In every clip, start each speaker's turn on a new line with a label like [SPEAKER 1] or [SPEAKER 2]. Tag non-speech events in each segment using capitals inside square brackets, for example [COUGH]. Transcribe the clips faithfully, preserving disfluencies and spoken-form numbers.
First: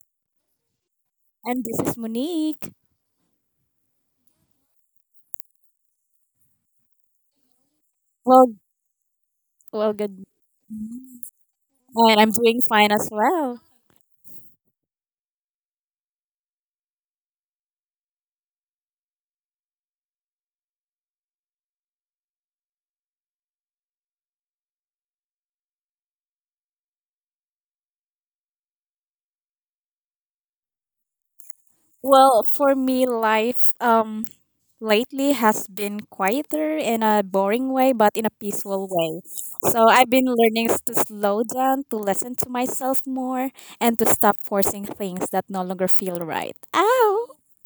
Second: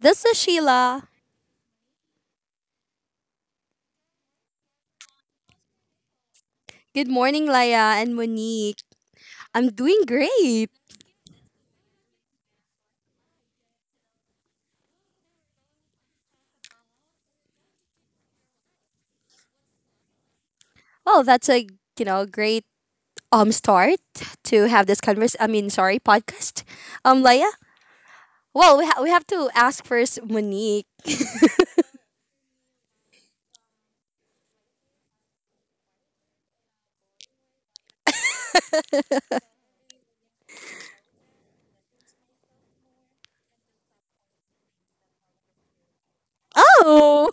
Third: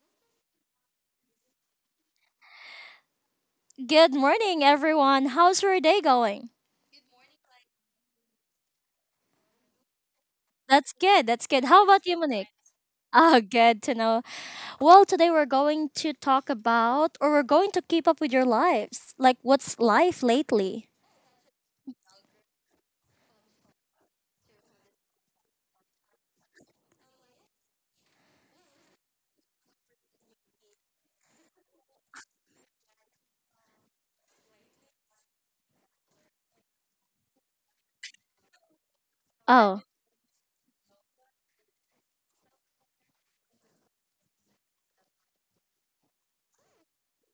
[SPEAKER 1] This is Sheila.
[SPEAKER 2] and this is Monique.
[SPEAKER 3] Good morning, everyone. How's your day going?
[SPEAKER 1] Good morning, Laya and
[SPEAKER 2] Well,
[SPEAKER 1] Monique. I'm
[SPEAKER 2] well,
[SPEAKER 1] doing
[SPEAKER 2] good.
[SPEAKER 1] great.
[SPEAKER 3] That's
[SPEAKER 2] And
[SPEAKER 3] good. That's good. How
[SPEAKER 2] I'm
[SPEAKER 3] about you,
[SPEAKER 2] doing
[SPEAKER 3] Monique?
[SPEAKER 2] fine as well.
[SPEAKER 3] Oh, good to know. Well, today we're going to talk about, or we're going to keep up with your lives. Like, what's life lately?
[SPEAKER 1] Well, that's a you know great um start to have this converse. I mean, sorry, podcast. Um, Laya. Well, we ha- we have to ask first, Monique.
[SPEAKER 2] Well, for me, life um lately has been quieter in a boring way, but in a peaceful way. So I've
[SPEAKER 3] Oh.
[SPEAKER 2] been learning to slow down, to listen to myself more, and to stop forcing things that no longer feel right. Ow!
[SPEAKER 1] Oh,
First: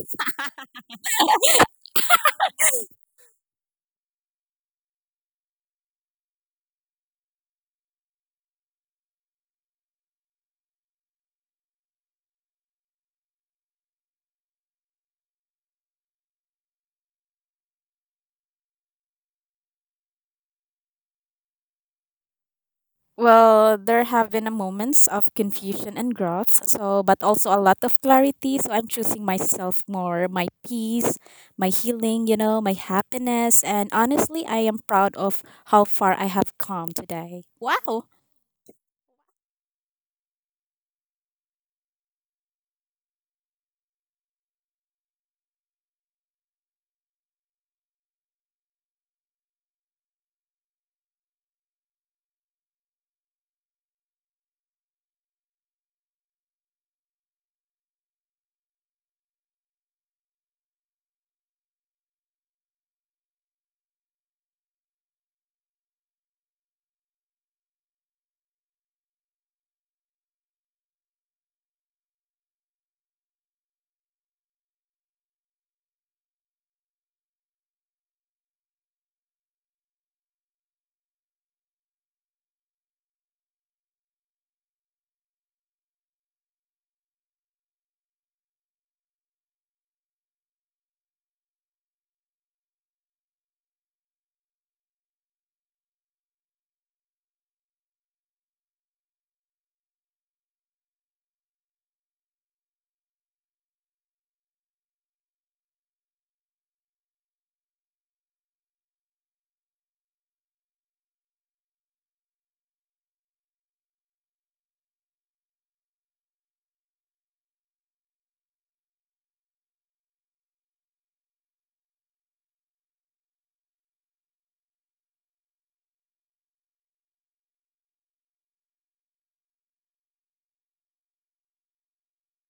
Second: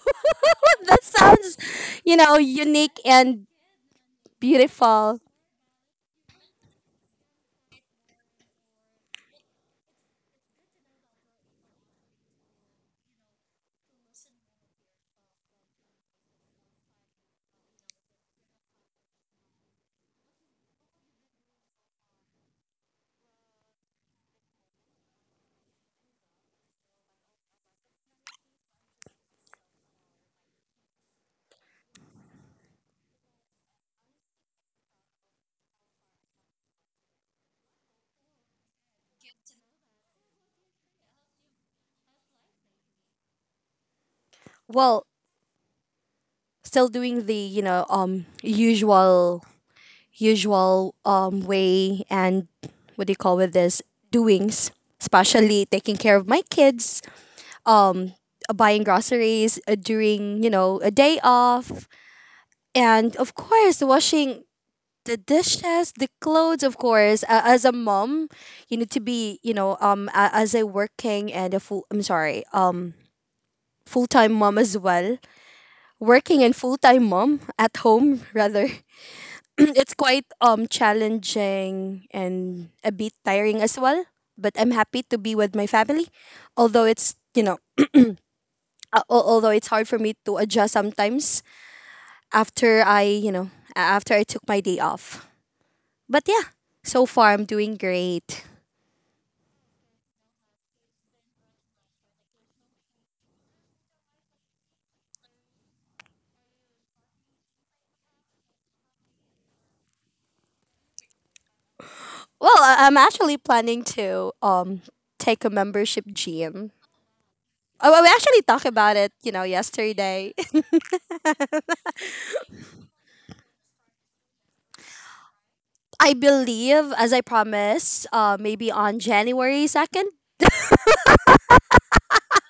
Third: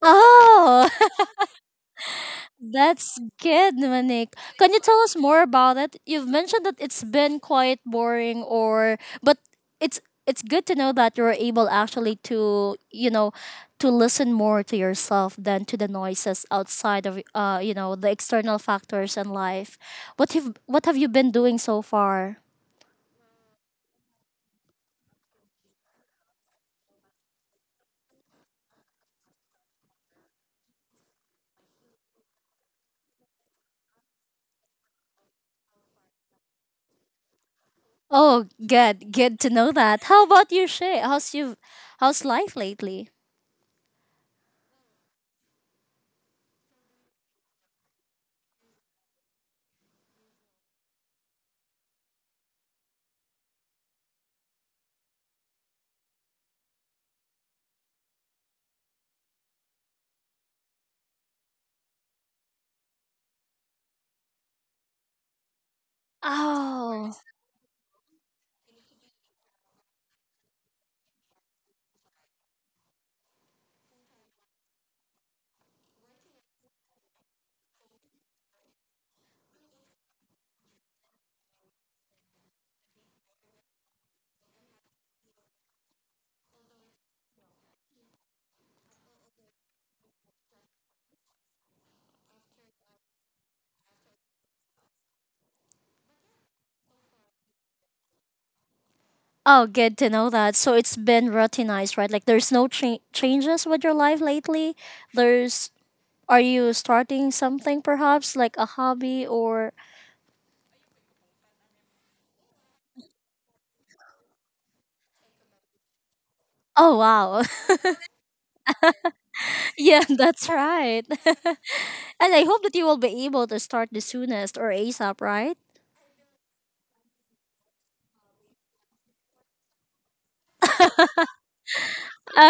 [SPEAKER 1] [LAUGHS]
[SPEAKER 3] Oh,
[SPEAKER 1] that sounds you know unique
[SPEAKER 3] that's
[SPEAKER 1] and
[SPEAKER 3] good, Manik. Can you tell us
[SPEAKER 1] beautiful.
[SPEAKER 3] more about it? You've mentioned that it's been quite boring or but it's it's good to know that you're able actually to, you know, to listen more to yourself than to the noises outside of uh, you know, the external factors in life. What have what have you been doing so far?
[SPEAKER 2] Well, there have been a moments of confusion and growth, so but also a lot of clarity. So I'm choosing myself more, my peace, my healing, you know, my happiness, and honestly, I am proud of how far I have come today. Wow.
[SPEAKER 3] Oh, good. Good to know that. How about you, Shay? How's you how's life lately?
[SPEAKER 1] Well, still doing the you know um usual usual um, way and what do you call with this doings, especially taking care of my kids, um, uh, buying groceries uh, during you know a day off, and of course washing the dishes, the clothes. Of
[SPEAKER 3] Oh.
[SPEAKER 1] course, uh, as a mom, you need to be you know um a- as a working and a full. I'm sorry, um full time mom as well, working and full time mom at home [LAUGHS] rather. [CLEARS THROAT] It's quite um challenging and a bit tiring as well, but I'm happy to be with my family, although it's you know uh, al- although it's hard for me to adjust sometimes after I you know a- after I took my day off. But yeah, so far I'm doing great.
[SPEAKER 3] Oh, good to know that. So it's been routinized, right? Like there's no cha- changes with your life lately. There's are you starting something perhaps like a hobby or
[SPEAKER 1] Well, I- i'm actually planning to um take a membership gym.
[SPEAKER 3] oh wow. [LAUGHS]
[SPEAKER 1] Oh well, we actually talked about it you know
[SPEAKER 3] Yeah,
[SPEAKER 1] yesterday.
[SPEAKER 3] that's
[SPEAKER 1] [LAUGHS]
[SPEAKER 3] right. [LAUGHS] And I hope that you will be able to start the soonest or ASAP, right?
[SPEAKER 1] I believe, as I promised, uh, maybe on January second.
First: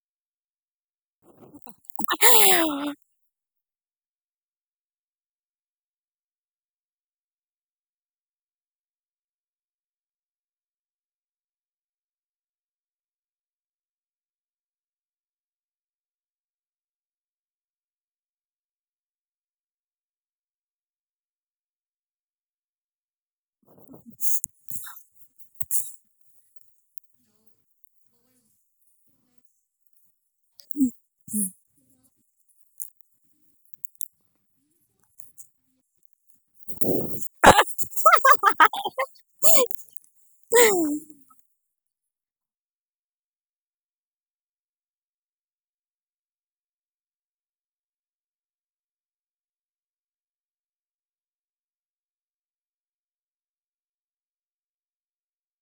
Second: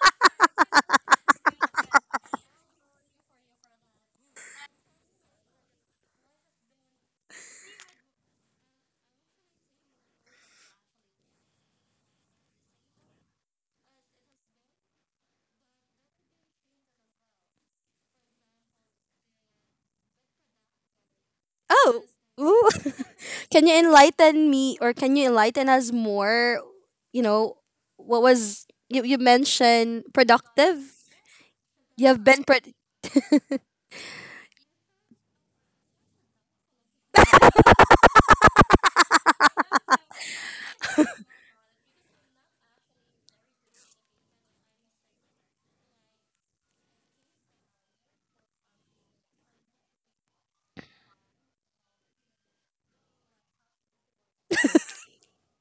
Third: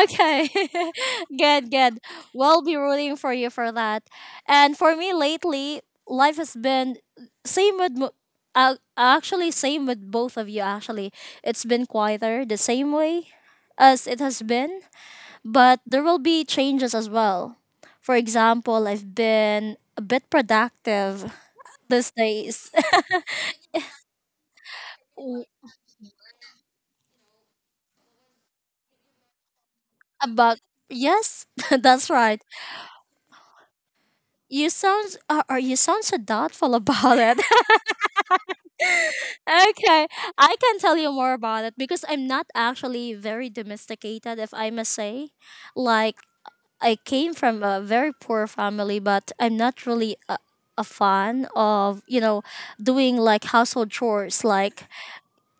[SPEAKER 3] Okay. [LAUGHS] Good, good. We'll be rooting for you for that. And for me lately, life has been same with mo- uh, actually same with both of you actually. It's been quieter the same way as it has been, but there will be changes as well. For example, I've been a bit productive [LAUGHS]
[SPEAKER 1] Oh,
[SPEAKER 3] these
[SPEAKER 1] ooh.
[SPEAKER 3] days.
[SPEAKER 1] [LAUGHS] Can you enlighten me or can you
[SPEAKER 3] [LAUGHS] W-
[SPEAKER 1] enlighten us more? You know, what was you, you mentioned
[SPEAKER 3] about
[SPEAKER 1] productive?
[SPEAKER 3] yes, [LAUGHS]
[SPEAKER 2] [LAUGHS]
[SPEAKER 1] You
[SPEAKER 3] that's
[SPEAKER 1] have
[SPEAKER 3] right.
[SPEAKER 1] been pro-
[SPEAKER 3] You sound are uh, you sound so doubtful [LAUGHS] about it. Okay, I can tell you more about it because I'm not actually very domesticated, if I must say. Like, I came from a very poor family, but I'm not really a, a fan of, you know, doing like household chores. Like,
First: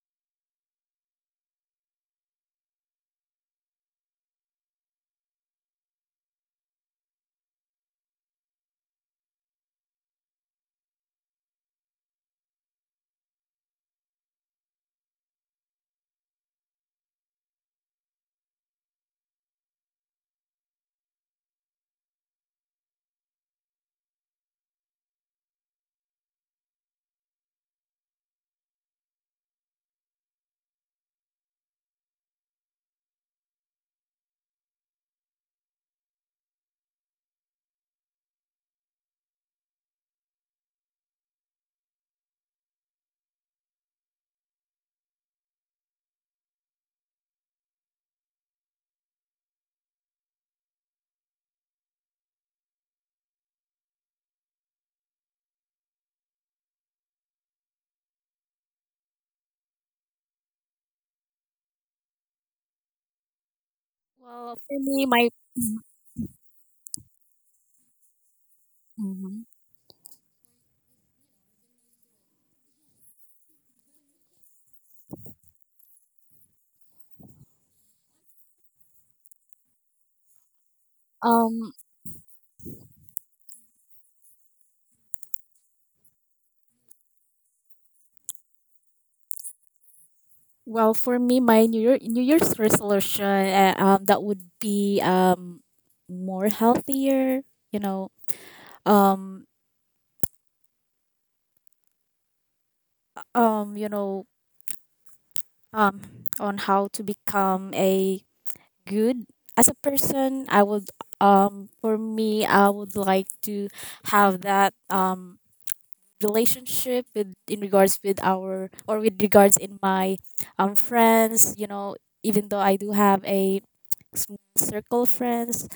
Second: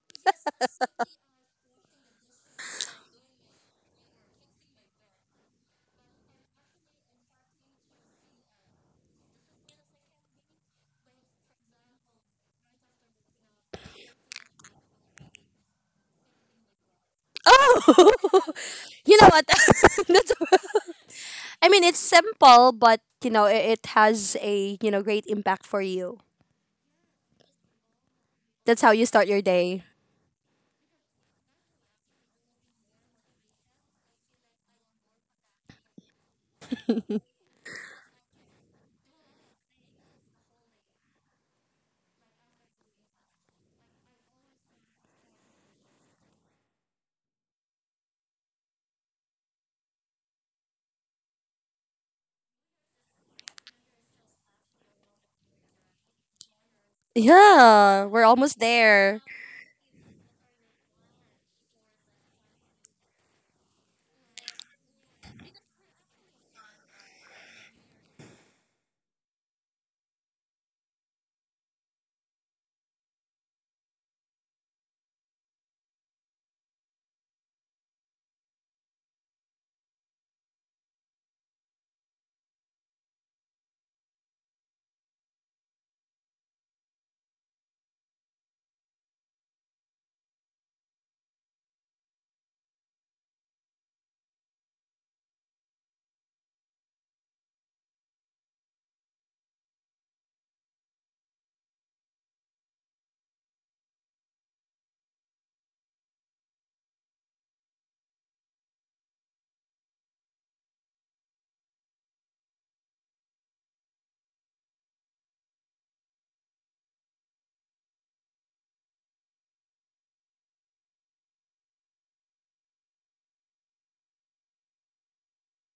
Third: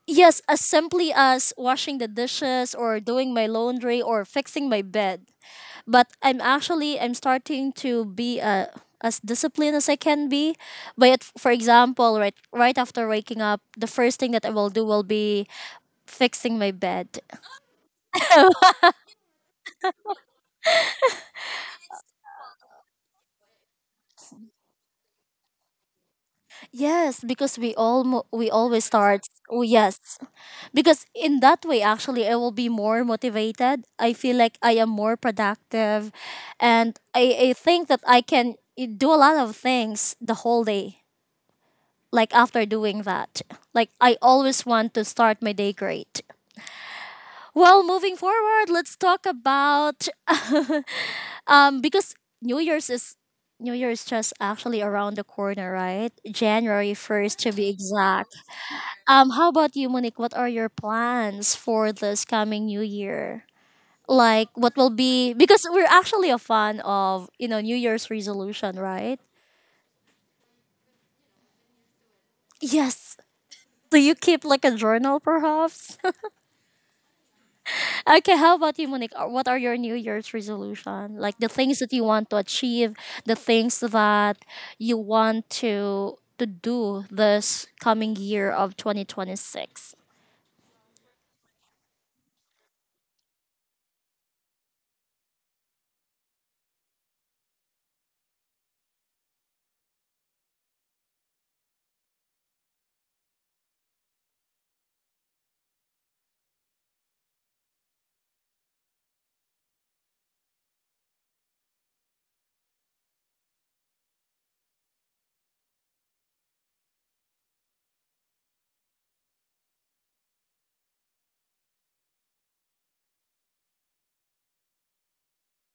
[SPEAKER 3] yes, as simply as washing the dishes or doing my laundry or fixing my bed but I'm actually I'm starting to be uh, as disciplined as I can be. But it, for example, right right after waking up, the first thing that I will do will be fixing my bed.
[SPEAKER 1] Oh,
[SPEAKER 3] [LAUGHS]
[SPEAKER 1] [LAUGHS] you know what? [LAUGHS] That's, I mean, it's simple, but you know, it, it has a you know great impact for you.
[SPEAKER 3] Yes, because we all mo- we
[SPEAKER 1] That's
[SPEAKER 3] always
[SPEAKER 1] how you start
[SPEAKER 3] start.
[SPEAKER 1] your
[SPEAKER 3] Oh
[SPEAKER 1] day.
[SPEAKER 3] yes, because in that way actually I will be more motivated. I feel like I am more productive, and I I think that I can eh, do a lot of things the whole day like after doing that. Like I always want to start my day great. Well, moving forward, let's talk about [LAUGHS] um because New Year's is New Year's just actually around the corner, right? January first to be
[SPEAKER 1] Yeah, we're
[SPEAKER 3] exact.
[SPEAKER 1] almost there
[SPEAKER 3] Um, how about you, Monique? What are your plans for this coming new year? Like
[SPEAKER 2] Well,
[SPEAKER 3] what
[SPEAKER 2] for
[SPEAKER 3] will
[SPEAKER 2] me, my
[SPEAKER 3] be because we're actually a fan of, you know, New Year's resolution, right?
[SPEAKER 2] mhm.
[SPEAKER 3] Yes. Do you keep like a journal perhaps? Okay, how about you, Monique? Uh, What are your New Year's resolution? Like the
[SPEAKER 2] Um,
[SPEAKER 3] things that you want to achieve, the things that you want to to do this coming year of twenty twenty six
[SPEAKER 2] well, for me, my New Year, New Year's resolution, uh, um, that would be um, more healthier. You know, um, um, you know, um, on how to become a good as a person. I would, um, for me, I would like to have that um relationship with in regards with our or with regards in my um friends. You know, even though I do have a small circle of friends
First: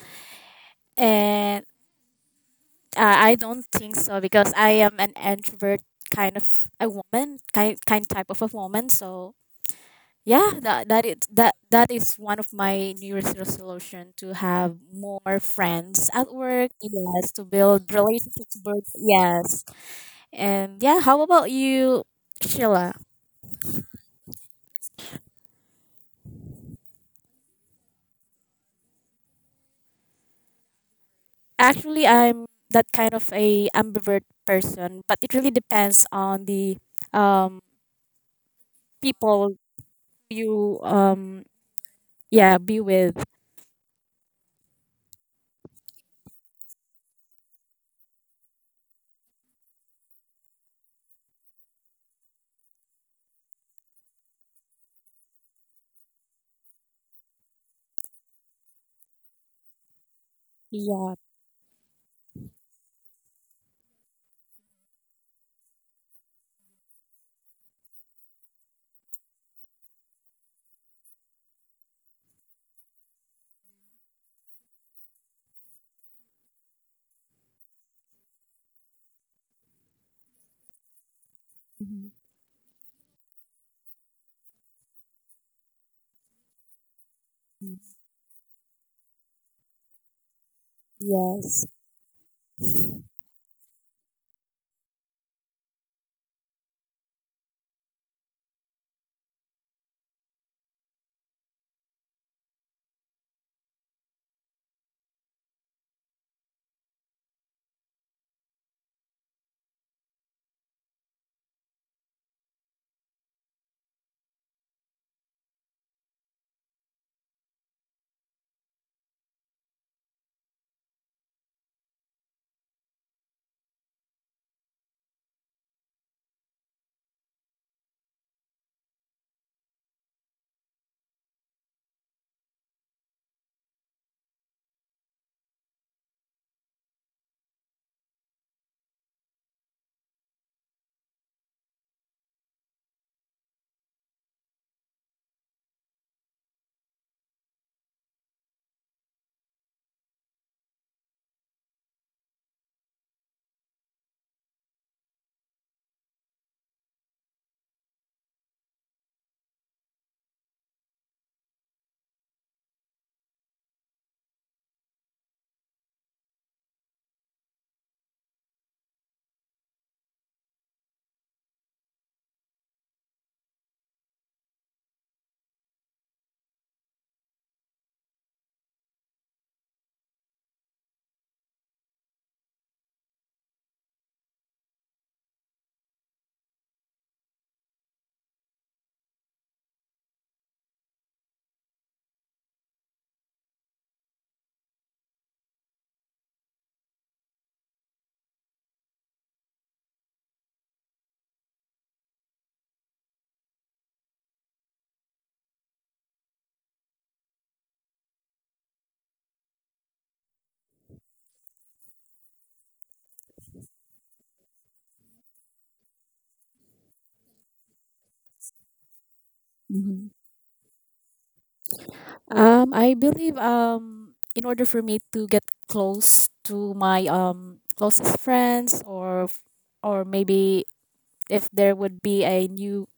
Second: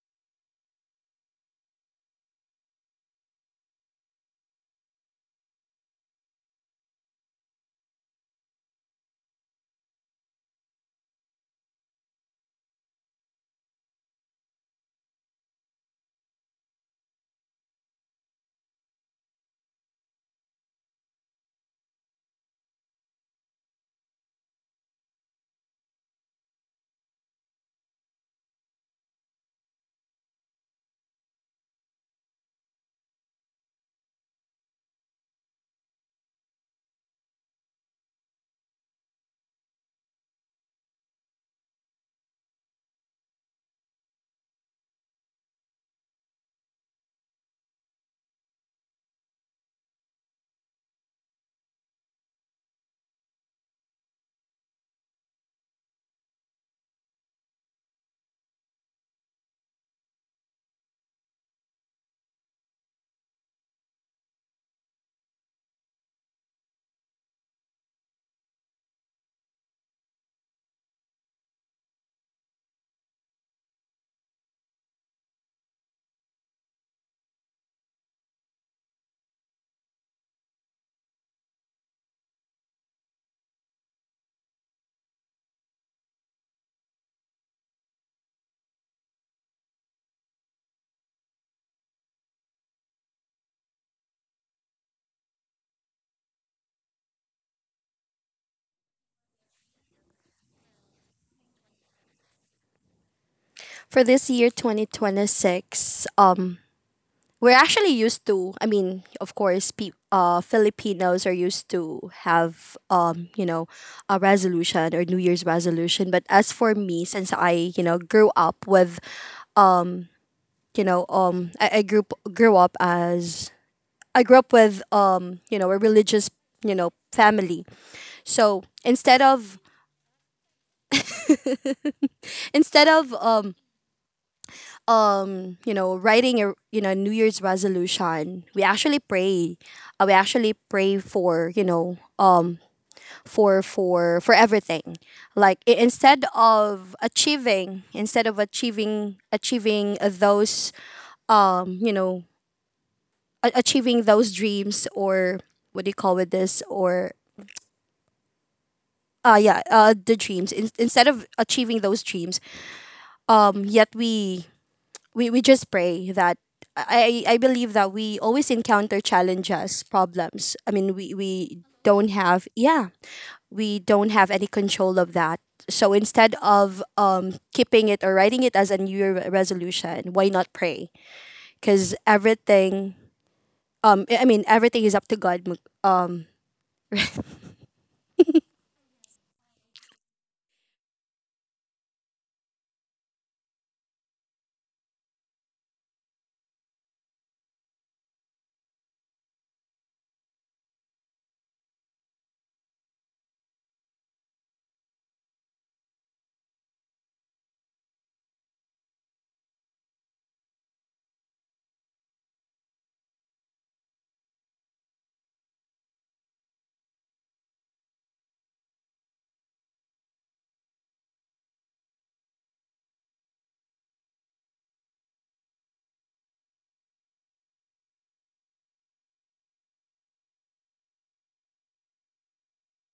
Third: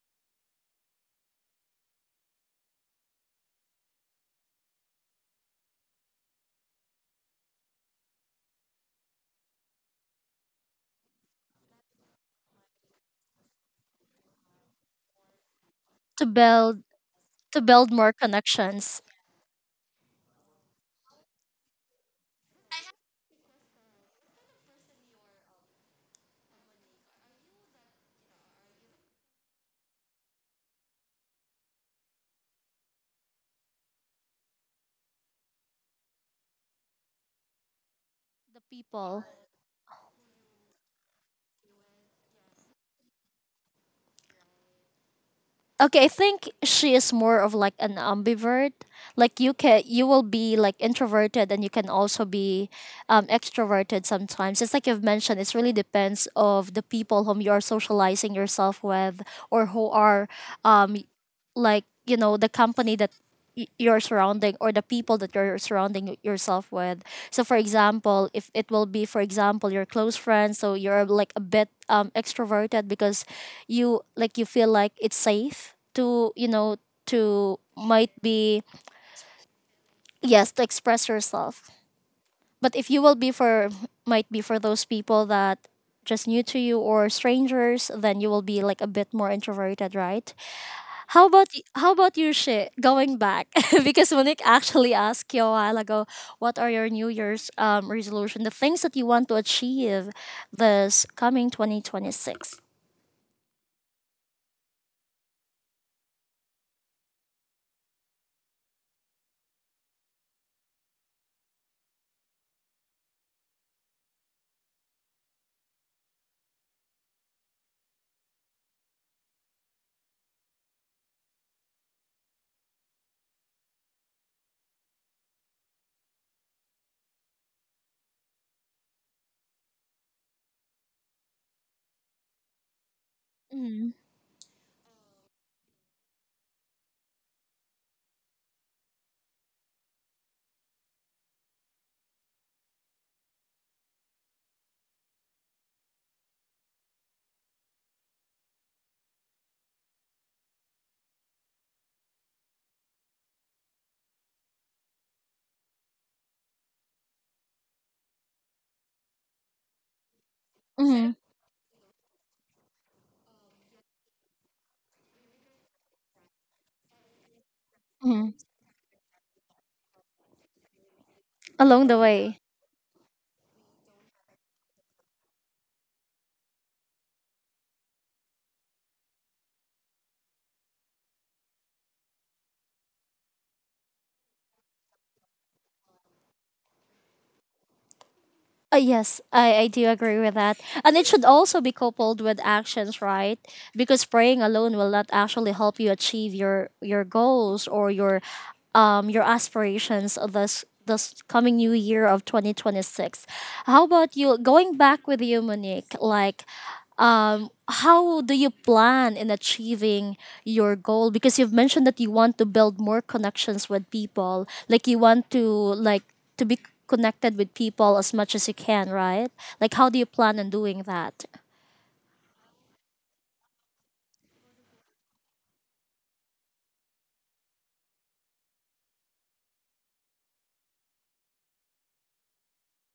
[SPEAKER 2] and uh, I don't think so because I am an introvert kind of a woman, kind kind type of a woman. So yeah, that that is that that is one of my New Year's resolution to have more friends
[SPEAKER 3] to
[SPEAKER 2] at work.
[SPEAKER 3] build
[SPEAKER 2] Yes, to
[SPEAKER 3] to build
[SPEAKER 2] build
[SPEAKER 3] more
[SPEAKER 2] relationships. With,
[SPEAKER 3] connections,
[SPEAKER 2] yes, and yeah. How about you, Sheila? Actually, I'm that kind of a ambivert person, but it really depends on the um
[SPEAKER 3] the people.
[SPEAKER 2] people you um yeah be with.
[SPEAKER 3] Okay, I think she is more of like an ambivert. Like you can you will be like introverted and you can also be um, extroverted sometimes. It's like you've mentioned, it really depends of the people whom you are socializing yourself with or who are um,
[SPEAKER 2] Yeah.
[SPEAKER 3] like you know the company that y- you're surrounding or the people that you're surrounding y- yourself with so for example if it will be for example your close friends so you're like a bit um, extroverted because you like you feel like it's safe to you know to might be yes to express yourself
[SPEAKER 2] Mhm.
[SPEAKER 3] but if you will be for might be for those people that just new to you or
[SPEAKER 2] Mm.
[SPEAKER 3] strangers then you will be like a bit more introverted, right? How about y-
[SPEAKER 2] Yes.
[SPEAKER 3] how about your shit going back? [LAUGHS] Because Monique actually asked you a while ago, what are your New Year's um, resolution, the things that you want to achieve this coming twenty twenty six?
[SPEAKER 1] for this year, twenty twenty six. Um, we're actually used to, I mean, of course, pe- uh, Filipinos are used to have, um, you know a resolution or new year's resolution, but as for me, since i you know grew up with, um, you know um, I, I grew grew up as I grew up with, um, you know a religious you know family. So instead of instead of um,
[SPEAKER 3] Mm-hmm.
[SPEAKER 1] um you know writing a you know new year's resolution, we actually pray. uh, we actually pray for, you know um for for for everything. Like, i- instead of achieving instead of achieving achieving those um you know a- achieving those dreams. Or what do you call with this? Or, uh yeah uh, the dreams. In- instead
[SPEAKER 3] Mm-hmm.
[SPEAKER 1] of achieving those dreams, um yet we we, we just pray that I, I believe that we always encounter challenges, problems. I mean, we, we
[SPEAKER 3] Along the
[SPEAKER 1] don't
[SPEAKER 3] way.
[SPEAKER 1] have, yeah, we don't have any control of that. So instead of, um, keeping it or writing it as a New Year re- resolution, why not pray? Because everything, um, I I mean, everything is up to God. Mag- Um, [LAUGHS]
[SPEAKER 3] Uh, yes, I, I do agree with that. And it should also be coupled with actions, right? Because praying alone will not actually help you achieve your your goals or your um your aspirations of this this coming new year of twenty twenty six. How about you going back with you Monique like um how do you plan in achieving your goal because you've mentioned that you want to build more connections with people like you want to like to be connected with people as much as you can, right? Like, how do
[SPEAKER 2] Hmm.
[SPEAKER 3] you plan on doing that?
[SPEAKER 2] Um, I believe um, in order for me to get close to my um closest friends, or f- or maybe if there would be a new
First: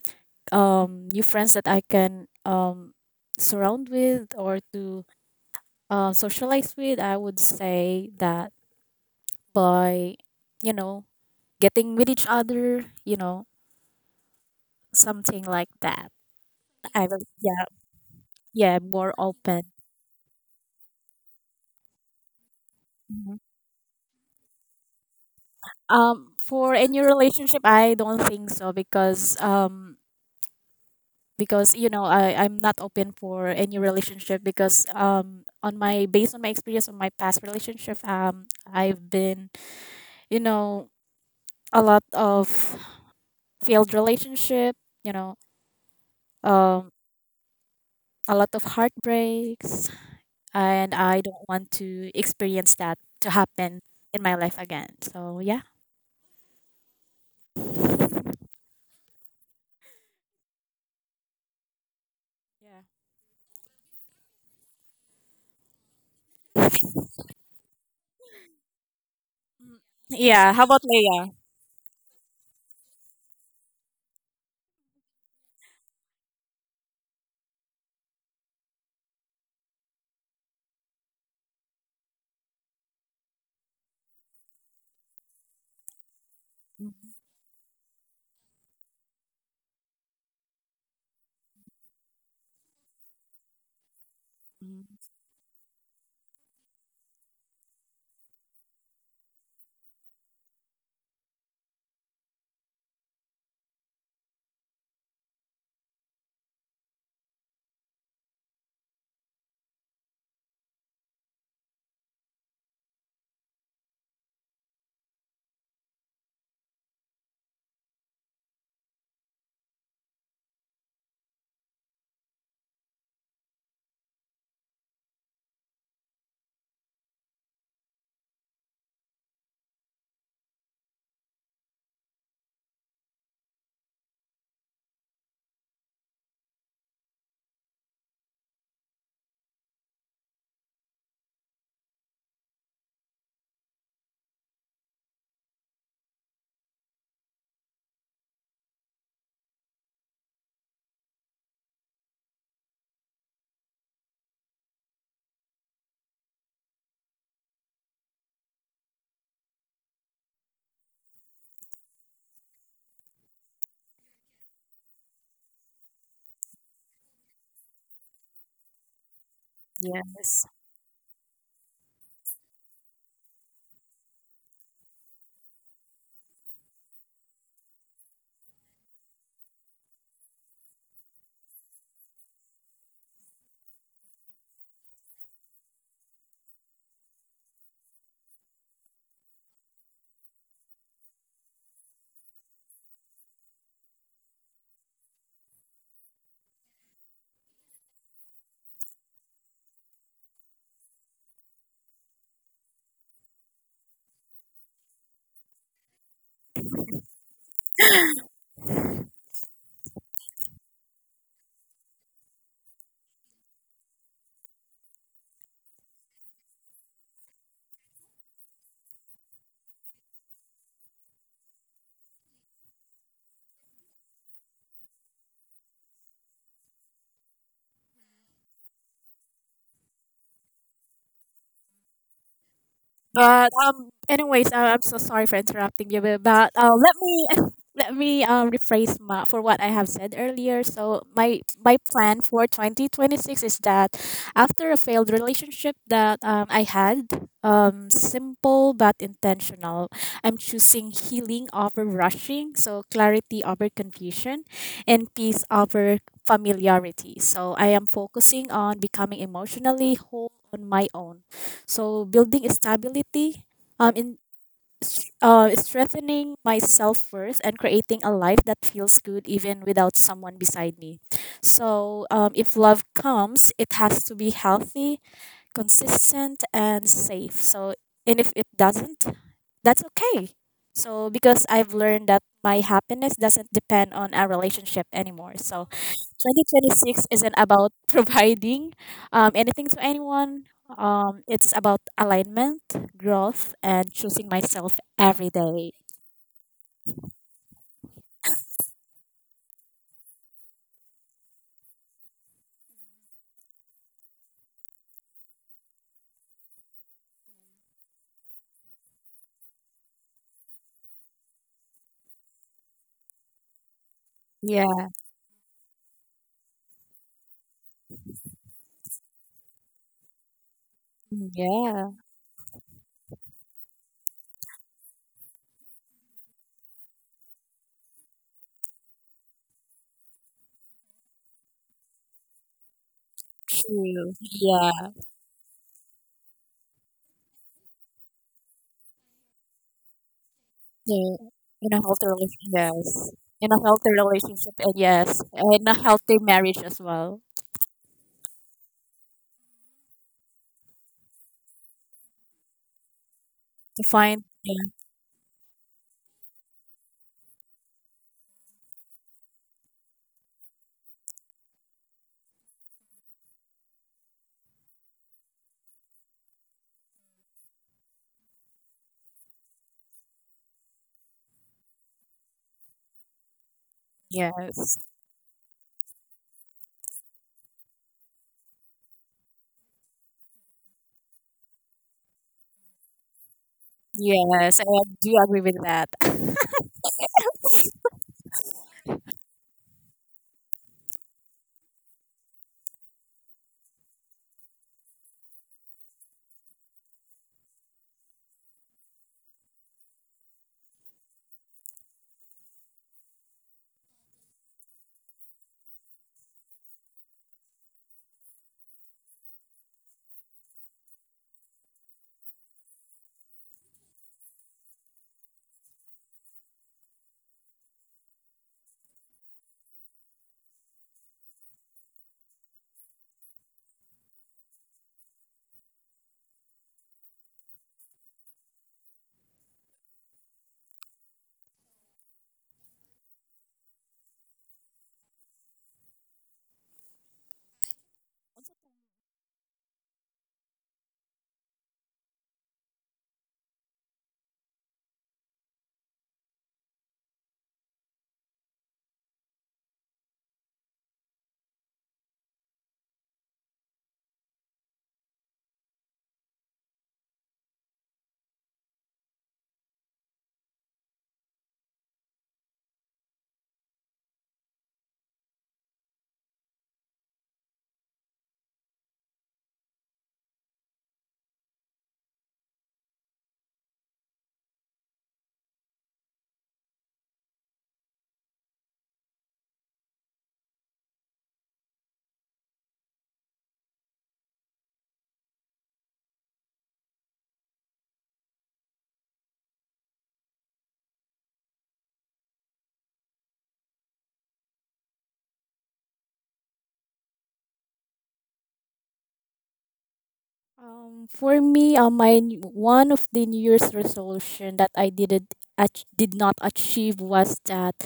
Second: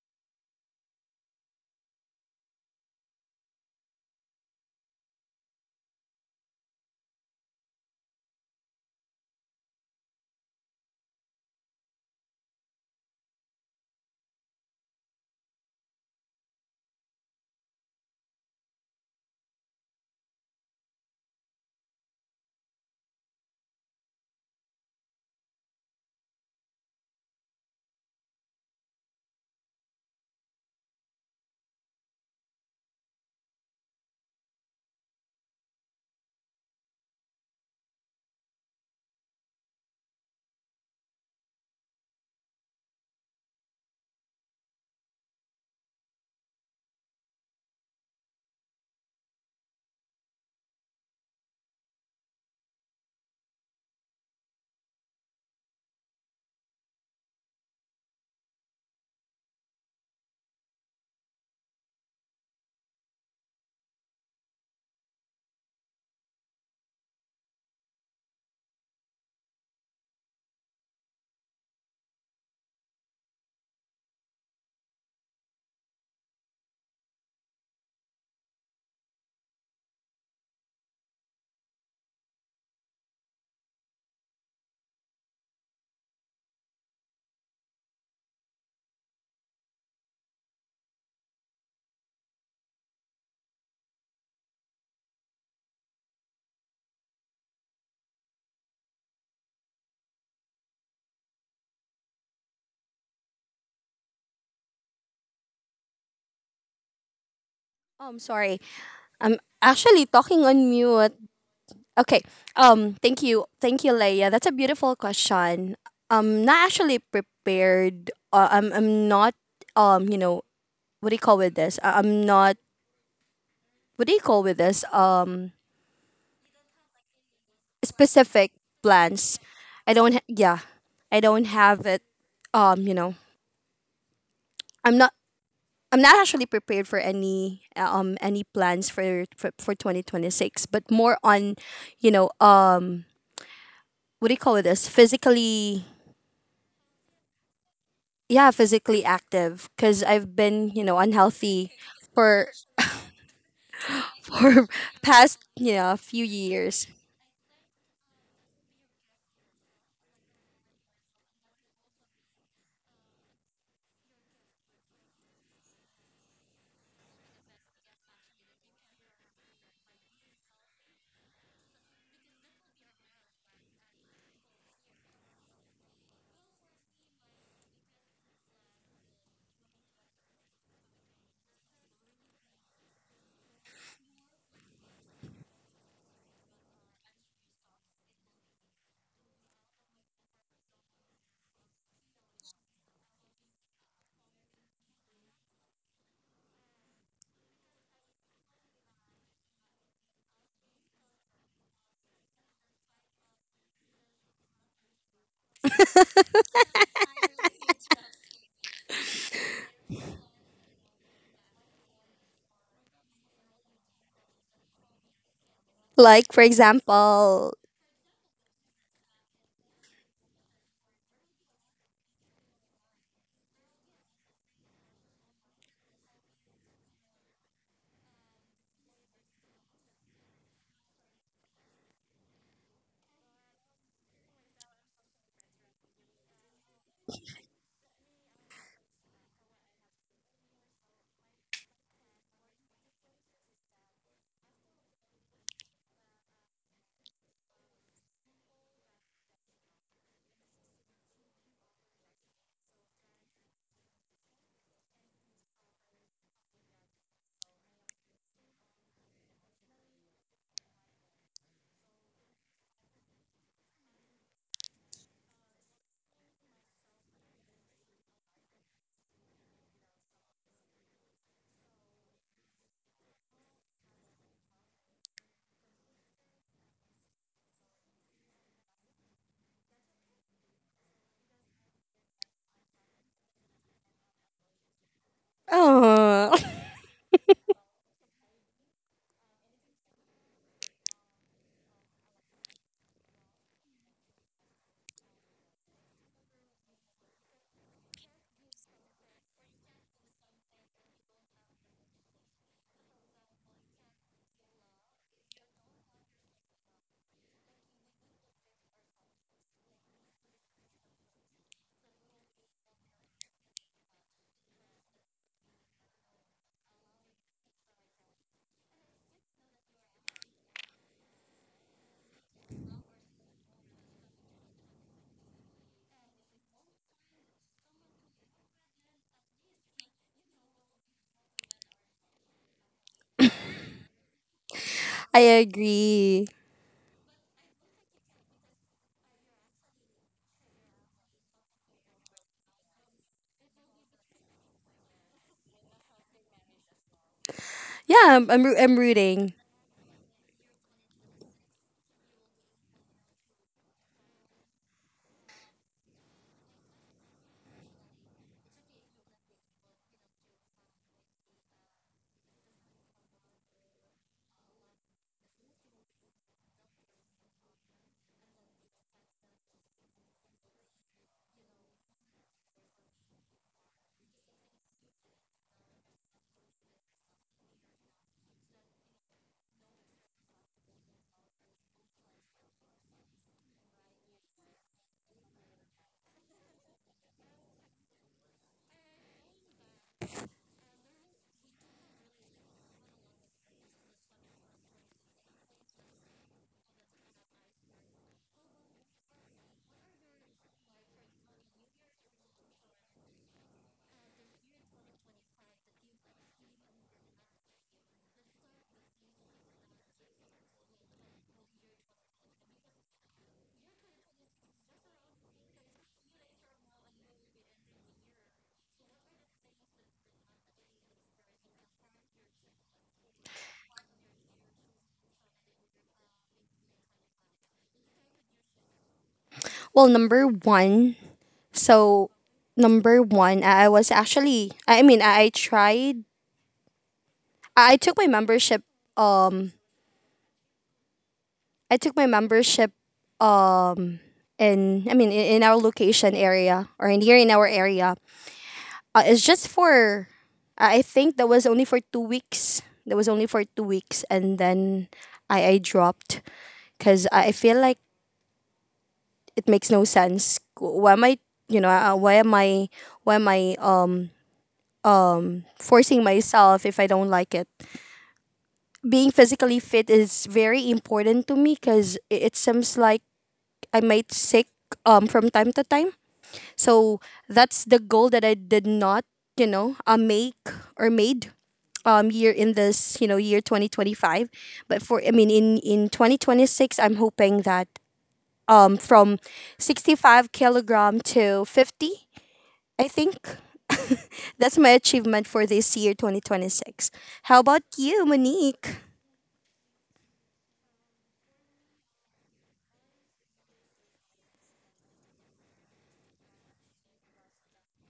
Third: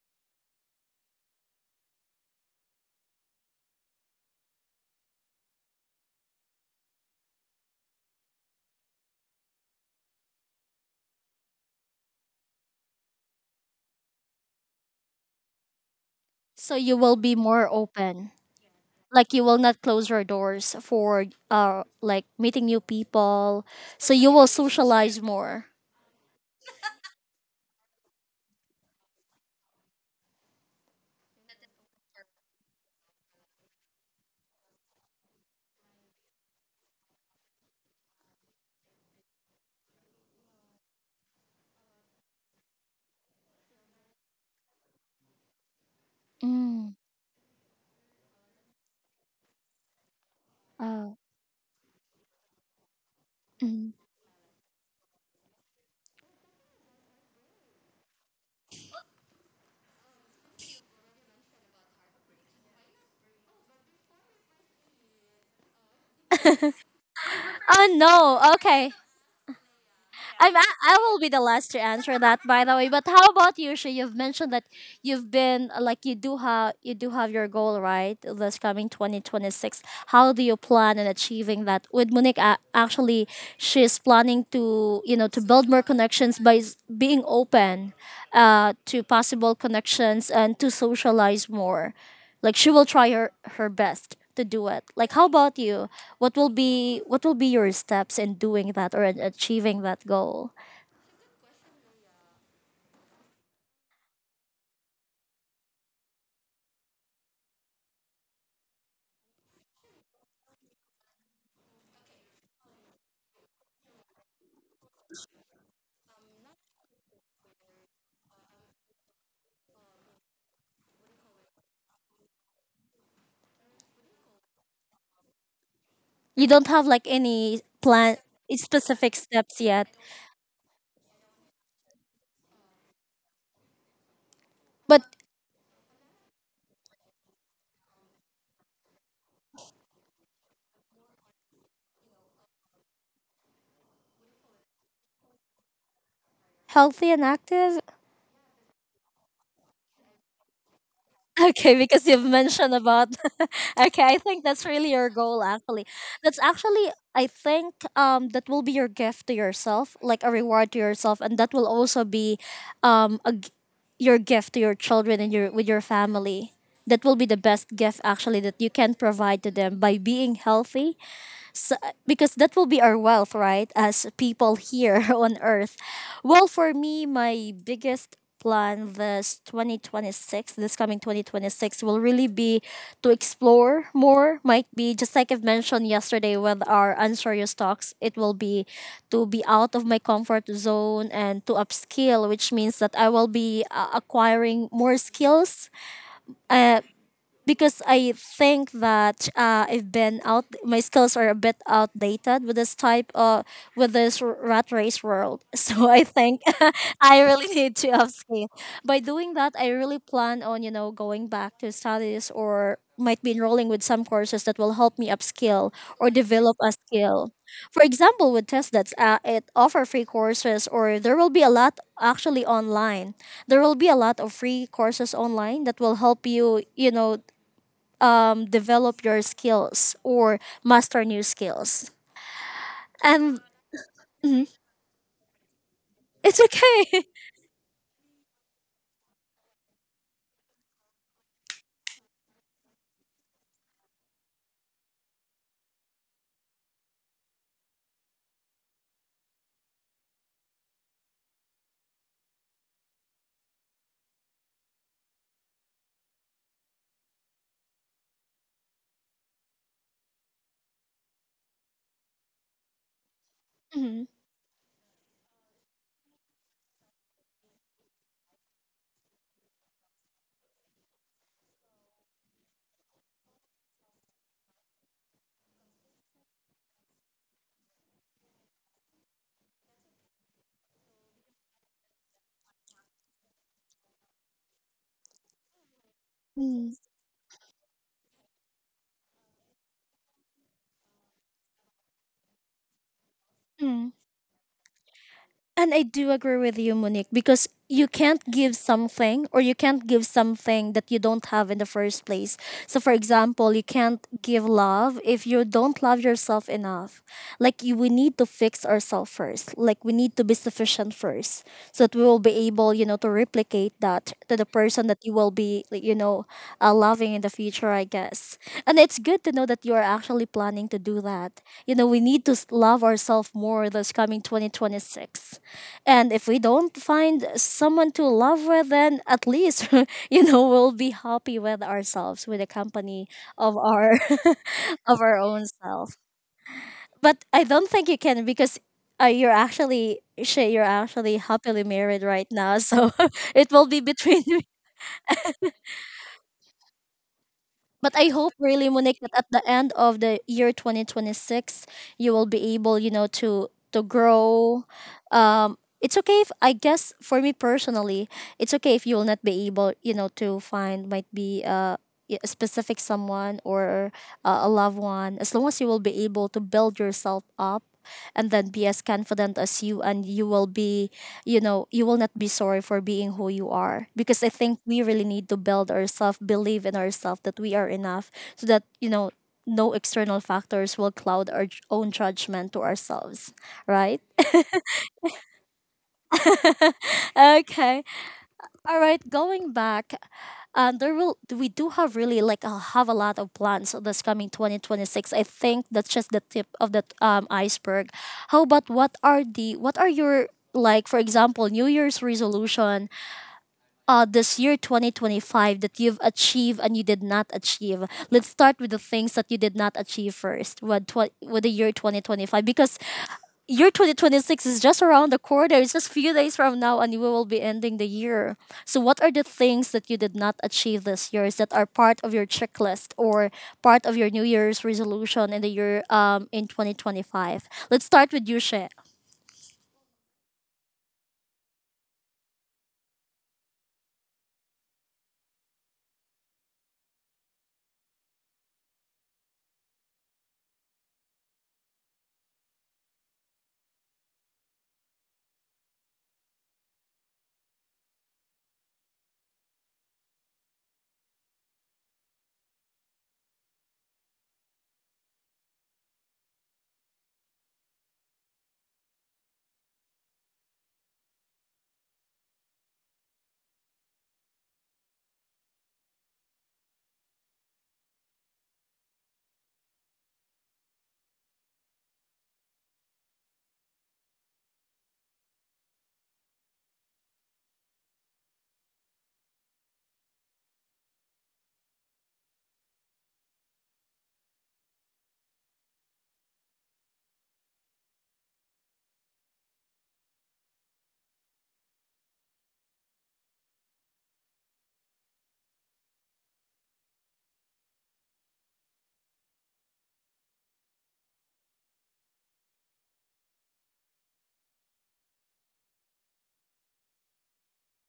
[SPEAKER 2] um new friends that I can um surround with or to uh, socialize with, I would say that by you know getting with each other, you know something like that.
[SPEAKER 3] So you
[SPEAKER 2] I
[SPEAKER 3] will
[SPEAKER 2] will,
[SPEAKER 3] be
[SPEAKER 2] yeah,
[SPEAKER 3] more open.
[SPEAKER 2] yeah, more
[SPEAKER 3] Like you will
[SPEAKER 2] open.
[SPEAKER 3] not close your doors for uh like meeting new people. So you will socialize more.
[SPEAKER 2] Um, for a new relationship, I don't think so because um because you know I I'm not open for any relationship because um on my based on my experience on my past relationship um I've been you know a lot of failed relationship, you know, um
[SPEAKER 3] Mm.
[SPEAKER 2] a lot of heartbreaks, and
[SPEAKER 3] Oh.
[SPEAKER 2] I don't want to experience that to happen
[SPEAKER 3] Mm.
[SPEAKER 2] in my life again. So yeah. Yeah.
[SPEAKER 3] Oh no. Okay.
[SPEAKER 2] Mm. Yeah.
[SPEAKER 3] I'm. I
[SPEAKER 2] How about
[SPEAKER 3] I will be
[SPEAKER 2] Leia?
[SPEAKER 3] the last to answer that. By the way, but how about you, Shay? You've mentioned that you've been uh, like you do have you do have your goal right this coming twenty twenty six how do you plan on achieving that with monique a- actually she's planning to you know to build more connections by s-
[SPEAKER 2] Mhm.
[SPEAKER 3] being open uh, to possible connections and to socialize more like she will try her her best to do it
[SPEAKER 2] Mhm.
[SPEAKER 3] like how about you what will be what will be your steps in doing that or in achieving that goal
[SPEAKER 1] um, sorry, I'm actually talking on mute. Okay. Um. Thank you. Thank you, Leia. That's a beautiful question. I'm not actually prepared. Uh, I'm. I'm not. Um. You know. What do you call with this? I- I'm not. What do you call with this? Um.
[SPEAKER 3] you don't have like any plan
[SPEAKER 1] Specific
[SPEAKER 3] specific
[SPEAKER 1] plans.
[SPEAKER 3] steps yet
[SPEAKER 1] I don't. Ha- yeah. I don't have it. Um. You know. I'm
[SPEAKER 3] but
[SPEAKER 1] not. I'm not actually prepared for any um any plans for for, for twenty twenty-six, but more on, you know, um, what do you call it this? Physically.
[SPEAKER 3] healthy and active? [LAUGHS]
[SPEAKER 1] Yeah, physically active, because I've been you know unhealthy
[SPEAKER 3] Okay, because you've
[SPEAKER 1] for,
[SPEAKER 3] mentioned about [LAUGHS] okay, I
[SPEAKER 1] [LAUGHS]
[SPEAKER 3] think that's
[SPEAKER 1] for
[SPEAKER 3] really your
[SPEAKER 1] past
[SPEAKER 3] goal
[SPEAKER 1] you
[SPEAKER 3] actually.
[SPEAKER 1] know few
[SPEAKER 3] That's
[SPEAKER 1] years.
[SPEAKER 3] actually I think um that will be your gift to yourself, like a reward to yourself and that will also be um a g your gift to your children and your with your family. That will be the best gift actually that you can provide to them by being
[SPEAKER 2] Yes.
[SPEAKER 3] healthy because that will be our wealth, right? As people here [LAUGHS] on earth. Well, for me, my biggest plan this twenty twenty six, this coming twenty twenty six, will really be to explore more. Might be just like I've mentioned yesterday with our unserious talks, it will be to be out of my comfort zone and to upskill, which means that I will be uh, acquiring more skills. Uh, because I think that uh, I've been out. My skills are a bit outdated with this type of with this r- rat race world. [LAUGHS] So I think [LAUGHS] I really need to upscale. By doing that, I really plan on you know going back to studies or might be enrolling with some courses that will help me upskill or
[SPEAKER 1] Like for
[SPEAKER 3] develop a skill.
[SPEAKER 1] example.
[SPEAKER 3] For example, with test that's uh, it offer free courses or there will be a lot actually online. There will be a lot of free courses online that will help you, you know, um, develop your skills or master new skills. And
[SPEAKER 2] But um,
[SPEAKER 3] mhm,
[SPEAKER 2] anyways, uh, I'm so sorry for interrupting you. But
[SPEAKER 3] it's
[SPEAKER 2] but, uh, let
[SPEAKER 3] okay.
[SPEAKER 2] me
[SPEAKER 3] [LAUGHS]
[SPEAKER 2] [LAUGHS] let me um rephrase ma- for what I have said earlier. So my my plan for twenty twenty-six is that after a failed relationship that um, I had, um, simple but intentional, I'm choosing healing over rushing. So clarity over confusion, and peace over familiarity. So I am focusing on becoming emotionally whole on my own, so building stability, um,
[SPEAKER 3] Mhm,
[SPEAKER 2] in s- uh, strengthening my self worth and creating a life that feels good even without someone beside me. So um, if love comes, it has to be healthy, consistent, and safe. So and if it doesn't, that's okay. So because I've learned that my happiness doesn't depend on a relationship anymore. So
[SPEAKER 1] Oh,
[SPEAKER 3] mhm,
[SPEAKER 2] twenty twenty-six isn't about [LAUGHS] providing um, anything to anyone. Um, it's about alignment, growth,
[SPEAKER 3] mhm.
[SPEAKER 2] and choosing myself every
[SPEAKER 3] And
[SPEAKER 2] day.
[SPEAKER 3] I do agree with you, Monique, because you can't give something or you can't give something that you don't have in the first place. So, for example, you can't give love if you don't love yourself enough. Like, you, we need to fix ourselves first. Like, we need to be sufficient first so that we will be able, you know, to replicate that to the person
[SPEAKER 2] Yeah,
[SPEAKER 3] that you will be, like, you know, uh, loving in the future, I guess. And it's good to know that you are actually planning to do that. You know,
[SPEAKER 2] yeah,
[SPEAKER 3] we need to s- love ourselves more this coming twenty twenty six. And if we don't find someone to love with, then at least, [LAUGHS] you know, we'll be happy with ourselves, with the company of our
[SPEAKER 2] true.
[SPEAKER 3] [LAUGHS]
[SPEAKER 2] Yeah,
[SPEAKER 3] of
[SPEAKER 1] [LAUGHS]
[SPEAKER 3] our
[SPEAKER 1] I
[SPEAKER 3] own self.
[SPEAKER 1] agree.
[SPEAKER 3] But I don't think you can because uh, you're actually Shay, you're actually
[SPEAKER 2] yeah.
[SPEAKER 3] happily
[SPEAKER 2] In a
[SPEAKER 3] married
[SPEAKER 2] healthy
[SPEAKER 3] right
[SPEAKER 2] relationship,
[SPEAKER 3] now. So
[SPEAKER 2] yes,
[SPEAKER 3] [LAUGHS] it
[SPEAKER 2] in a
[SPEAKER 3] will be
[SPEAKER 2] healthy
[SPEAKER 3] between
[SPEAKER 2] relationship, and yes, in a healthy marriage as well.
[SPEAKER 3] But I
[SPEAKER 1] Yeah, i'm,
[SPEAKER 3] hope
[SPEAKER 1] I'm, roo-
[SPEAKER 3] really,
[SPEAKER 1] I'm
[SPEAKER 3] Monique, that at
[SPEAKER 1] rooting.
[SPEAKER 3] the end of the year two thousand twenty six, you will be able, you know, to to
[SPEAKER 2] To find, yeah,
[SPEAKER 3] grow. Um, it's okay if I guess for me personally, it's okay if you will not be able, you know, to find might be uh, a specific someone or uh, a loved one. As long as you will be able to build yourself up and then be as confident as you and you will be you know, you will not be sorry for being who you are. Because I think we
[SPEAKER 2] yes,
[SPEAKER 3] really need to build ourselves, believe in ourselves that we are enough so that, you know, no external factors will cloud our j- own judgment to ourselves, right?
[SPEAKER 2] yes, I do agree with that.
[SPEAKER 3] [LAUGHS] Okay. All right, going back, um, there will we do have really like uh, have a lot of plans this coming twenty twenty six. I think that's just the tip of the um, iceberg. How about what are the what are your, like, for example, New Year's resolution uh, this year twenty twenty-five that you've achieved and you did not achieve? Let's start with the things that you did not achieve first with, tw- with the year twenty twenty-five, because year twenty twenty-six is just around the corner. It's just few days from now and we will be ending the year. So what are the things that you did not achieve this year that are part of your checklist or part of your new year's resolution in the year um, in twenty twenty-five? Let's start with you, Shay.
[SPEAKER 1] Well, number one. so number one i I was actually, I mean, i, I tried. I, I took my membership,
[SPEAKER 2] [LAUGHS]
[SPEAKER 1] um i took my membership um in, I mean, in, in our location area, or in here in our area. Uh, it's just for, I I think that was only for two weeks. That was only for two weeks, and then I I dropped because I I feel like it makes no sense. Why am I, you know, uh, why am I, why am I um um forcing myself if I don't like it? Being physically fit is very important to me, because it seems like I might sick um from time to time. So that's the goal that I did not, you know, uh, make or made um year in this you know year twenty twenty-five. But for, I mean, in in twenty twenty-six, I'm hoping that, um from sixty-five kilogram to fifty, I think. [LAUGHS] That's my achievement for this year twenty twenty-six. How about you, Monique?
[SPEAKER 2] Um, for me, um, my n- one of the New Year's resolution that I didn't ach- did not achieve was that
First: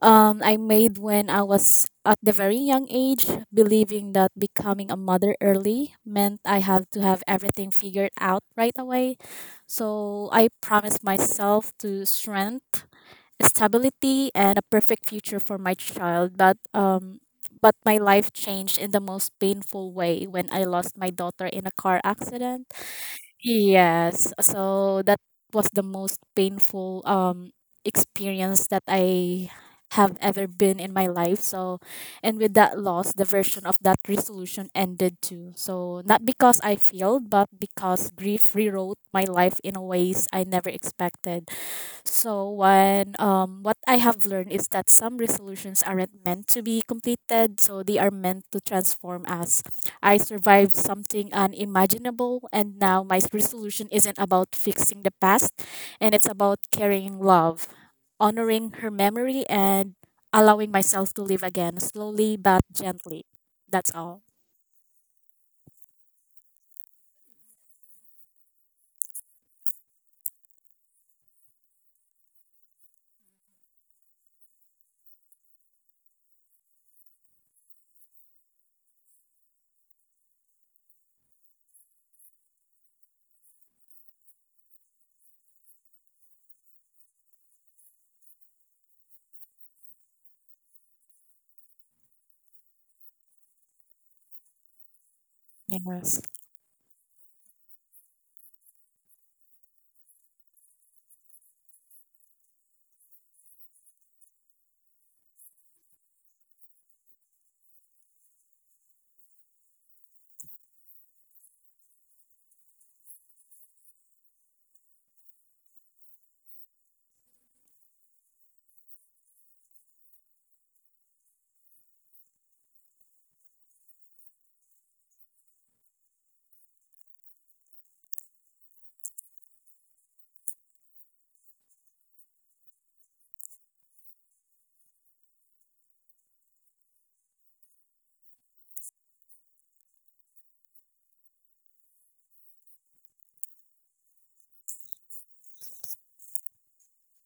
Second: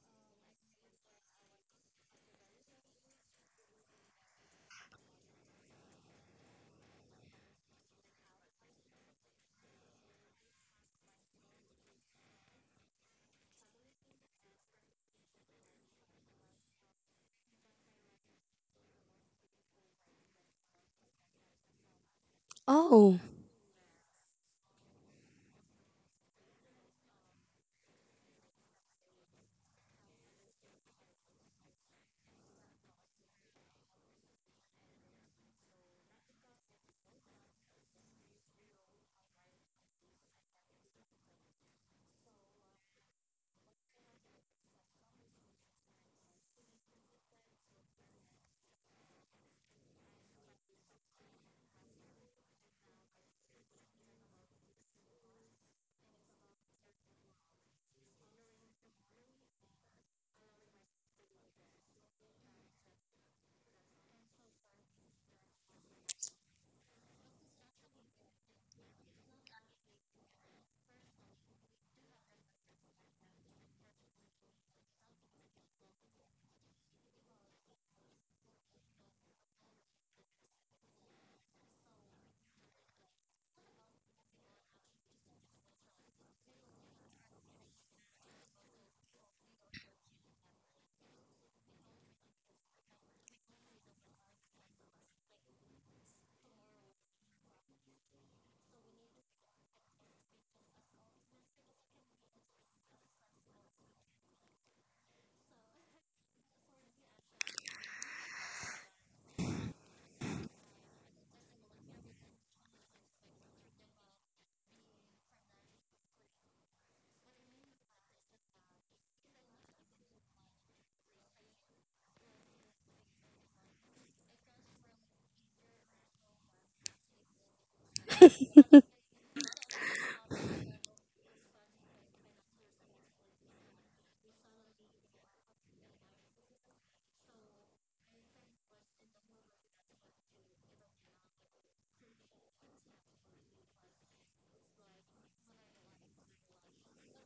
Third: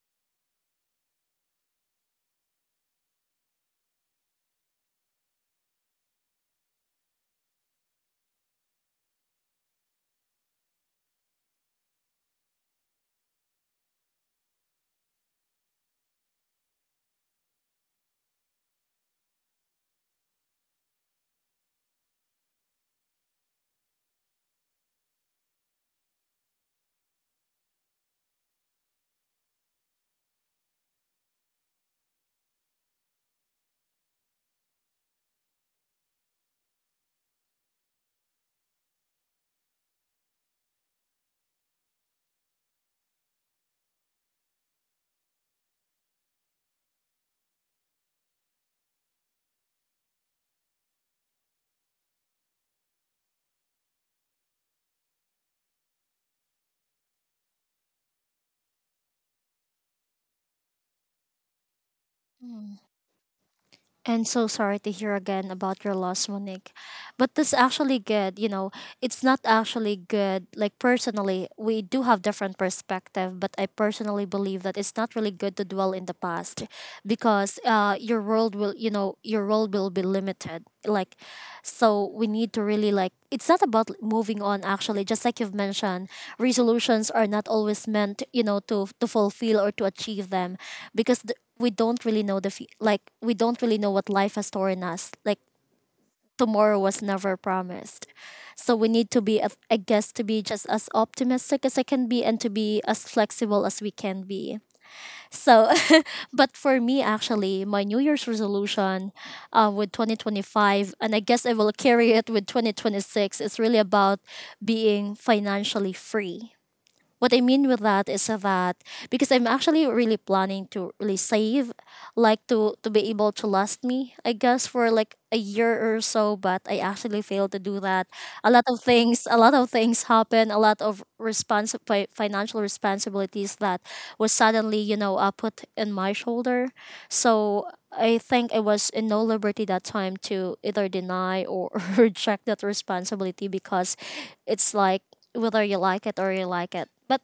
[SPEAKER 2] um, I made when I was at the very young age, believing that becoming a mother early meant I have to have everything figured out right away. So I promised myself to strength, stability, and a perfect future for my child. But um, but my life changed in the most painful way when I lost my daughter in a car accident.
[SPEAKER 1] Oh,
[SPEAKER 2] Yes. So that was the most painful um experience that I have ever been in my life. So and with that loss, the version of that resolution ended too. So not because I failed, but because grief rewrote my life in a ways I never expected. So when um, what I have learned is that some resolutions aren't meant to be completed, so they are meant to transform us. I survived something unimaginable, and now my resolution isn't about fixing the past, and it's about carrying love, honoring her memory, and allowing myself to live again slowly but gently. That's all.
[SPEAKER 3] And so sorry to hear again about your loss, Monique. But that's actually good. You know, it's not actually good. Like, personally, we do have different perspective, but I personally believe that it's not really good to dwell in the past, because uh, your world will, you know, your world will be limited. Like, so we need to really, like, it's not about moving on actually. Just like you've mentioned, resolutions are not always meant, you know, to to fulfill or to achieve them, because th- we don't really know the fe- like, we don't really know what life has stored in us. Like,
[SPEAKER 2] Yes.
[SPEAKER 3] tomorrow was never promised, so we need to be, I guess, to be just as optimistic as I can be and to be as flexible as we can be. So [LAUGHS] but for me, actually, my New Year's resolution uh, with twenty twenty-five, and I guess I will carry it with twenty twenty-six, is really about being financially free. What I mean with that is that, because I'm actually really planning to really save, like, to to be able to last me, I guess, for like a year or so. But I actually failed to do that. A lot of things, a lot of things happen. A lot of response fi- financial responsibilities that was suddenly, you know, uh, put in my shoulder. So I think I was in no liberty that time to either deny or [LAUGHS] reject that responsibility, because it's like, whether you like it or you like it. But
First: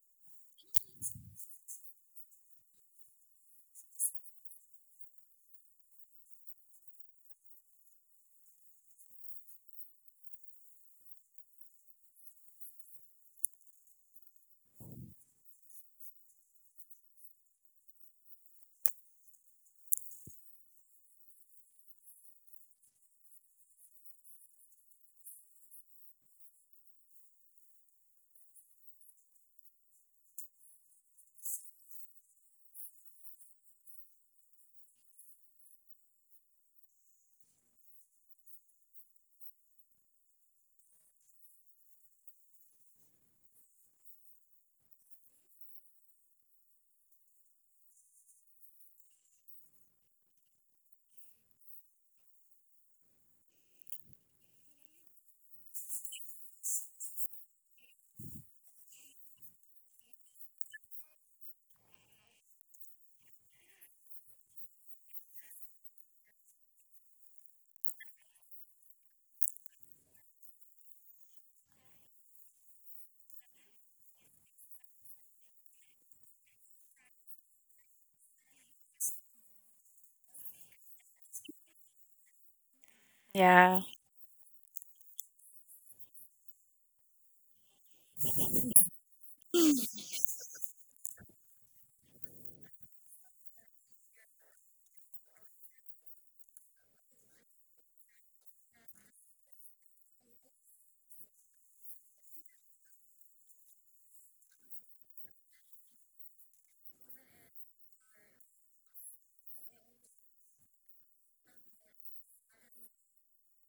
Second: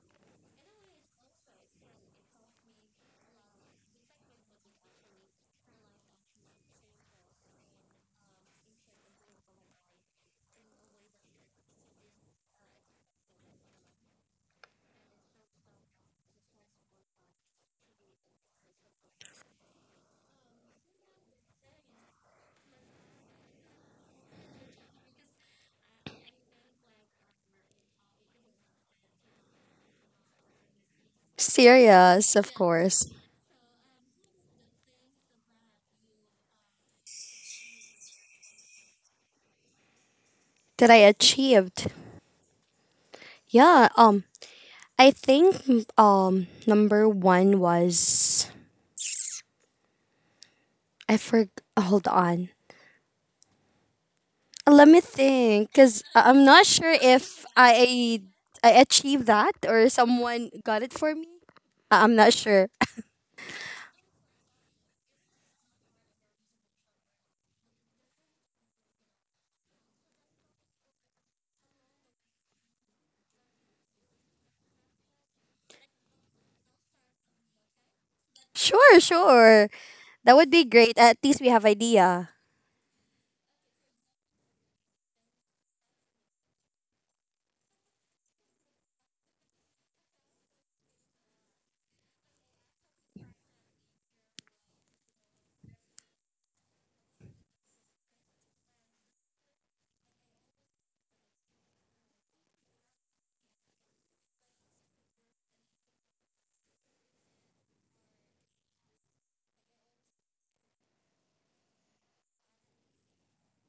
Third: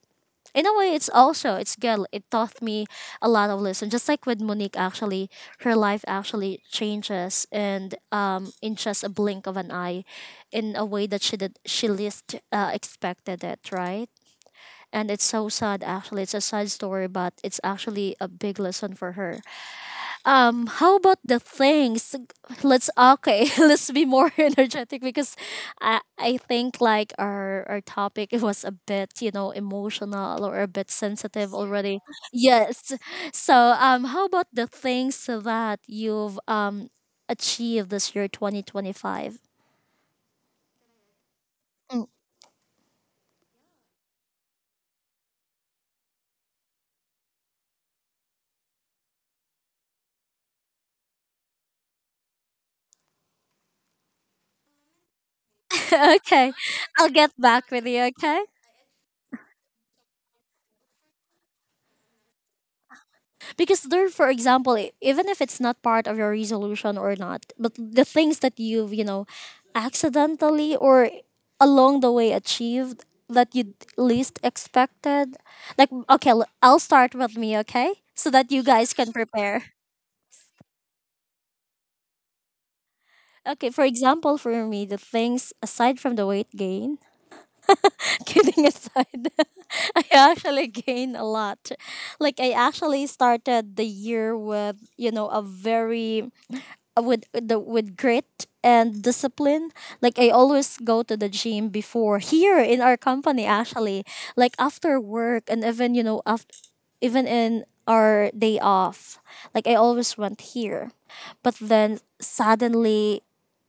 [SPEAKER 3] in a way, it's also, it's good. It taught me a lot of lessons. Just like with Monique, actually, her life actually changes and um in just a blink of an eye, in a way that she did, she least uh, expected it, right? And it's so sad. Actually, it's a sad story, but it's actually a big lesson for her. Um how about the things? Let's, okay, [LAUGHS] let's be more [LAUGHS] energetic, because i i think, like, our our topic [LAUGHS] was a bit, you know, emotional or a bit sensitive already.
[SPEAKER 1] serious, of
[SPEAKER 3] Yes.
[SPEAKER 1] course.
[SPEAKER 3] So um how about the things that you've um achieved this year twenty twenty-five?
[SPEAKER 1] That I achieved? Yeah, um I think, um number one was, I forg. Hold on. Let me think, because
[SPEAKER 3] [LAUGHS]
[SPEAKER 1] I'm
[SPEAKER 3] Okay,
[SPEAKER 1] not sure
[SPEAKER 3] I'll get
[SPEAKER 1] if
[SPEAKER 3] back with you,
[SPEAKER 1] I
[SPEAKER 3] okay?
[SPEAKER 1] I achieved that or someone got it for me. I- I'm not sure.
[SPEAKER 3] Because there, for example, i- even if it's not part of your resolution or not, but the things that you've, you know, accidentally or along the way achieved, that you least expected. Like, okay, l- I'll start with me, okay? So that
[SPEAKER 1] [LAUGHS]
[SPEAKER 3] you guys
[SPEAKER 1] Sure,
[SPEAKER 3] can prepare.
[SPEAKER 1] sure. That would be great. At least we have idea.
[SPEAKER 3] Okay,
[SPEAKER 2] Yeah.
[SPEAKER 3] for example, for me, the things aside from the weight gain, [LAUGHS] kidding aside, [LAUGHS] I actually gained a lot. Like, I actually started the year with, you know, a very, with the, with grit and discipline. Like, I always go to the gym before, here in our company actually, like after work and even, you know, after, even in our day off, like, I always went here. But then suddenly,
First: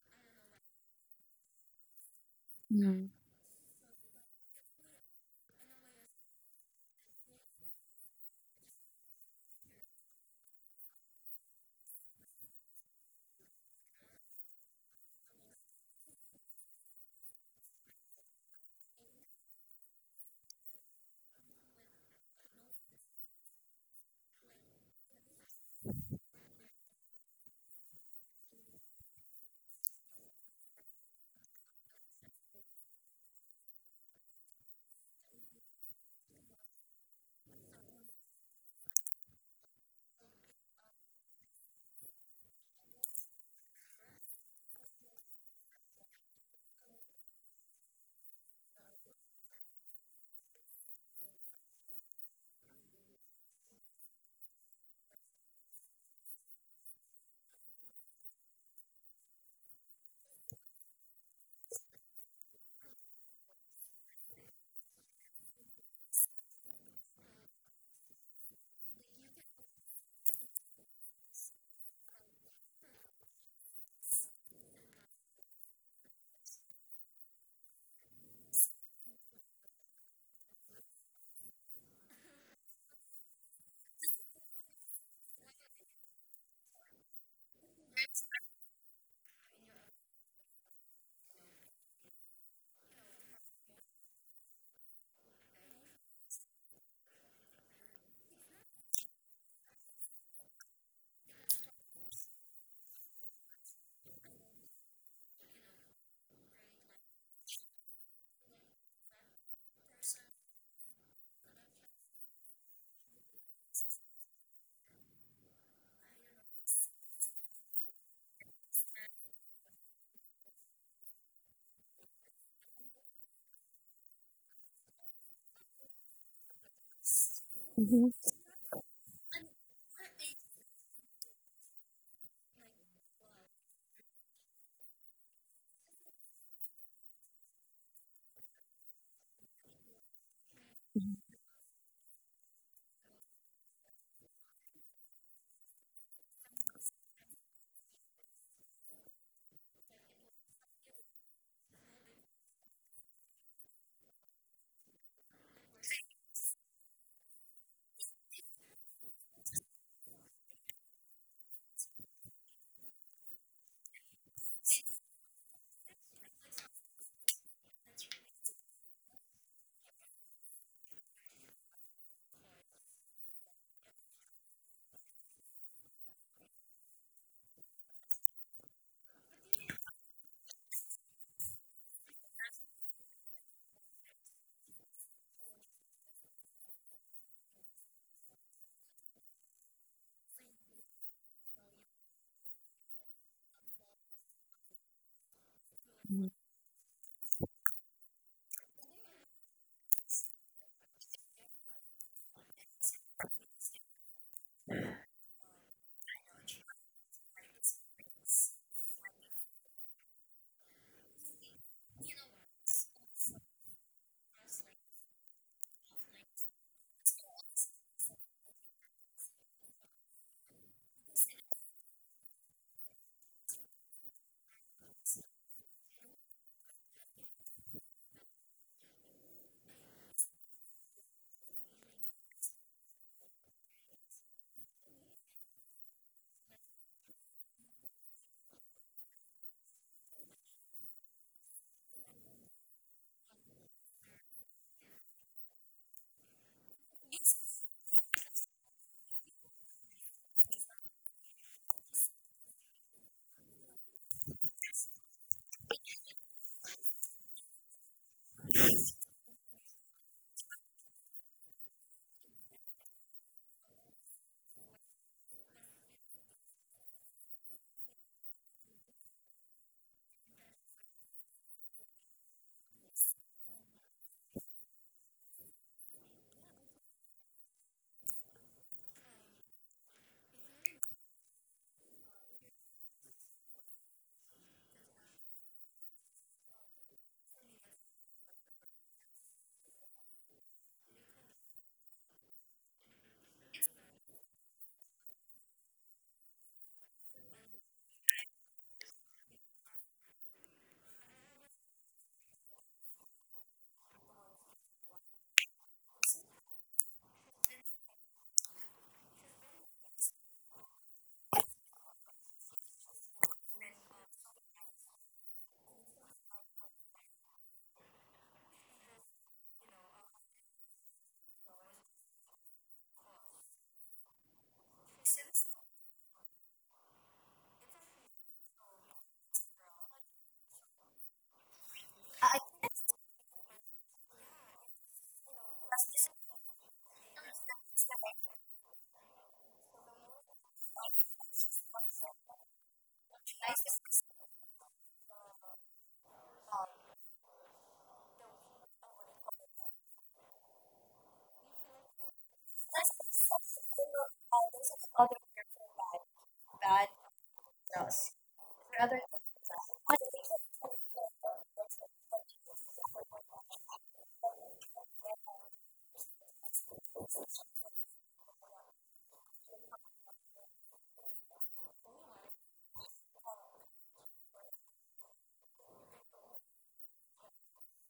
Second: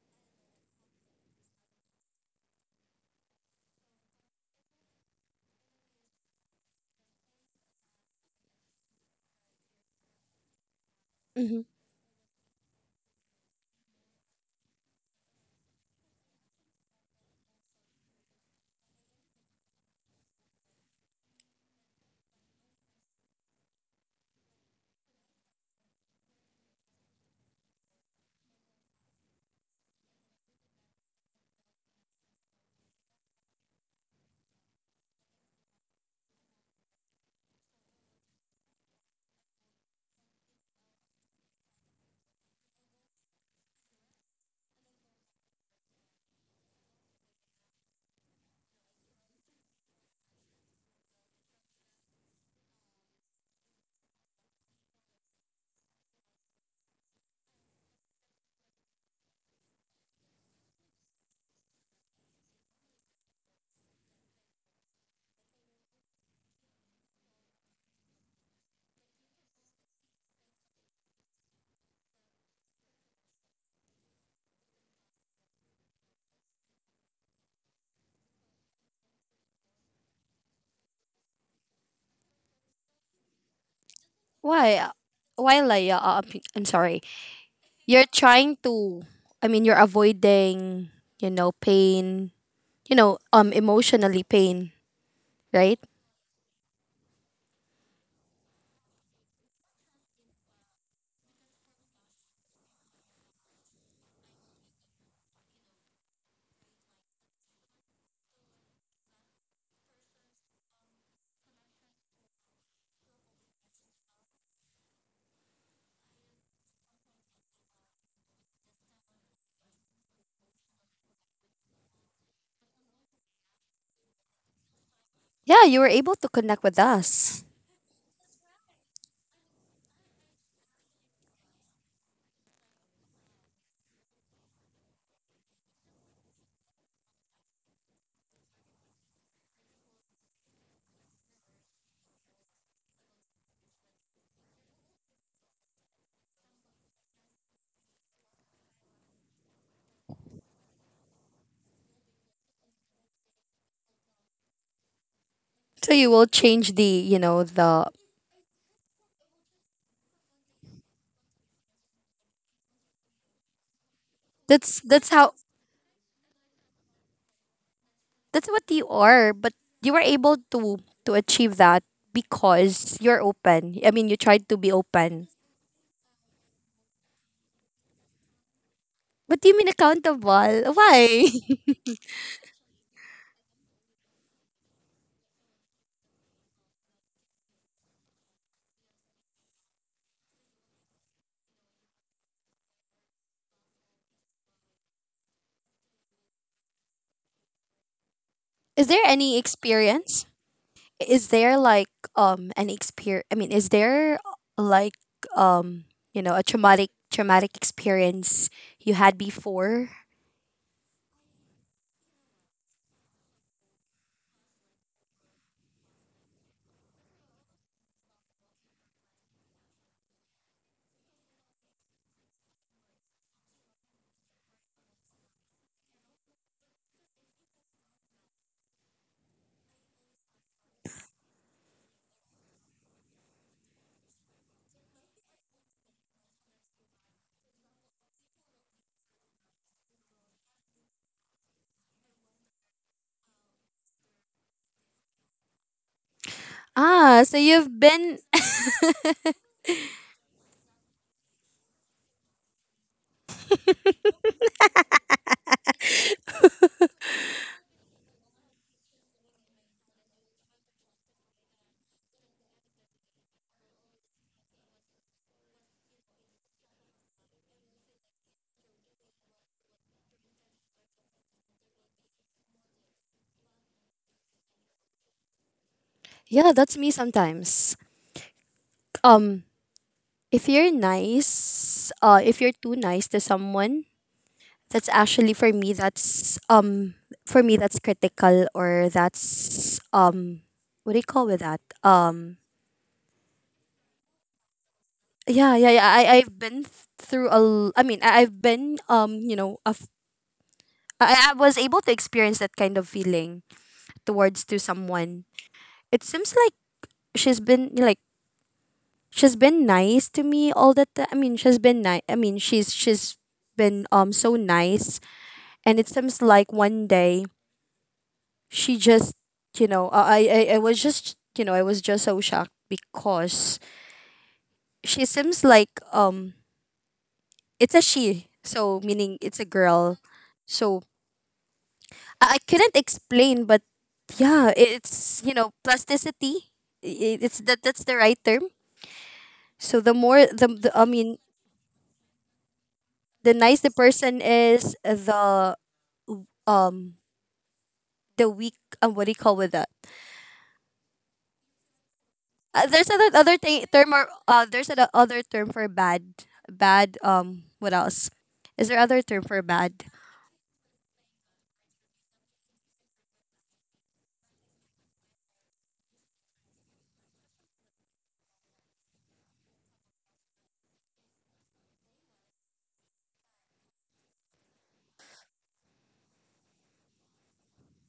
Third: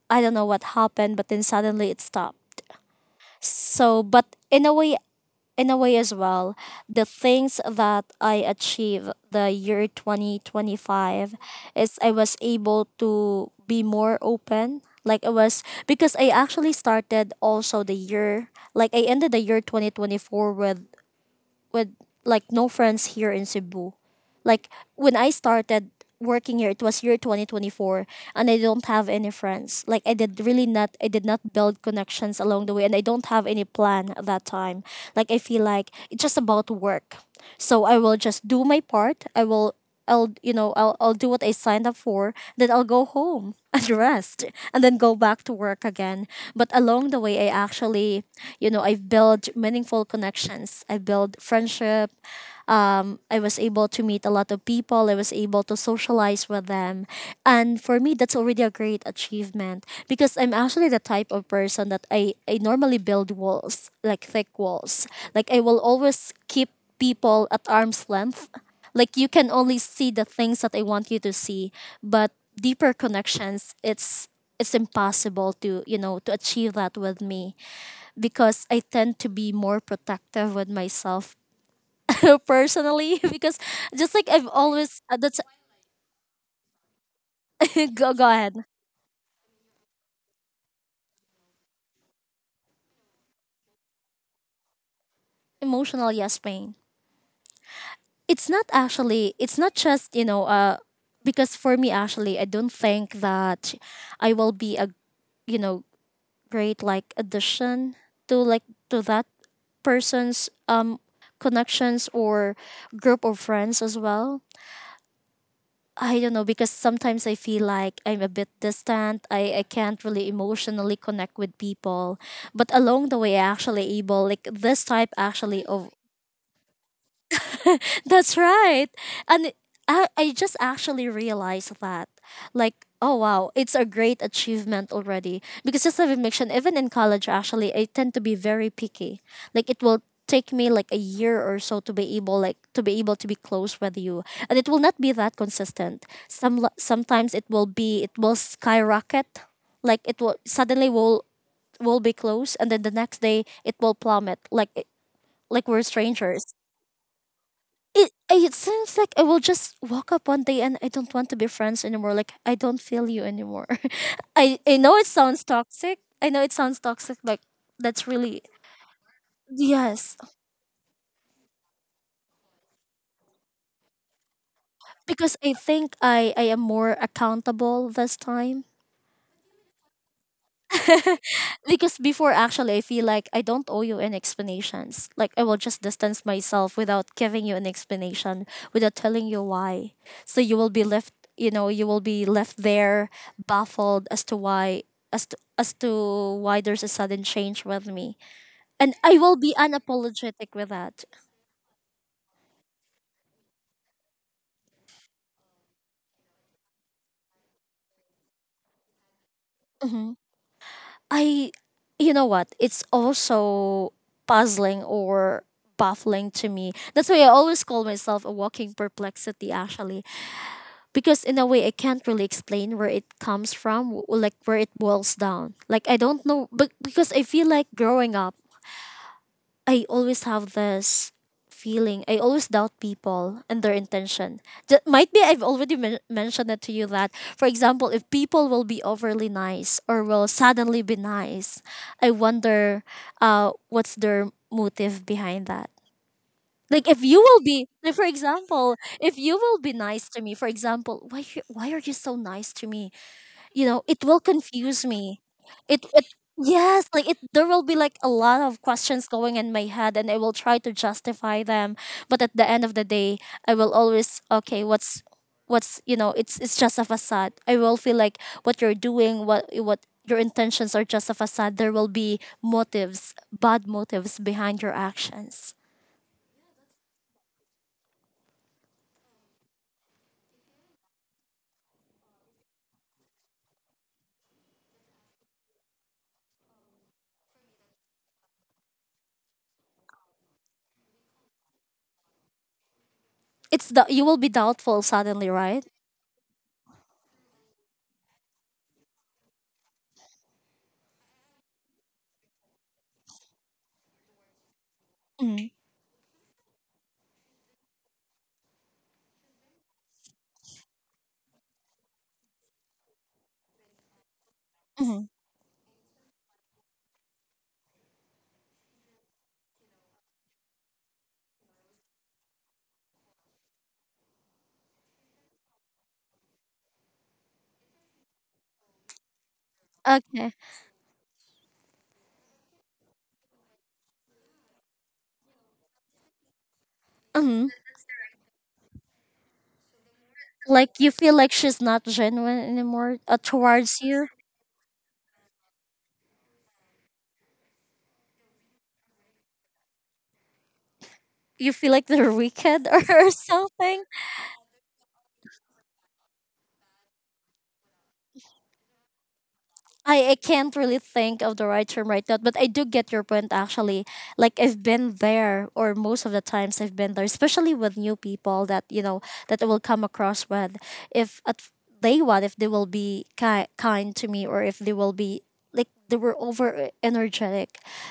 [SPEAKER 3] I don't know what happened, but then suddenly it stopped.
[SPEAKER 2] Mm-hmm.
[SPEAKER 3] So, but in a way, in a way as well, the things that I achieved the year twenty twenty-five
[SPEAKER 1] Hmm.
[SPEAKER 3] is, I was able to be more open. Like, I was, because I actually started also the year, like, I ended the year twenty twenty-four with, with like, no friends here in Cebu. Like, when I started working here, it was year twenty twenty-four, and I don't have any friends. Like, I did really not, I did not build connections along the way, and I don't have any plan at that time. Like, I feel like it's just about work. So I will just do my part. I will, I'll, you know, I'll I'll do what I signed up for. Then I'll go home [LAUGHS] and rest, and then go back to work again. But along the way, I actually, you know, I've built meaningful connections. I built friendship. I was able to meet a lot of people. I was able to socialize with them. And for me, that's already a great achievement, because I'm actually the type of person that I, I normally build walls, like thick walls. Like, I will always keep people at arm's length. Like, you can only see the things that I want you to see, but deeper connections, it's it's impossible to, you know, to achieve that with me, because I tend to be more protective with myself, [LAUGHS] personally, [LAUGHS] because just like I've
[SPEAKER 1] Why?
[SPEAKER 3] always, uh, that's
[SPEAKER 1] Why, Leia? Uh, i I'm sorry.
[SPEAKER 3] [LAUGHS]
[SPEAKER 1] You're
[SPEAKER 3] go, go ahead.
[SPEAKER 1] trying to. I mean, you're avoiding. You know, pain. You know, um, emotionally pain. Right?
[SPEAKER 3] Emotional, yes, pain. It's not actually, it's not just, you know, uh because for me, actually, I don't think that I will be a, you know, great, like, addition to, like, to that person's um connections or group of friends as well. I don't know, because sometimes I feel like I'm a bit distant. I, I can't really emotionally connect with people. But along the way, I actually able, like, this type
[SPEAKER 1] Yeah,
[SPEAKER 3] actually
[SPEAKER 1] you were
[SPEAKER 3] of,
[SPEAKER 1] able to connect with us.
[SPEAKER 2] What?
[SPEAKER 3] that's right. And I, I just actually realized that. Like, oh wow, it's a great achievement already. Because just as I've mentioned, even in college, actually, I tend to be very picky. Like, it will take me like a year or so to be able, like to be able to be close with you, and it will not be that consistent. Some, sometimes it will be, it will skyrocket, like it will suddenly will will be close, and then the next day it will plummet, like like we're
[SPEAKER 1] So you will
[SPEAKER 3] strangers.
[SPEAKER 1] change the. You know the.
[SPEAKER 3] it it seems like I will just walk up one day and I don't want to be friends anymore. Like, I don't feel you anymore. [LAUGHS] I I
[SPEAKER 1] That's
[SPEAKER 3] know it
[SPEAKER 1] that's how
[SPEAKER 3] sounds toxic. I know it sounds toxic. Like, that's really,
[SPEAKER 1] that's what you are. But you were
[SPEAKER 3] yes,
[SPEAKER 1] able to to achieve that, because you're open, I mean, you tried to be open.
[SPEAKER 3] because I think I I am more accountable this time.
[SPEAKER 1] But you mean accountable,
[SPEAKER 3] [LAUGHS]
[SPEAKER 1] why?
[SPEAKER 3] Because before, actually, I feel like I don't owe you any explanations. Like, I will just distance myself without giving you an explanation, without telling you why. So you will be left, you know, you will be left there baffled as to why, as to as
[SPEAKER 2] You're.
[SPEAKER 3] to why there's a sudden change with me.
[SPEAKER 1] [LAUGHS] Is
[SPEAKER 3] And
[SPEAKER 1] there
[SPEAKER 3] I will
[SPEAKER 1] any
[SPEAKER 3] be
[SPEAKER 1] experience?
[SPEAKER 3] unapologetic with that.
[SPEAKER 1] Is there like um An experience, I mean, is there like, um you know a traumatic traumatic experience you had before?
[SPEAKER 3] Mhm. I, you know what? It's also puzzling or baffling to me. That's why I always call myself a walking perplexity, actually, because in a way I can't really explain where it comes from, w- like, where it boils down. Like, I don't know, but because I feel like growing up, I always have this feeling. I always doubt people and their intention. That might be, I've already men- mentioned it to you that, for example, if people will be overly nice or will suddenly be nice, I wonder, uh, what's their motive behind that? Like, if you
[SPEAKER 1] Ah, so
[SPEAKER 3] will be,
[SPEAKER 1] you've
[SPEAKER 3] like, for
[SPEAKER 1] been.
[SPEAKER 3] example, if you will be nice to me, for example, why you- why are you so nice to me? You know, it will confuse me. It it yes, like, it, there will be like a lot of questions going in my head, and I will try to justify them, but at the end of the day, I will always, okay, what's what's you know, it's it's just a facade. I will feel like what you're doing, what what your intentions are, just a facade. There will be motives, bad motives behind your actions.
[SPEAKER 1] [LAUGHS] Yeah, that's me sometimes. um if you're nice, uh if you're too nice to someone, that's actually for me, that's, um for me, that's critical, or that's, um what do you call with that? um
[SPEAKER 3] It's the, you will be doubtful suddenly,
[SPEAKER 1] yeah,
[SPEAKER 3] right?
[SPEAKER 1] yeah, yeah, I I've been th- through a l- I mean, I- I've been, um you know a f- I I was able to experience that kind of feeling towards to someone.
[SPEAKER 3] Mm,
[SPEAKER 1] It seems like she's been like, she's been nice to me all the time. I mean, she's been nice. I mean, she's she's been, um so nice.
[SPEAKER 3] mhm.
[SPEAKER 1] And it seems like one day she just, you know I, I i was just, you know I was just so shocked because she seems like, um it's a she, so meaning it's a girl.
[SPEAKER 3] Okay.
[SPEAKER 1] So, i, I couldn't explain, but yeah, it's, you know plasticity. I- it's
[SPEAKER 3] Hmm.
[SPEAKER 1] that, that's the right term. So the more, the,
[SPEAKER 3] Like,
[SPEAKER 1] the I
[SPEAKER 3] you feel
[SPEAKER 1] mean,
[SPEAKER 3] like she's not genuine anymore, uh,
[SPEAKER 1] the nice the
[SPEAKER 3] towards you.
[SPEAKER 1] person is, the, um the weak, um what do you call with that?
[SPEAKER 3] You feel like they're
[SPEAKER 1] Uh,
[SPEAKER 3] wicked [LAUGHS]
[SPEAKER 1] there's
[SPEAKER 3] or
[SPEAKER 1] another other thing
[SPEAKER 3] something.
[SPEAKER 1] term, or uh, there's another other term for bad. Bad. Um. What else? Is there other term for bad?
[SPEAKER 3] I, I can't really think of the right term right now, but I do get your point actually. Like, I've been there, or most of the times I've been there, especially with new people that, you know, that I will come across with. If at day one, if they will be ki- kind to me, or if they will be like they were over energetic,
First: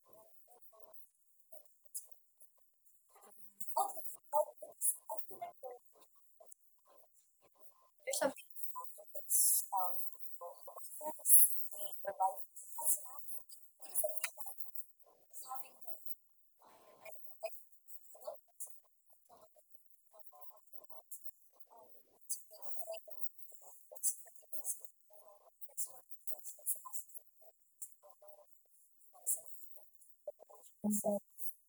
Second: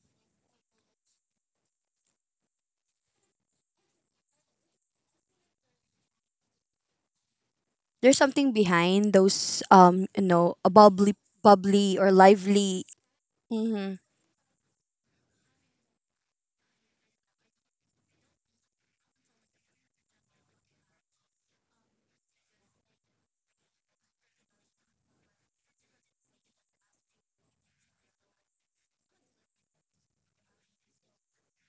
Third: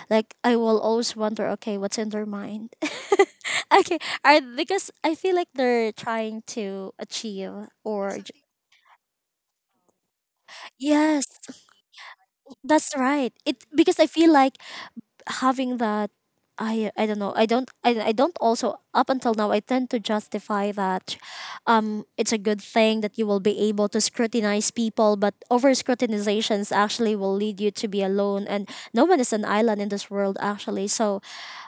[SPEAKER 3] like, I will always wonder, okay, what's in their mind? [LAUGHS] Okay. I, because I feel like they're trying to achieve or
[SPEAKER 1] There's
[SPEAKER 3] j-
[SPEAKER 1] something behind those. Um. You know, a bubbly,
[SPEAKER 3] yes,
[SPEAKER 1] bubbly or lively.
[SPEAKER 3] that's right. It, because
[SPEAKER 1] Mm-hmm.
[SPEAKER 3] I feel like having that, I I don't know. I don't, I, I don't also up until now I tend to justify that. Um it's a good thing that you will be able to scrutinize people, but over scrutinizations actually will lead you to be alone, and no one is an island in this world, actually. So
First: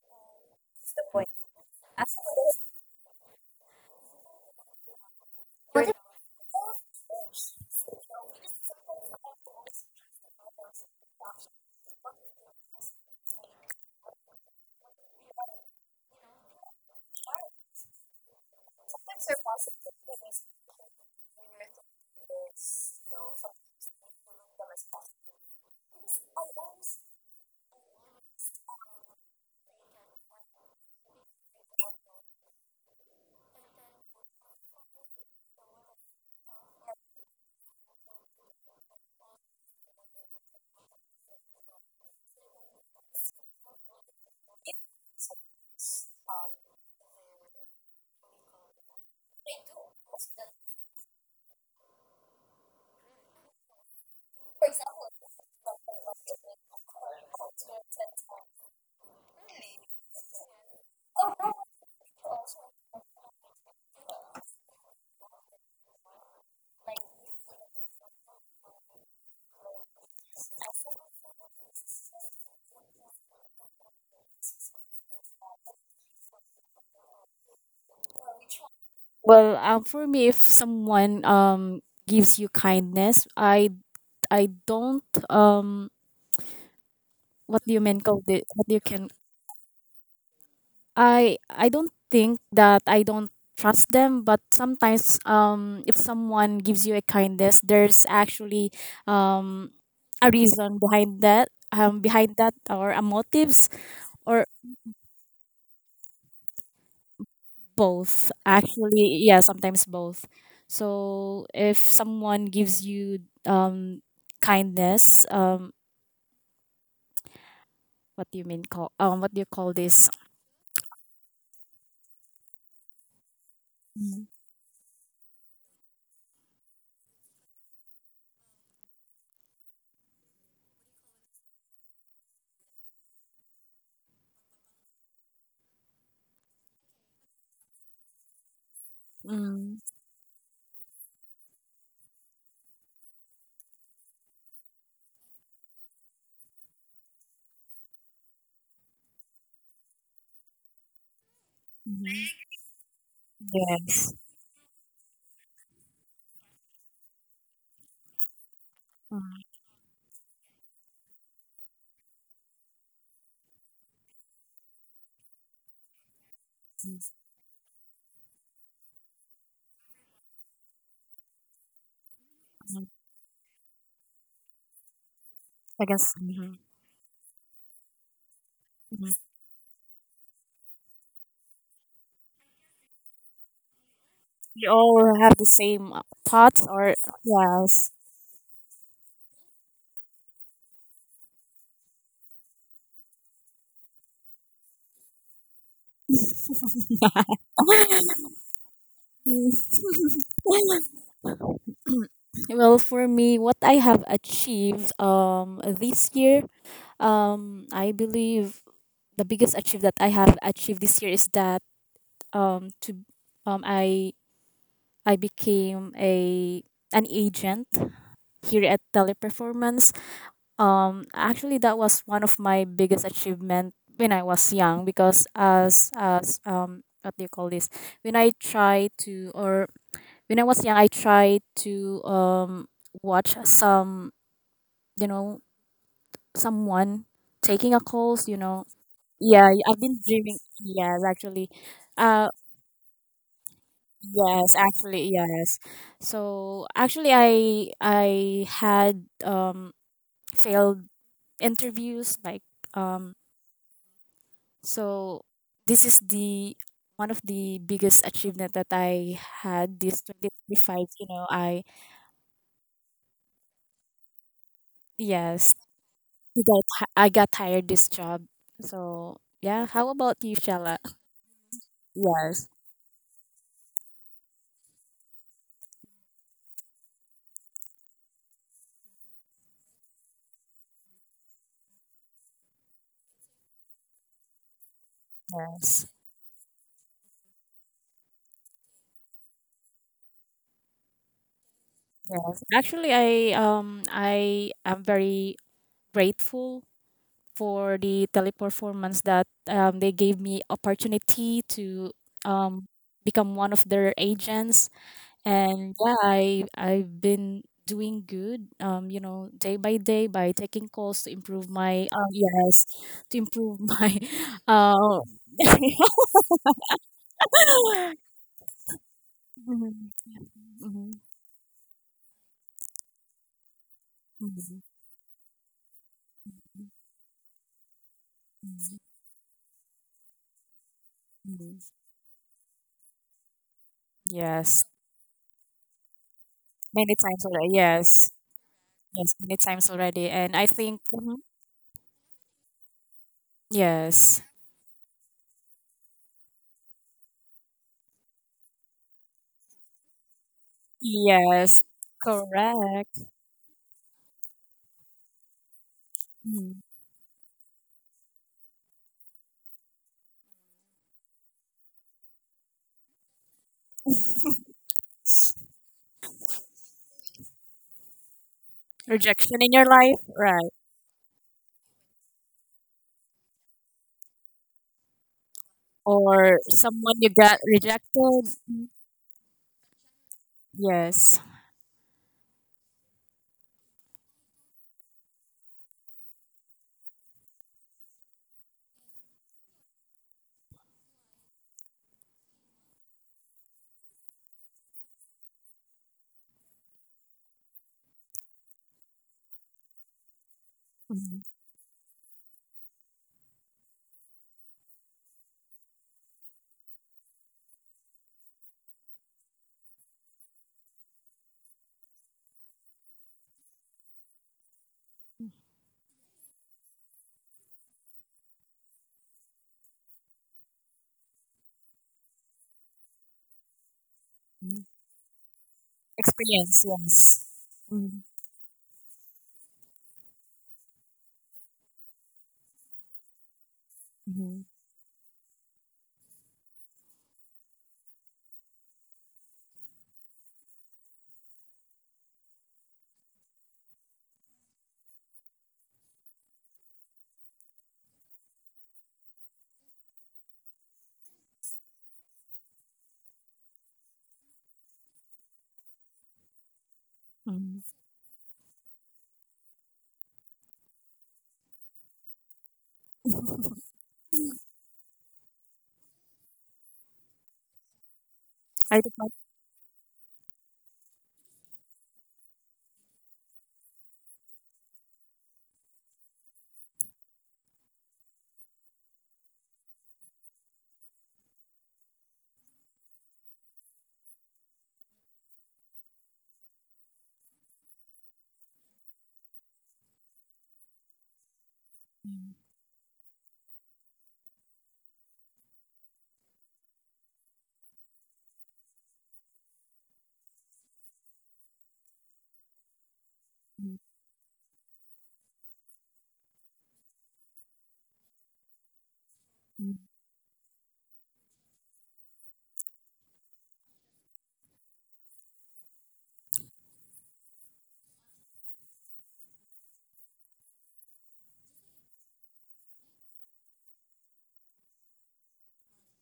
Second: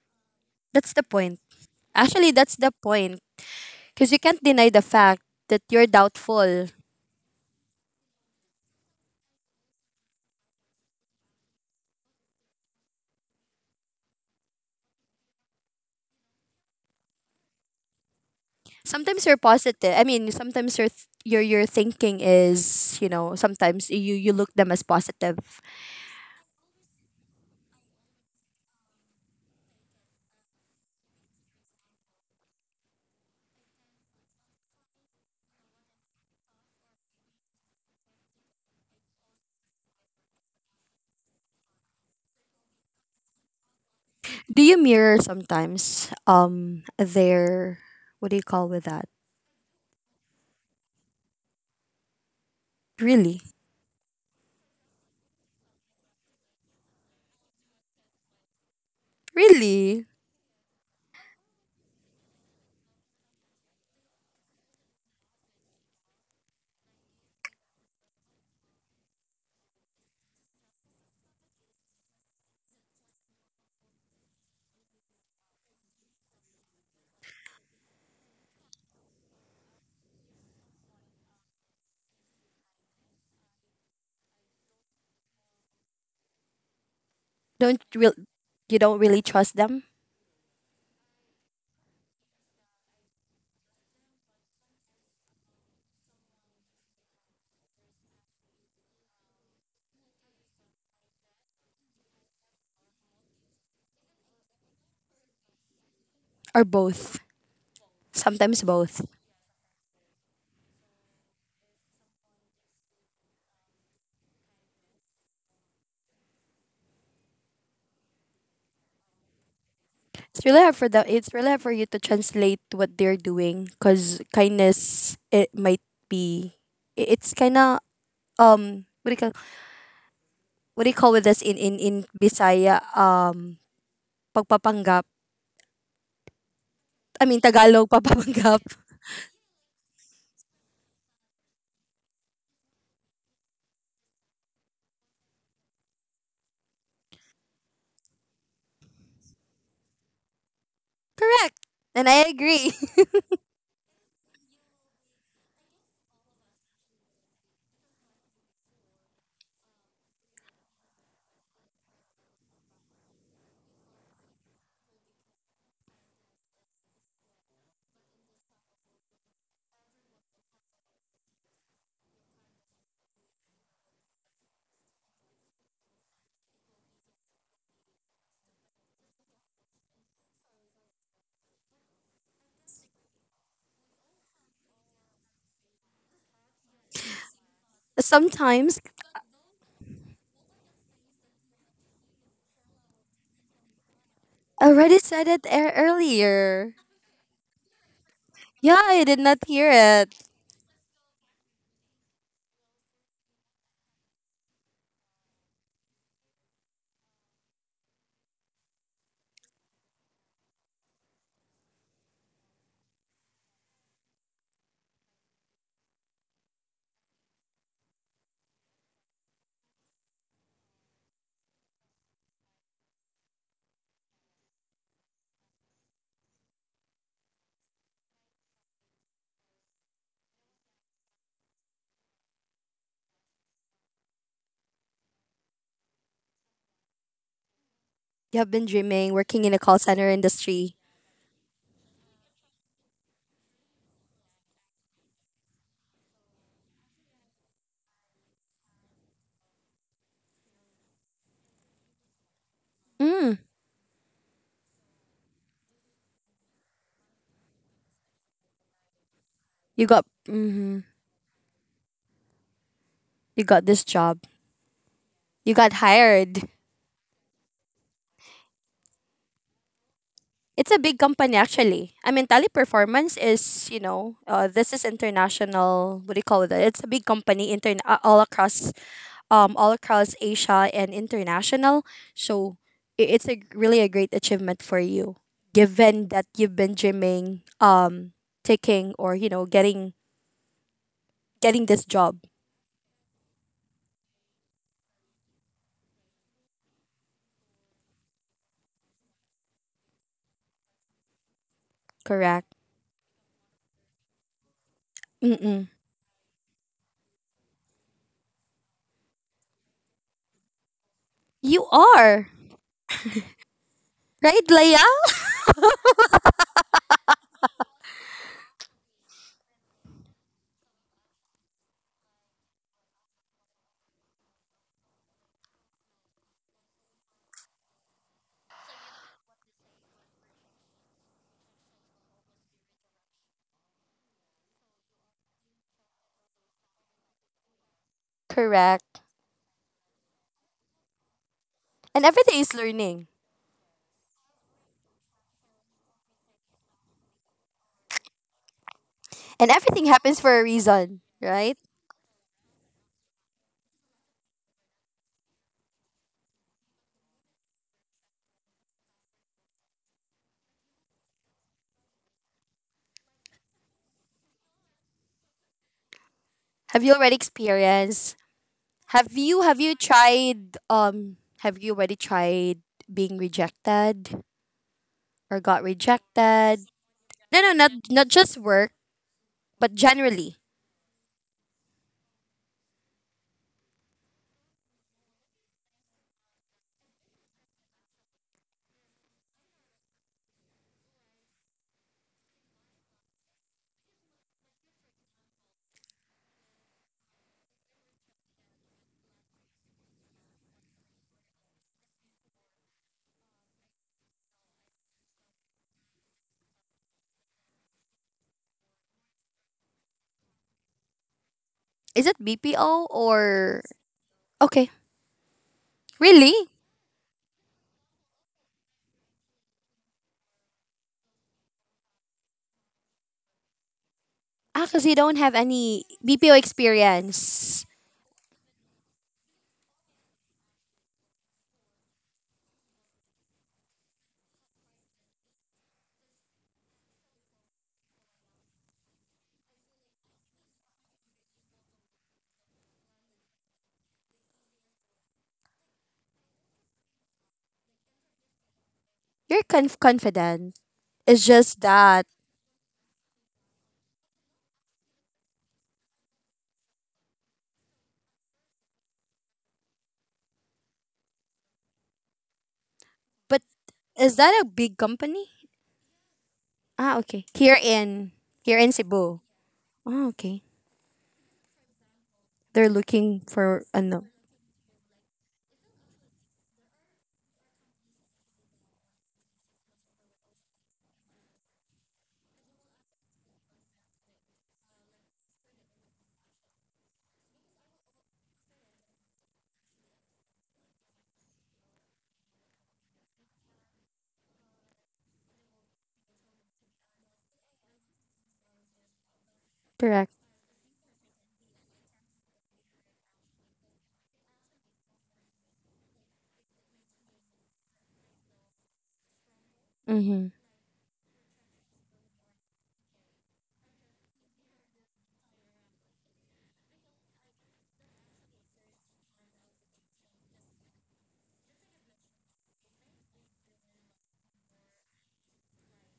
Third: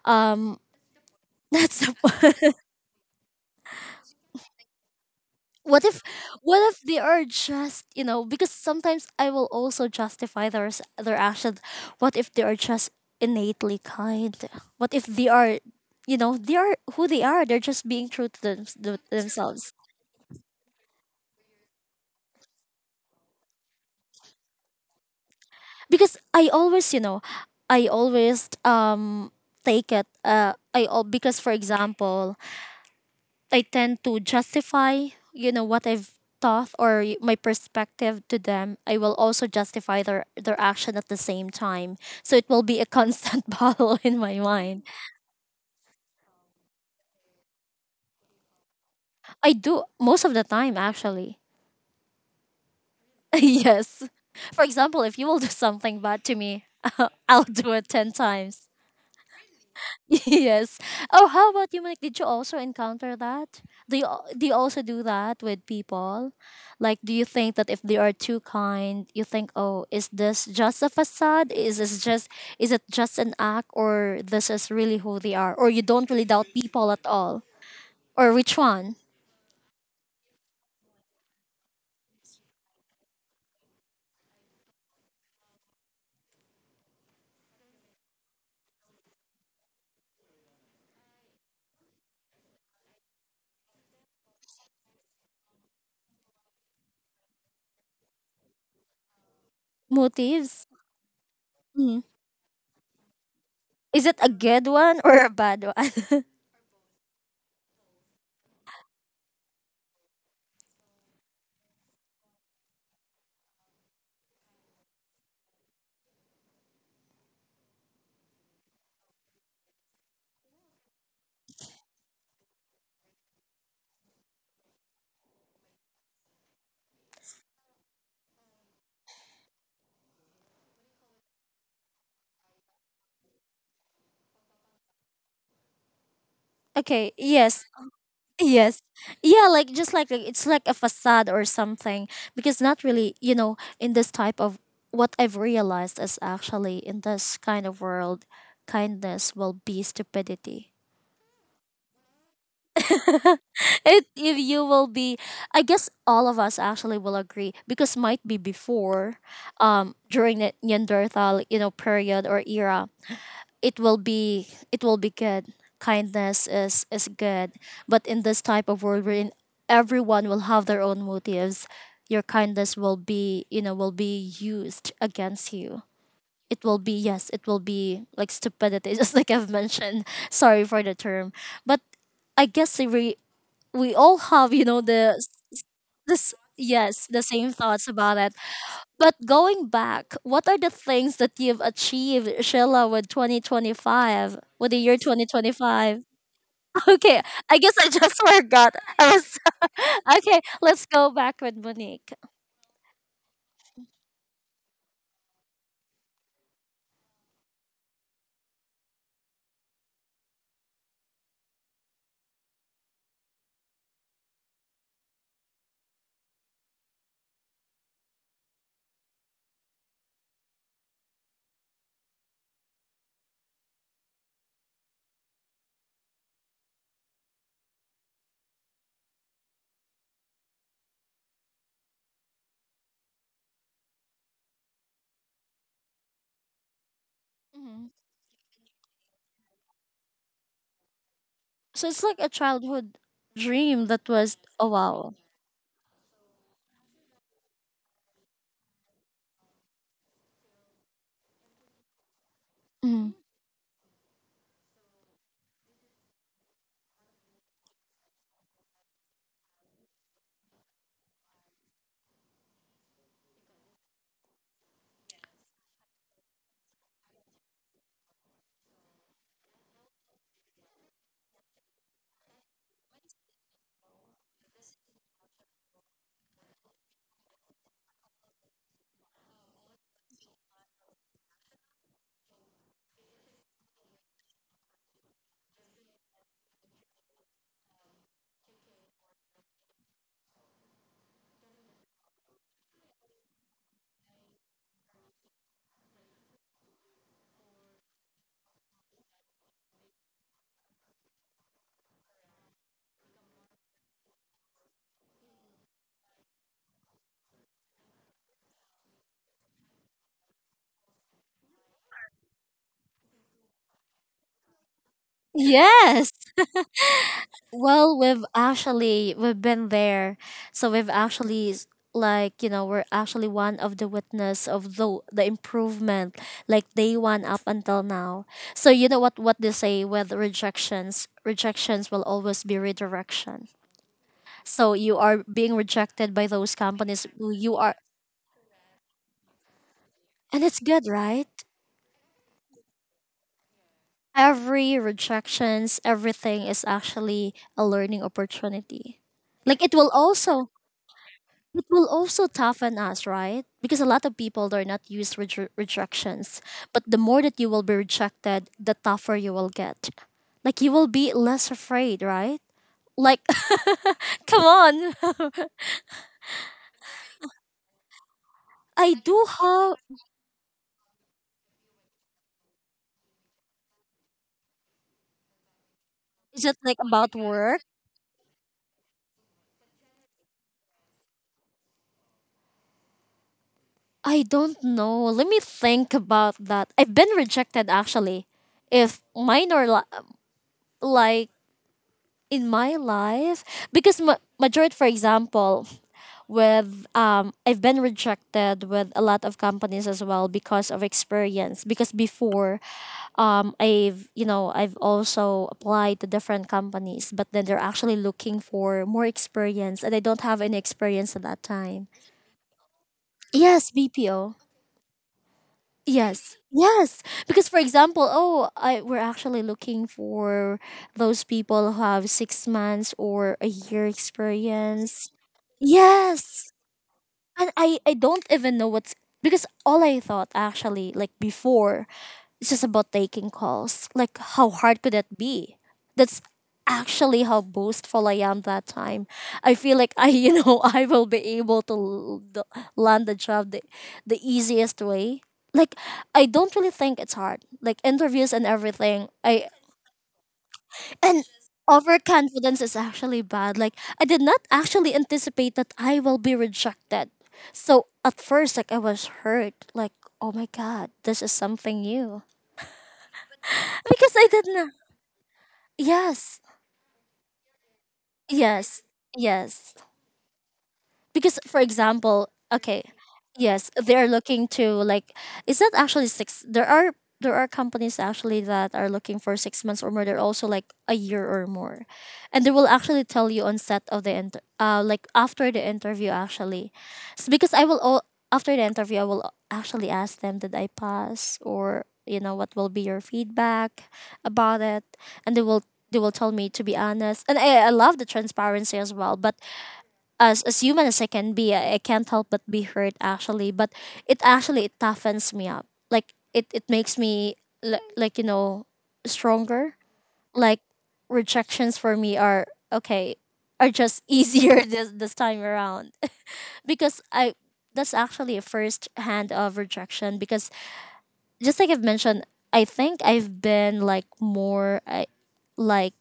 [SPEAKER 3] um
[SPEAKER 1] That's the point.
[SPEAKER 3] [LAUGHS] that's the
[SPEAKER 1] Actually,
[SPEAKER 3] point.
[SPEAKER 1] that's the point. Because you can't deny the fact that
[SPEAKER 3] what
[SPEAKER 1] you're
[SPEAKER 3] if what
[SPEAKER 1] doubtful.
[SPEAKER 3] if they are just you know because sometimes I will also justify their s- their actions. What if they are just innately kind. What if they are, you know, they are who they are, they're just being true to them, to
[SPEAKER 1] Sometimes you're
[SPEAKER 3] themselves.
[SPEAKER 1] positive. I mean, sometimes your th- your your thinking is, you know sometimes you you look them as positive.
[SPEAKER 3] Because I always, you know, I always um take it uh I all because for example I tend to justify, you know, what I've thought or y- my perspective to them. I will also justify their their action at the same time. So it will be a constant [LAUGHS] battle in my
[SPEAKER 1] Do you
[SPEAKER 3] mind.
[SPEAKER 1] mirror sometimes, um their, what do you call with that?
[SPEAKER 3] I do most of the time actually. [LAUGHS]
[SPEAKER 1] Really?
[SPEAKER 3] Yes. For example, if you will do something bad to me, [LAUGHS] I'll do it ten times.
[SPEAKER 1] Really?
[SPEAKER 3] [LAUGHS] Yes. Oh, how about you, Mike? Did you also encounter that? Do you al- do you also do that with people? Like, do you think that if they are too kind, you think, oh, is this just a facade? Is this just, is it just an act, or this is really who they are? Or you don't really doubt people at all? Or which one?
[SPEAKER 2] Well, um, for me, if someone um gives you kindness, I I don't um what do you
[SPEAKER 1] Don't
[SPEAKER 2] mean
[SPEAKER 1] real
[SPEAKER 2] call it? What do you
[SPEAKER 1] You don't
[SPEAKER 2] can
[SPEAKER 1] really trust them.
[SPEAKER 2] I I don't think that I don't trust them, but sometimes um if someone gives you a kindness, there's actually um a
[SPEAKER 3] Motives?
[SPEAKER 2] reason behind that um
[SPEAKER 3] Mm.
[SPEAKER 2] behind that or a motives
[SPEAKER 3] Is it a
[SPEAKER 2] or
[SPEAKER 3] good one or a bad one?
[SPEAKER 1] Or both?
[SPEAKER 2] both,
[SPEAKER 1] Sometimes both.
[SPEAKER 2] actually, yeah, sometimes both. So if someone gives you um kindness um what do you mean call um what do you call this.
[SPEAKER 1] It's really hard for them. It's really hard for you to translate what they're doing because
[SPEAKER 2] Mm,
[SPEAKER 1] kindness it might be, i- it's kind of, um what do you call what do you call with this in, in in Bisaya, um pagpapanggap.
[SPEAKER 3] [LAUGHS] Okay.
[SPEAKER 1] I mean,
[SPEAKER 3] Yes.
[SPEAKER 1] Tagalog. [LAUGHS] Pagpapanggap.
[SPEAKER 3] Yes. Yeah, like
[SPEAKER 2] mm,
[SPEAKER 3] just like a- it's like a facade or something because not really, you know, in this type of, what I've realized is actually in this kind of world, kindness will be stupidity.
[SPEAKER 1] Correct. And
[SPEAKER 2] mhm,
[SPEAKER 1] I agree.
[SPEAKER 3] [LAUGHS] It
[SPEAKER 2] yes.
[SPEAKER 3] if you will be, I guess all of us actually will agree because might be before,
[SPEAKER 2] Mm,
[SPEAKER 3] um during the Neanderthal, you know, period or era, it will be it will be good. Kindness is
[SPEAKER 2] mm,
[SPEAKER 3] is good, but in this type of world wherein everyone will have their own motives, your kindness
[SPEAKER 2] mm.
[SPEAKER 3] will be, you know, will be used against you.
[SPEAKER 2] I guess mhm,
[SPEAKER 3] It will be, yes, it will be like stupidity, [LAUGHS] just
[SPEAKER 2] mhm.
[SPEAKER 3] like I've mentioned. Sorry for the term, but I guess we we all have, you
[SPEAKER 2] We
[SPEAKER 3] know,
[SPEAKER 2] all
[SPEAKER 3] the,
[SPEAKER 2] have the same uh,
[SPEAKER 3] this,
[SPEAKER 2] thoughts or
[SPEAKER 3] yes, the same thoughts
[SPEAKER 2] yes.
[SPEAKER 1] [LAUGHS]
[SPEAKER 3] about it.
[SPEAKER 1] Sometimes.
[SPEAKER 3] But going back, what are the things that you've achieved, Sheila, with twenty twenty-five,
[SPEAKER 1] I
[SPEAKER 3] with the year
[SPEAKER 1] already said it ear
[SPEAKER 3] twenty twenty-five?
[SPEAKER 1] earlier.
[SPEAKER 3] [LAUGHS] Okay, I guess I just [LAUGHS]
[SPEAKER 2] [LAUGHS]
[SPEAKER 3] forgot.
[SPEAKER 1] Yeah, I
[SPEAKER 3] I
[SPEAKER 1] did not
[SPEAKER 3] was,
[SPEAKER 1] hear it.
[SPEAKER 3] [LAUGHS] okay, let's go back with Monique.
[SPEAKER 2] Well, for me, what I have achieved um this year, um I believe the biggest achievement that I have achieved this year is that um to um I I became a an agent here at Teleperformance. Um, actually, that was one of my biggest achievement when I was young because as as um what do you call this? When I try to or when I was young, I tried to um watch some you know someone taking a
[SPEAKER 3] Mhm.
[SPEAKER 2] calls. You
[SPEAKER 1] You have
[SPEAKER 2] know,
[SPEAKER 1] been dreaming, working
[SPEAKER 2] yeah,
[SPEAKER 1] in a
[SPEAKER 2] I've
[SPEAKER 1] call
[SPEAKER 2] been
[SPEAKER 1] center
[SPEAKER 2] dreaming.
[SPEAKER 1] industry.
[SPEAKER 2] Yes, actually.
[SPEAKER 3] So it's like a
[SPEAKER 2] Uh,
[SPEAKER 3] childhood dream that was,
[SPEAKER 2] yes,
[SPEAKER 3] oh
[SPEAKER 2] actually,
[SPEAKER 3] wow.
[SPEAKER 2] yes. So actually, I I had um failed interviews like
[SPEAKER 3] Mhm.
[SPEAKER 2] um
[SPEAKER 1] Mm,
[SPEAKER 2] so this is the one of the biggest achievement that I had
[SPEAKER 1] you
[SPEAKER 2] this
[SPEAKER 1] got mm-hmm,
[SPEAKER 2] twenty twenty-five, you know, I
[SPEAKER 1] you got this job. You
[SPEAKER 2] yes.
[SPEAKER 1] got
[SPEAKER 2] I
[SPEAKER 1] hired.
[SPEAKER 2] got hi- I got hired this job, so yeah, how about you,
[SPEAKER 1] It's
[SPEAKER 2] Shella?
[SPEAKER 1] a big company actually. I mean,
[SPEAKER 2] Yes,
[SPEAKER 1] Teleperformance is, you know uh, this is international. What do you call it? It's a big company intern uh, all across, um, all across Asia and international. So, i- it's a really a great achievement for you,
[SPEAKER 2] yes,
[SPEAKER 1] given that you've been dreaming, um, taking, or you know getting getting this job.
[SPEAKER 2] yes, actually, I um I am very grateful for the teleperformance that um, they gave me opportunity to
[SPEAKER 1] Correct.
[SPEAKER 2] um become one of their agents,
[SPEAKER 1] Mm-mm.
[SPEAKER 2] and yeah, I I've been doing good um you know day by day by taking calls to improve
[SPEAKER 1] You
[SPEAKER 2] my um
[SPEAKER 1] are
[SPEAKER 2] yes to improve my
[SPEAKER 1] right,
[SPEAKER 2] [LAUGHS]
[SPEAKER 1] Leia.
[SPEAKER 2] uh [LAUGHS]
[SPEAKER 3] Yes. Well, we've actually we've been
[SPEAKER 2] Mhm,
[SPEAKER 3] there, so we've
[SPEAKER 2] mhm,
[SPEAKER 3] actually s- like, you know, we're actually one of the witness
[SPEAKER 2] mhm,
[SPEAKER 3] of the the improvement, like day one up until now. So
[SPEAKER 2] mhm,
[SPEAKER 3] you know what what they say with rejections,
[SPEAKER 2] mhm.
[SPEAKER 3] rejections will always be redirection.
[SPEAKER 2] Yes,
[SPEAKER 3] So you are being rejected by those
[SPEAKER 2] many
[SPEAKER 3] companies
[SPEAKER 2] times
[SPEAKER 3] who
[SPEAKER 2] already,
[SPEAKER 3] you are,
[SPEAKER 2] yes.
[SPEAKER 1] Correct.
[SPEAKER 2] Yes, many times already and
[SPEAKER 3] and
[SPEAKER 2] I
[SPEAKER 3] it's
[SPEAKER 2] think
[SPEAKER 3] good,
[SPEAKER 2] mhm,
[SPEAKER 3] right?
[SPEAKER 1] And everything is learning,
[SPEAKER 2] yes,
[SPEAKER 3] Every rejections, everything is actually a learning opportunity.
[SPEAKER 1] and
[SPEAKER 3] Like it
[SPEAKER 1] everything
[SPEAKER 3] will
[SPEAKER 1] happens for a
[SPEAKER 3] also
[SPEAKER 1] reason, right?
[SPEAKER 2] yes,
[SPEAKER 3] it will also toughen
[SPEAKER 2] correct.
[SPEAKER 3] us, right? Because a lot of people they're not used with rejections.
[SPEAKER 2] Mhm.
[SPEAKER 3] But the more that you will be rejected, the tougher you will get. Like you will be less afraid, right? Like, [LAUGHS] come on.
[SPEAKER 1] Have you already experienced?
[SPEAKER 3] [LAUGHS] I
[SPEAKER 1] Have
[SPEAKER 3] do
[SPEAKER 2] Rejection
[SPEAKER 1] you
[SPEAKER 2] in
[SPEAKER 1] have
[SPEAKER 2] your
[SPEAKER 1] you
[SPEAKER 3] have.
[SPEAKER 2] life, right?
[SPEAKER 1] tried? Um, have you already tried being rejected or got
[SPEAKER 2] Or
[SPEAKER 3] Is it
[SPEAKER 1] rejected?
[SPEAKER 3] like
[SPEAKER 2] someone you
[SPEAKER 3] about
[SPEAKER 2] got
[SPEAKER 1] No, no,
[SPEAKER 3] work?
[SPEAKER 1] not
[SPEAKER 2] rejected?
[SPEAKER 1] not just work, but generally.
[SPEAKER 2] Yes.
[SPEAKER 3] I don't know. Let me think about that. I've been rejected actually, if minor li- like in my life because ma- majority, for example, with um I've been rejected with a lot of companies as well because of experience, because before um I've, you know, I've also applied to different companies but then they're actually looking for more experience and I don't have any experience at that time.
[SPEAKER 1] Is it B P O or
[SPEAKER 3] Yes, B P O.
[SPEAKER 1] okay? Really?
[SPEAKER 3] Yes. Yes. Because for example, oh, I we're actually looking for those people who have six months or a year
[SPEAKER 2] Mm.
[SPEAKER 1] Ah, because you
[SPEAKER 3] experience.
[SPEAKER 1] don't have any B P O
[SPEAKER 3] Yes.
[SPEAKER 2] Experience, yes.
[SPEAKER 3] And
[SPEAKER 1] experience.
[SPEAKER 3] I I
[SPEAKER 2] Mm,
[SPEAKER 3] don't even know what's, because all I thought actually, like before, it's just about taking calls. Like
[SPEAKER 2] mhm,
[SPEAKER 3] how hard could that be? That's actually how boastful I am that time. I feel like I [LAUGHS] you know I will be able to l- the- land the job the, the easiest way. Like I don't really think it's hard. Like interviews and everything.
[SPEAKER 1] You're
[SPEAKER 3] I,
[SPEAKER 1] conf- confident.
[SPEAKER 3] and
[SPEAKER 1] It's just that.
[SPEAKER 3] overconfidence is actually bad. Like I did not actually anticipate that I will be rejected.
[SPEAKER 2] mm.
[SPEAKER 3] So at first like I was hurt. Like, oh my god, this is something new.
[SPEAKER 1] But
[SPEAKER 2] [LAUGHS]
[SPEAKER 3] Because
[SPEAKER 1] is
[SPEAKER 3] I
[SPEAKER 1] that
[SPEAKER 3] did
[SPEAKER 1] a
[SPEAKER 3] not.
[SPEAKER 1] big company?
[SPEAKER 3] Yes.
[SPEAKER 1] Ah, okay. Here in here in
[SPEAKER 2] I
[SPEAKER 3] Yes.
[SPEAKER 2] did not.
[SPEAKER 1] Cebu.
[SPEAKER 3] Yes.
[SPEAKER 1] Ah, okay.
[SPEAKER 3] Because for example,
[SPEAKER 1] They're
[SPEAKER 3] okay,
[SPEAKER 1] looking for
[SPEAKER 3] yes,
[SPEAKER 1] ano?
[SPEAKER 3] they're looking to like, is that actually six, there are, there are companies actually that are looking for six months or more, they're also like a year or more, and they will actually tell you on set of the inter- uh like after the interview actually. So because I will all after the interview I will actually ask them, did I pass or you
[SPEAKER 2] Mm,
[SPEAKER 3] know what will be your feedback about it, and they will they will tell me to be honest, and i, I love the transparency as well, but
[SPEAKER 1] Correct.
[SPEAKER 3] as as human as I can be, I, I can't help but be hurt actually. But
[SPEAKER 2] mm,
[SPEAKER 3] it actually it toughens me up. Like it it makes me, li- like you know, stronger.
[SPEAKER 2] mm.
[SPEAKER 1] Mm-hmm.
[SPEAKER 3] Like rejections for me are, okay, are just easier [LAUGHS] this this time around because I, that's actually a first hand of rejection because just like I've mentioned, I think I've been like more I, like,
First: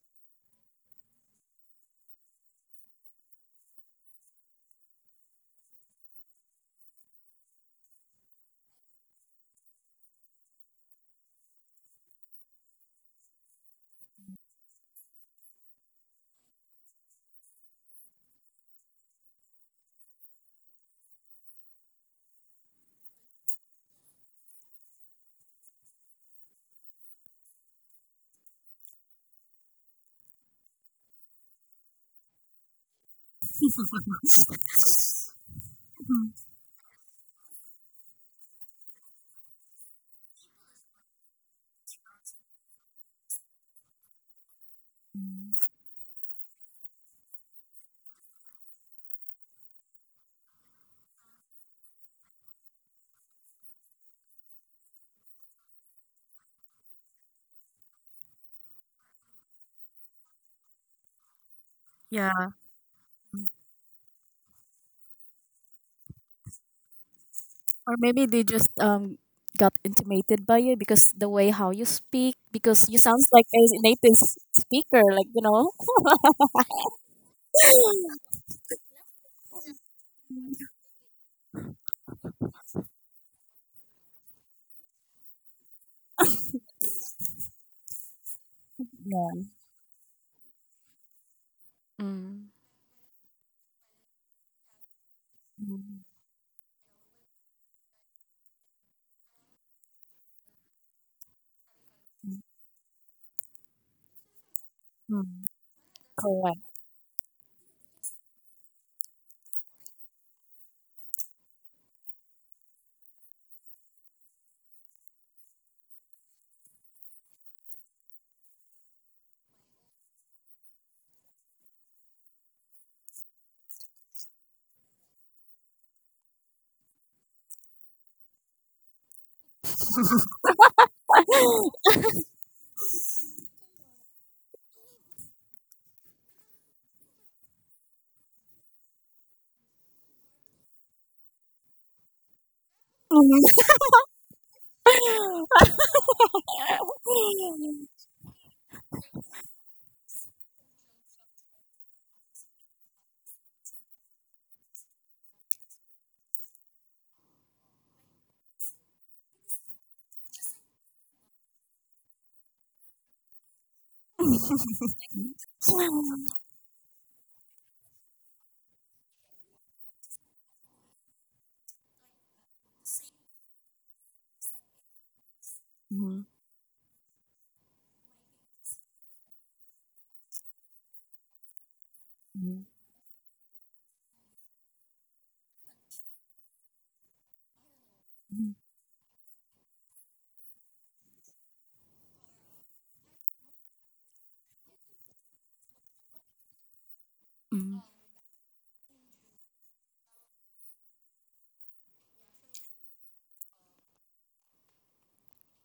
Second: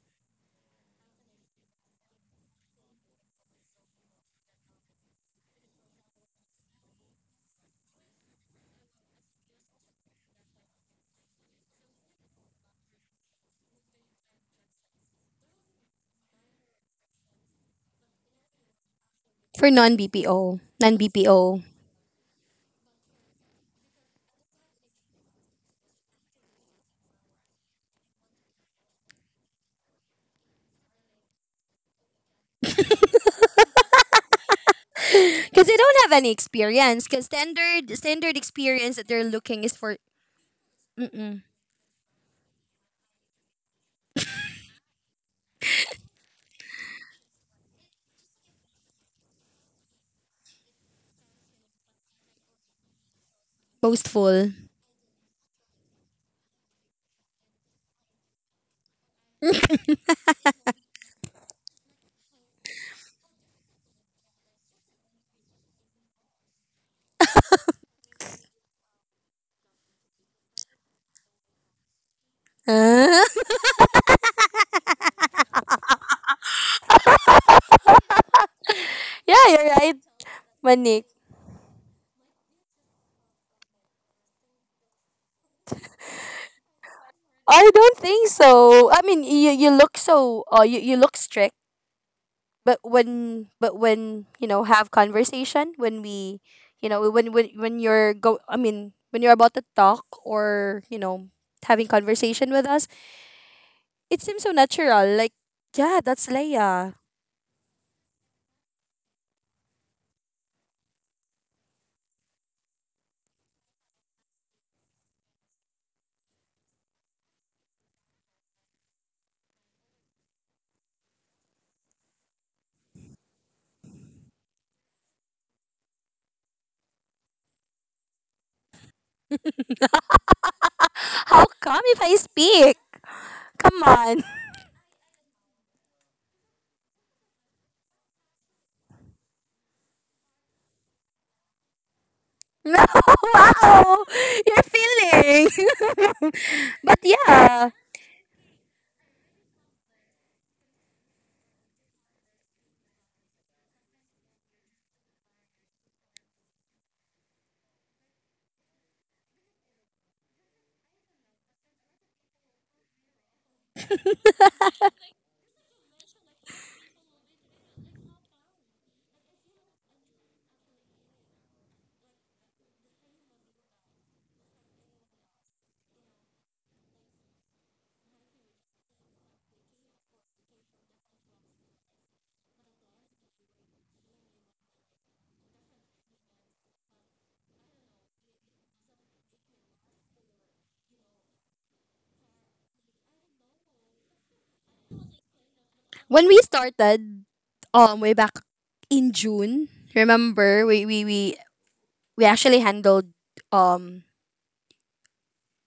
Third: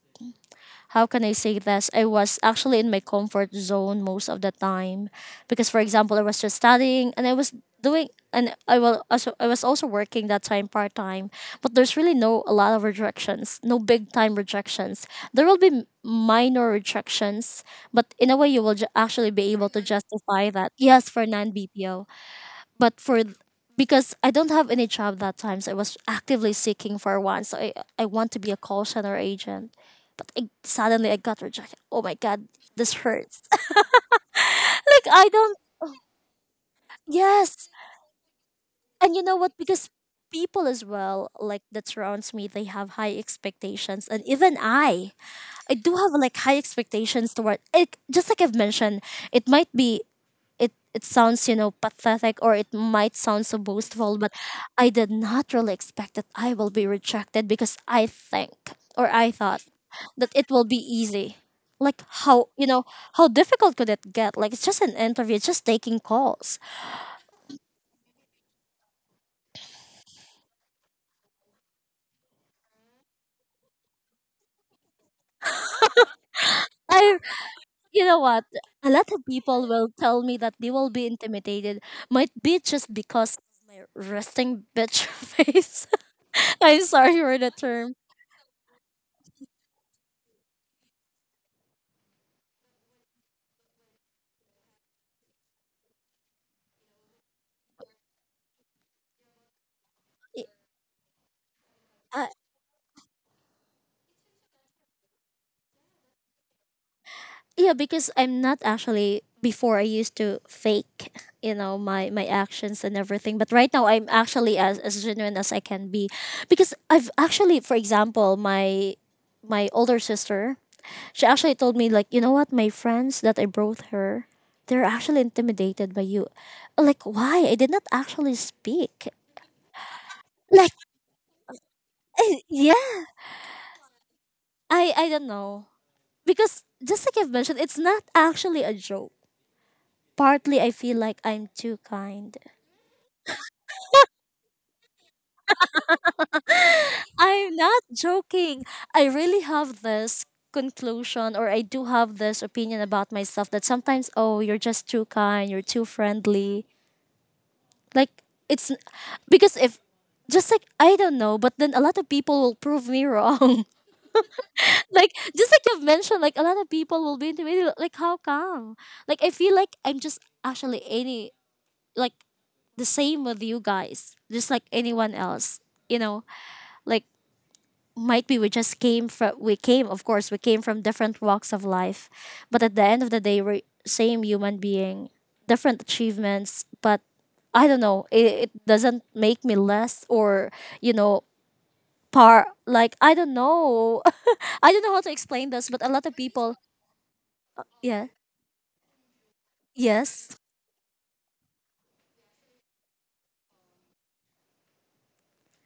[SPEAKER 3] how can I say this? I was actually in my comfort zone most of the time because, for example, I was just studying and I was doing, and I will also I was also working that time part time, but there's really no a lot of rejections, no big time rejections. There will be m- minor rejections, but in a way you will ju- actually be
[SPEAKER 1] For
[SPEAKER 3] able to
[SPEAKER 1] non
[SPEAKER 3] justify
[SPEAKER 1] B P O,
[SPEAKER 3] that.
[SPEAKER 1] non
[SPEAKER 3] Yes, for non
[SPEAKER 1] BPO,
[SPEAKER 3] B P O, but for th- because I don't have any job that time, so I was actively seeking for one. So I, I want to be a call center agent, but I, suddenly I got rejected. Oh my god, this hurts. [LAUGHS] Like I don't.
[SPEAKER 1] because they don't have any
[SPEAKER 2] Mhm.
[SPEAKER 1] experience. Because
[SPEAKER 3] Yes,
[SPEAKER 1] standard standard experience that
[SPEAKER 3] and you
[SPEAKER 1] they're
[SPEAKER 3] know what?
[SPEAKER 1] looking is
[SPEAKER 3] Because
[SPEAKER 1] for.
[SPEAKER 3] people as well,
[SPEAKER 1] Mm-mm.
[SPEAKER 3] like that surrounds me, they have high expectations, and even I, I do have like high expectations toward. It, just like I've mentioned, it might be, it it sounds you know pathetic or it might sound so boastful, but
[SPEAKER 1] Boastful.
[SPEAKER 3] I did not really expect that I will be rejected because I think, or I thought, that it will be easy, like
[SPEAKER 2] Yeah.
[SPEAKER 3] how, you know, how difficult could it get, like it's just an interview, it's just taking calls.
[SPEAKER 2] Or maybe they just um got intimidated by you because the way how you speak because you
[SPEAKER 1] Uh,
[SPEAKER 2] sounds like
[SPEAKER 1] [LAUGHS]
[SPEAKER 2] a native speaker like you know.
[SPEAKER 3] I, you know
[SPEAKER 2] [LAUGHS]
[SPEAKER 3] what, a lot of
[SPEAKER 1] yeah,
[SPEAKER 3] people
[SPEAKER 1] you're
[SPEAKER 3] will
[SPEAKER 1] right,
[SPEAKER 3] tell me that they will
[SPEAKER 1] Manik.
[SPEAKER 3] be intimidated, might be just because of my resting bitch [LAUGHS] face, I'm sorry for the
[SPEAKER 1] I
[SPEAKER 3] term.
[SPEAKER 1] don't think so. I mean,
[SPEAKER 2] Yeah.
[SPEAKER 1] you, you look so, uh, you, you look strict,
[SPEAKER 2] Mm.
[SPEAKER 1] but when but when you know have conversation, when
[SPEAKER 2] Mm,
[SPEAKER 1] we, you know when when when you're go I mean, when you're about to talk, or you know having
[SPEAKER 3] I,
[SPEAKER 2] mm,
[SPEAKER 1] conversation with us, it seems so natural. Like,
[SPEAKER 2] mm.
[SPEAKER 1] yeah, that's
[SPEAKER 2] Correct.
[SPEAKER 1] Leia.
[SPEAKER 3] yeah, because I'm not actually, before I used to fake, you know, my my actions and everything, but right now I'm actually as as genuine as I can be because I've actually, for example, my my older sister, she actually told me like, "You know what? My friends that I brought her, they're actually intimidated by you." I'm like, "Why? I did not actually speak." Like,
[SPEAKER 1] How come
[SPEAKER 2] [LAUGHS]
[SPEAKER 1] if I
[SPEAKER 3] [LAUGHS] eh,
[SPEAKER 1] speak?
[SPEAKER 3] yeah,
[SPEAKER 1] Come on. [LAUGHS]
[SPEAKER 3] I I don't know. Because just like I've mentioned, it's not actually a joke. Partly I feel like I'm too kind.
[SPEAKER 1] No,
[SPEAKER 2] Mhm,
[SPEAKER 1] wow, you're feeling. [LAUGHS] But
[SPEAKER 3] I'm
[SPEAKER 1] yeah.
[SPEAKER 3] not
[SPEAKER 2] [LAUGHS]
[SPEAKER 3] joking. I really have this conclusion, or I do have this opinion about myself that sometimes, oh you're just too kind, you're too friendly. Like it's, because if, just like I don't know, but then a lot of people will prove me wrong. [LAUGHS] Like just like you've mentioned, like a lot of people will be intimidated. Like how come? Like I feel like I'm just actually any, like the same with you guys, just like anyone else. You know,
[SPEAKER 2] Mm,
[SPEAKER 3] like might be we just came from, we came, of course we came from different walks of life, but
[SPEAKER 2] mm,
[SPEAKER 3] at the end of the day we're same human being, different achievements, but I don't know, it, it doesn't make me less or, you know, par, like I don't know, [LAUGHS] I don't know how to explain this, but a lot of
[SPEAKER 1] When we
[SPEAKER 3] people,
[SPEAKER 1] started,
[SPEAKER 2] mm,
[SPEAKER 1] um
[SPEAKER 3] yeah,
[SPEAKER 1] way back in June,
[SPEAKER 3] yes,
[SPEAKER 1] remember we we we, we actually handled, um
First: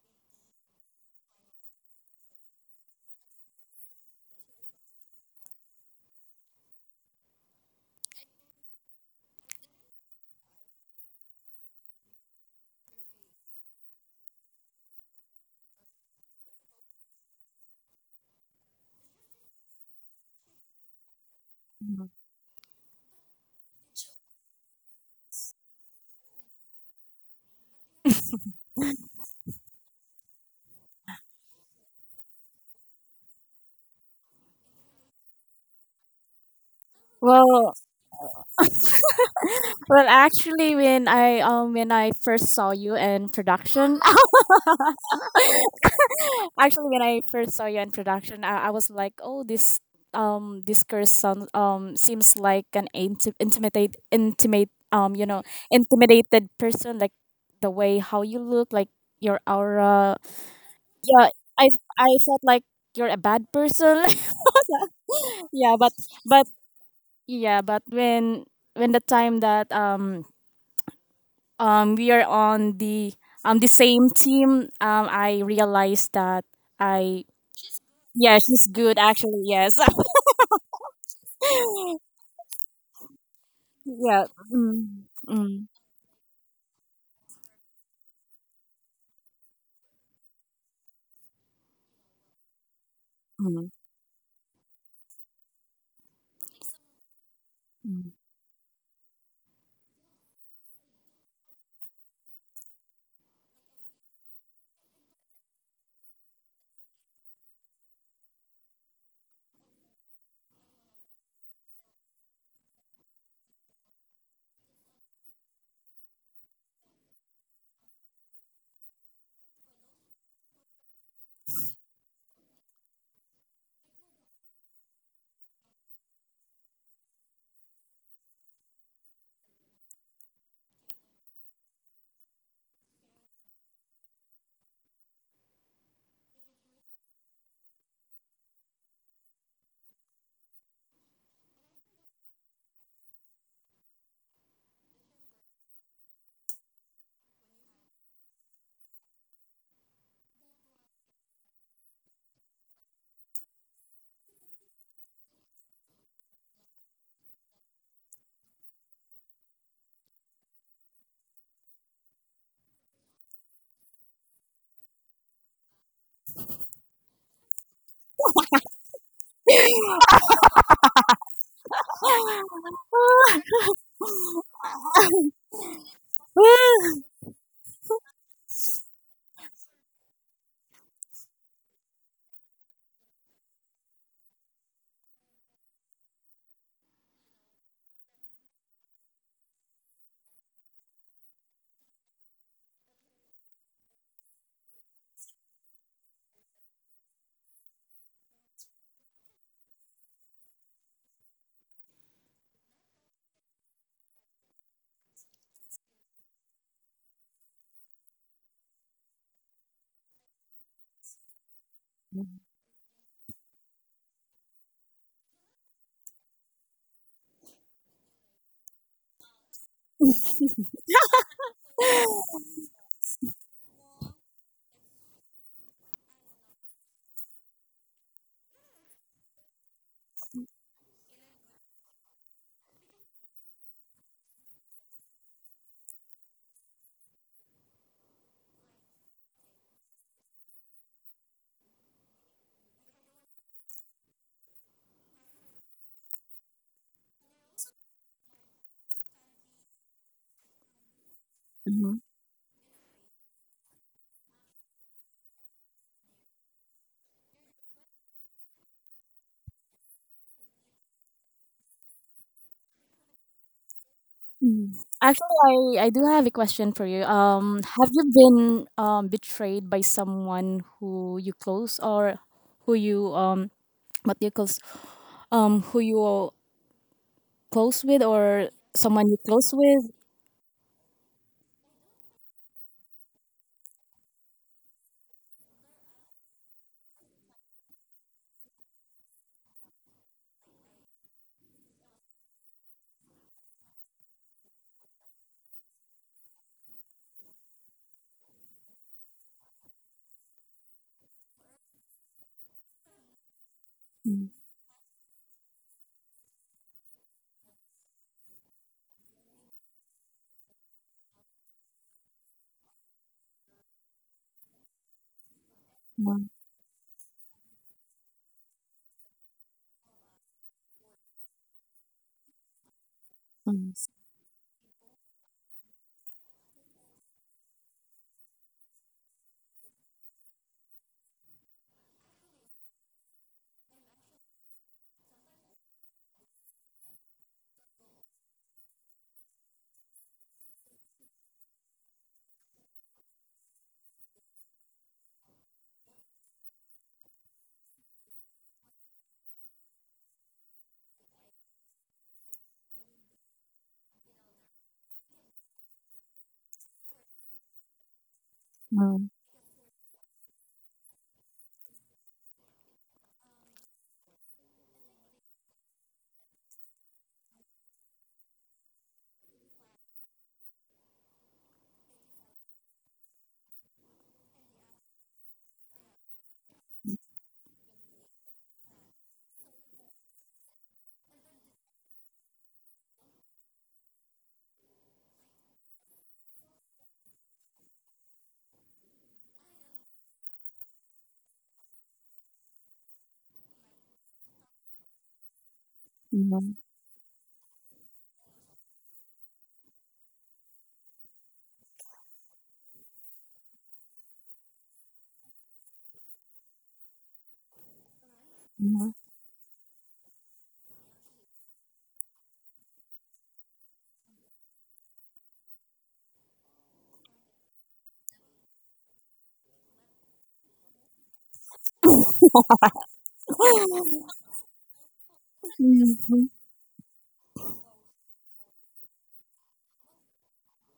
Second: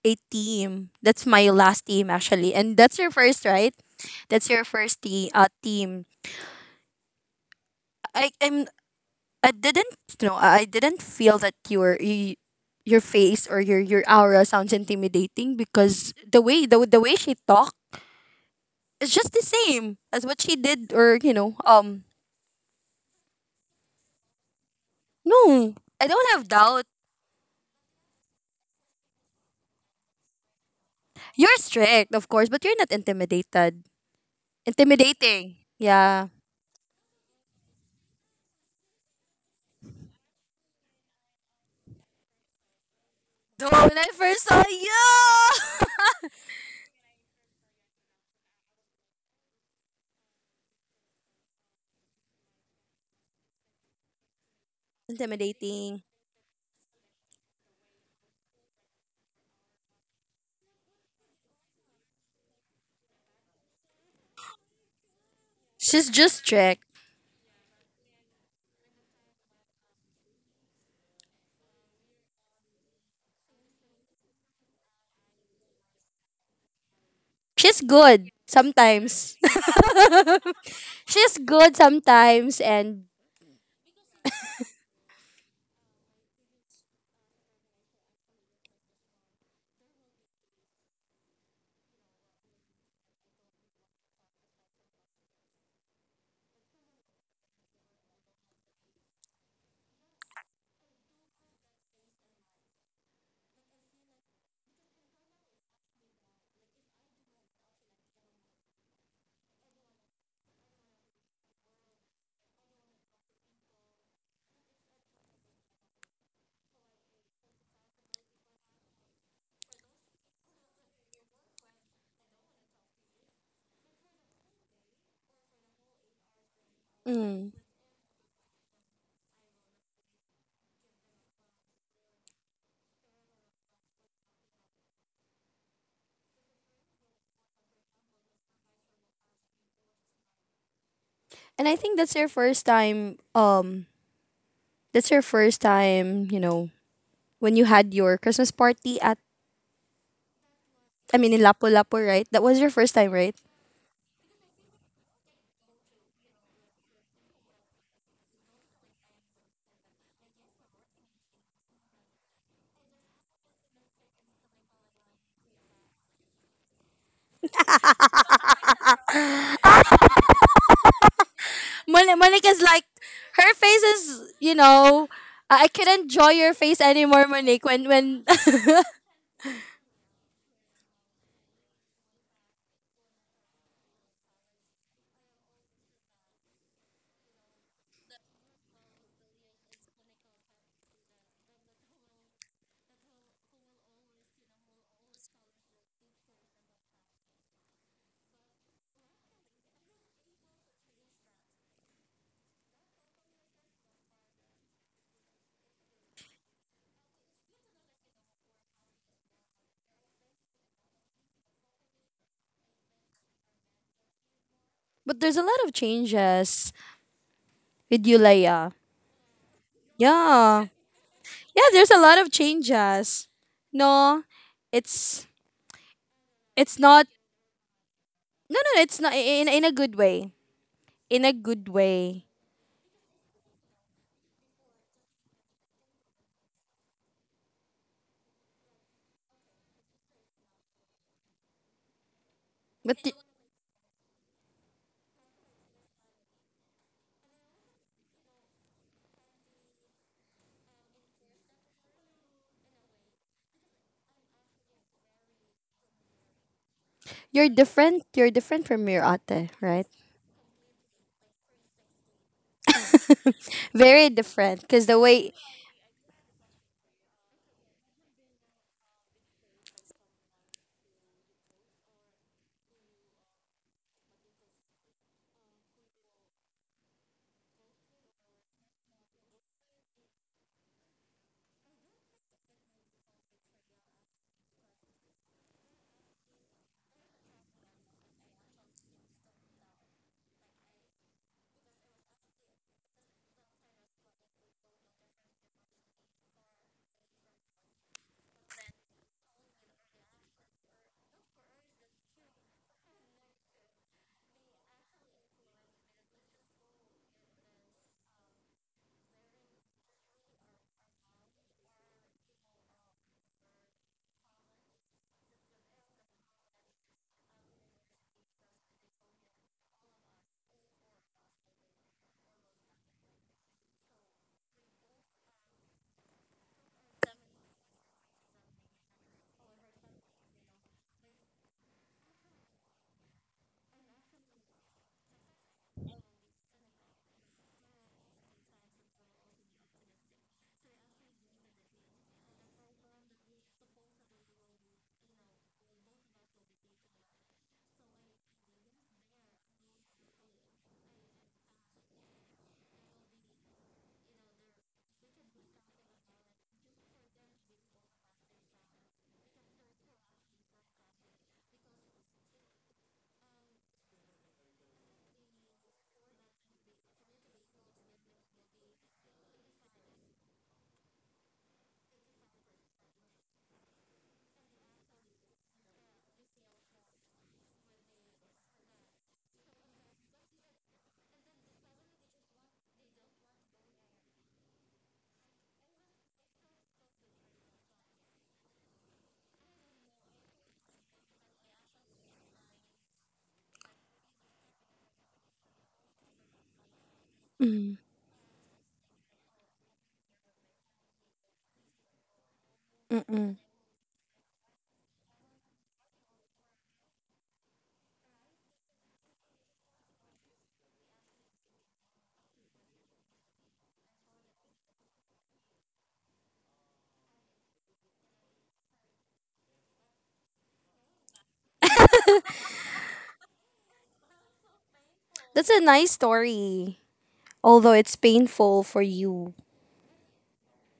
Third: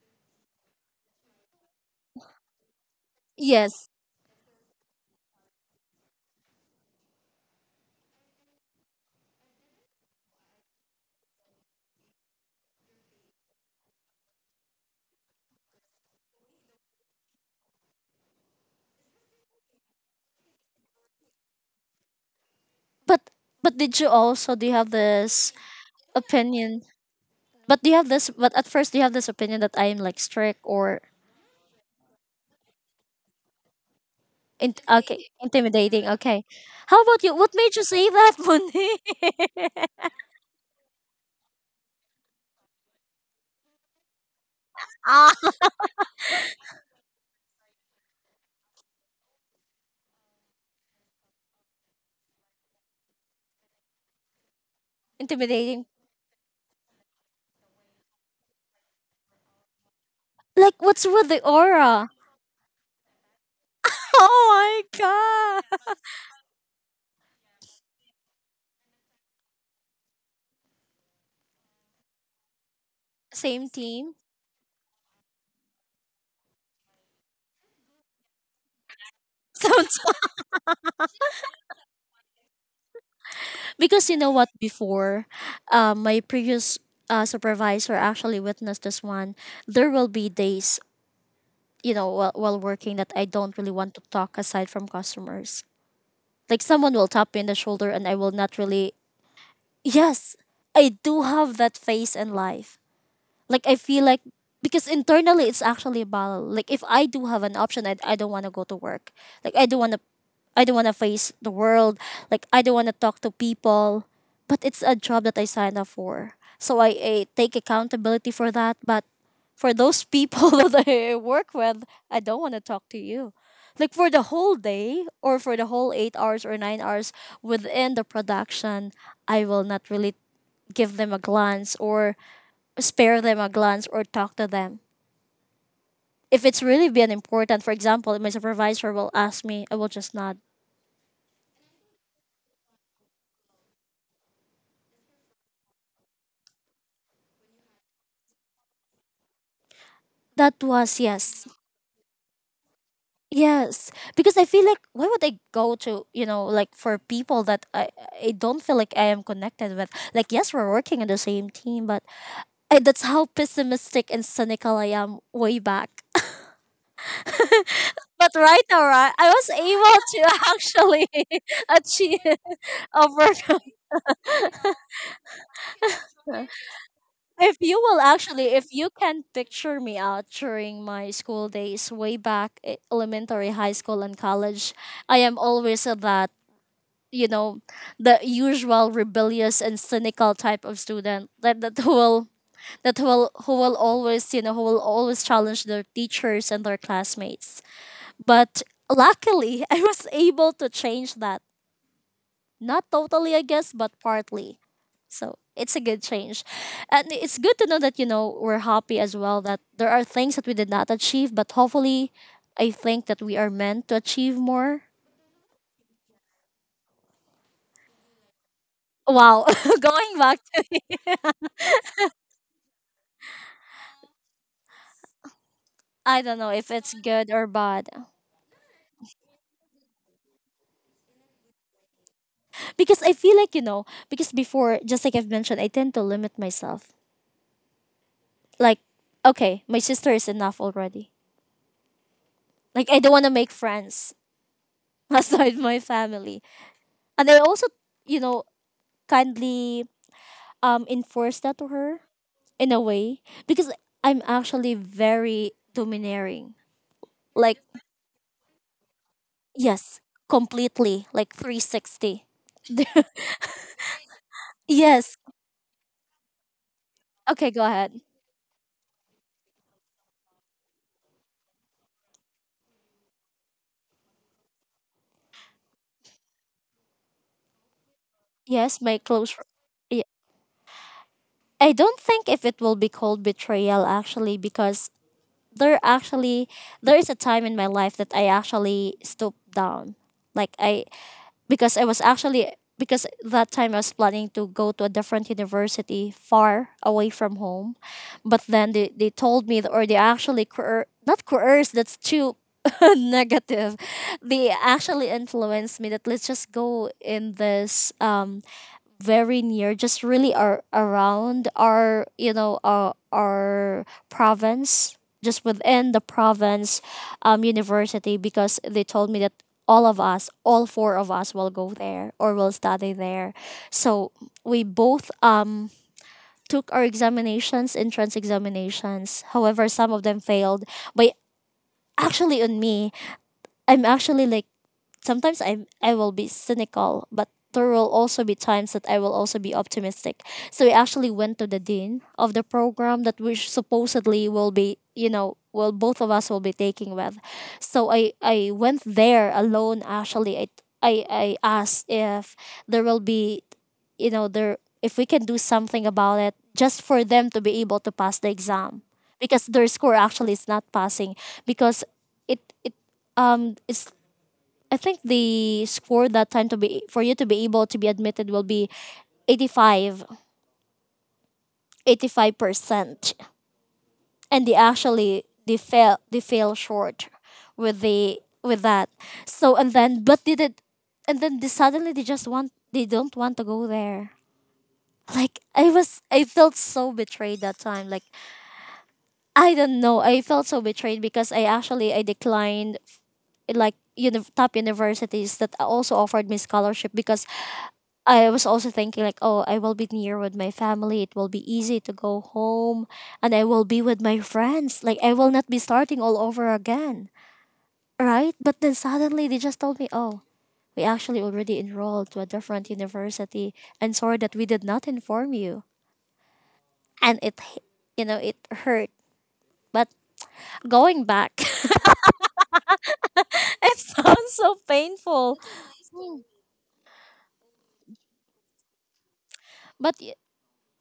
[SPEAKER 1] a team. That's my last team actually. And that's your first, right?
[SPEAKER 3] yes,
[SPEAKER 1] That's your first te- uh, team. I am I didn't you know I I didn't feel that your you, your face or your your aura sounds intimidating, because the way the, the way she talked is just the same as what she did, or you know um
[SPEAKER 2] mhm.
[SPEAKER 3] but but did you also do you have this
[SPEAKER 1] no, I don't have
[SPEAKER 3] opinion,
[SPEAKER 1] doubts.
[SPEAKER 3] but do you have this, but at first do you have this opinion that I am like strict or,
[SPEAKER 1] You're strict, of course, but you're not intimidated.
[SPEAKER 3] in- okay,
[SPEAKER 1] Intimidating.
[SPEAKER 3] intimidating.
[SPEAKER 1] Yeah.
[SPEAKER 3] Okay, how about you? What
[SPEAKER 2] Well.
[SPEAKER 3] made you say that, Monique? [LAUGHS]
[SPEAKER 2] Well, actually, when I um when I first saw you in
[SPEAKER 1] Dude, when
[SPEAKER 2] production,
[SPEAKER 1] I first saw
[SPEAKER 3] Ah,
[SPEAKER 1] you!
[SPEAKER 2] [LAUGHS] actually when I first saw you in production, I, I was like, oh, this um this girl sounds um seems like an inti- intimidate intimate
[SPEAKER 1] [LAUGHS]
[SPEAKER 2] um you know
[SPEAKER 3] intimidating.
[SPEAKER 1] Intimidating.
[SPEAKER 2] intimidated person like the way how you look like your aura.
[SPEAKER 3] Like, what's with
[SPEAKER 2] Yeah,
[SPEAKER 3] the
[SPEAKER 2] I
[SPEAKER 3] aura?
[SPEAKER 2] I felt like you're a bad person.
[SPEAKER 3] [LAUGHS] Oh my
[SPEAKER 2] [LAUGHS] Yeah,
[SPEAKER 3] god.
[SPEAKER 2] but
[SPEAKER 1] She's just
[SPEAKER 2] but
[SPEAKER 1] strict.
[SPEAKER 2] yeah, but when when the time that um um we are on the um
[SPEAKER 3] Same
[SPEAKER 2] the same
[SPEAKER 3] team.
[SPEAKER 2] team, um I realized that I
[SPEAKER 1] She's good
[SPEAKER 2] yeah she's good
[SPEAKER 1] sometimes.
[SPEAKER 2] actually
[SPEAKER 3] [LAUGHS]
[SPEAKER 2] yes.
[SPEAKER 3] Sounds,
[SPEAKER 2] [LAUGHS]
[SPEAKER 1] [LAUGHS] She's good sometimes and.
[SPEAKER 3] because you
[SPEAKER 2] Yeah
[SPEAKER 3] know what?
[SPEAKER 2] mm,
[SPEAKER 3] Before,
[SPEAKER 2] mm,
[SPEAKER 3] uh, my previous uh, supervisor actually witnessed this one. There will be days, you know, while, while working that I don't
[SPEAKER 2] mm,
[SPEAKER 3] really want to talk aside from customers. Like someone will tap me in the shoulder, and
[SPEAKER 2] mm.
[SPEAKER 3] I will not really. [LAUGHS] Yes, I do have that phase in life. Like I feel like, because internally it's actually a battle. Like if I do have an option, I, I don't want to go to work. Like I don't want to I don't want to face the world. Like I don't want to talk to people. But it's a job that I signed up for. So I, I take accountability for that. But for those people [LAUGHS] that I work with, I don't want to talk to you. Like for the whole day or for the whole eight hours or nine hours
[SPEAKER 1] Mm.
[SPEAKER 3] within the production, I will not really give them a glance or spare them a glance or talk to them. If it's really been important, for example, my supervisor will ask me, I will just nod.
[SPEAKER 1] And I think that's your first time um that's your first time, you know, when you had your Christmas party at,
[SPEAKER 3] That was,
[SPEAKER 1] I mean, in
[SPEAKER 3] yes.
[SPEAKER 1] Lapu-Lapu, right? That was your first time, right?
[SPEAKER 3] Yes. Because I feel like why would I go to, you know, like for people that I, I don't feel like I am connected with. Like yes, we're working in the same team, but I, that's how pessimistic and cynical I am way back. But right now, right, I was able to [LAUGHS] actually [LAUGHS]
[SPEAKER 1] Mon-
[SPEAKER 3] achieve
[SPEAKER 1] Monique is like, her
[SPEAKER 3] over.
[SPEAKER 1] face is, you know, I I could enjoy your face
[SPEAKER 2] [LAUGHS]
[SPEAKER 1] anymore,
[SPEAKER 3] If
[SPEAKER 1] Monique.
[SPEAKER 3] you
[SPEAKER 1] When
[SPEAKER 3] will
[SPEAKER 1] when,
[SPEAKER 3] actually, if you can picture me out during my school days, way back e- elementary, high school, and college, I am always a that you know the usual rebellious and cynical type of student that that will that will who will always you know who will always challenge their teachers and their classmates. But luckily, [LAUGHS] I was able to change that, not totally, I guess, but partly. So it's a good change. And it's good to know that, you know, we're happy as well that there are things that we did not achieve, but hopefully I think that we are meant to achieve more.
[SPEAKER 1] [LAUGHS] but there's a lot of changes with you, Leia.
[SPEAKER 3] Wow, [LAUGHS] going back
[SPEAKER 1] Yeah,
[SPEAKER 3] to,
[SPEAKER 1] yeah. There's a lot of changes. No, it's
[SPEAKER 3] I don't know if
[SPEAKER 1] it's
[SPEAKER 3] it's
[SPEAKER 1] not.
[SPEAKER 3] good or bad.
[SPEAKER 1] No, no, it's not, in in a good way. In a good way.
[SPEAKER 3] Because I feel like, you know, because before, just like I've mentioned, I tend to limit myself. Like, okay, my sister is enough already. Like,
[SPEAKER 1] But
[SPEAKER 3] I don't
[SPEAKER 1] y-
[SPEAKER 3] want to make friends [LAUGHS] aside my family. And I also, you know, kindly um enforce that to
[SPEAKER 2] Mhm.
[SPEAKER 3] her in a way because I'm actually very domineering.
[SPEAKER 1] you're
[SPEAKER 3] Like
[SPEAKER 1] different. You're different from your ate, right?
[SPEAKER 3] yes, completely like three sixty. [LAUGHS]
[SPEAKER 1] Very different.
[SPEAKER 2] Mm.
[SPEAKER 1] Cause the
[SPEAKER 3] yes.
[SPEAKER 1] way.
[SPEAKER 2] Actually, I, I do have a question for you.
[SPEAKER 3] Okay,
[SPEAKER 2] Um,
[SPEAKER 3] go ahead.
[SPEAKER 2] have you been um betrayed by someone who you close or who you um what do you close um who you close with or
[SPEAKER 3] Yes, my
[SPEAKER 2] someone you
[SPEAKER 3] close fr-
[SPEAKER 2] close with?
[SPEAKER 3] yeah. I don't think if it will be called betrayal actually, because there actually there is a time in my life that I actually stooped down. Like I, because I was actually, because that time I was planning to go to a different university far away from home, but then they, they told me, or they actually coer- not coerced, that's too [LAUGHS] negative.
[SPEAKER 2] Mm,
[SPEAKER 3] They actually influenced me that let's just go in this um very near, just really are around our you know our our province, just within the
[SPEAKER 2] mm,
[SPEAKER 3] province um, university, because they told me that all of us, all four of us, will go there or will study there.
[SPEAKER 2] mm,
[SPEAKER 3] So we both um took our examinations, entrance examinations. However, some of them failed. But actually on me, I'm actually like sometimes I I will be cynical, but there will also be times that I will also be optimistic. So we actually went to the dean of the program that we supposedly will be, you know, well, both of us will be taking with. So I I went there alone actually. I I, I asked if there will be, you know there, if we can do something about it just for them to be able to pass the exam
[SPEAKER 2] mm.
[SPEAKER 3] because their score actually is not passing, because it it um it's I think the score that time, to be for you to be able to be admitted, will be eighty five, eighty five percent, and they actually they fell they fell short with the with that. So and then but they did, and then they suddenly they just want they don't want to go there. Like i was I felt so betrayed that time. Like I don't know, I felt so betrayed because i actually I declined like uni- top universities that also offered me
[SPEAKER 2] Mhm.
[SPEAKER 3] scholarship, because I was also thinking like, oh, I will be near with my family. It will be easy to go home and I will be with my friends. Like I will not be starting all over again. Right? But then
[SPEAKER 2] Mhm.
[SPEAKER 3] suddenly they just told me, "Oh, we actually already enrolled to a different university, and sorry that we did not inform you." And it h- you know, it hurt. But going back, [LAUGHS] it sounds so painful.
[SPEAKER 1] That's a nice story, although it's painful for you.
[SPEAKER 3] But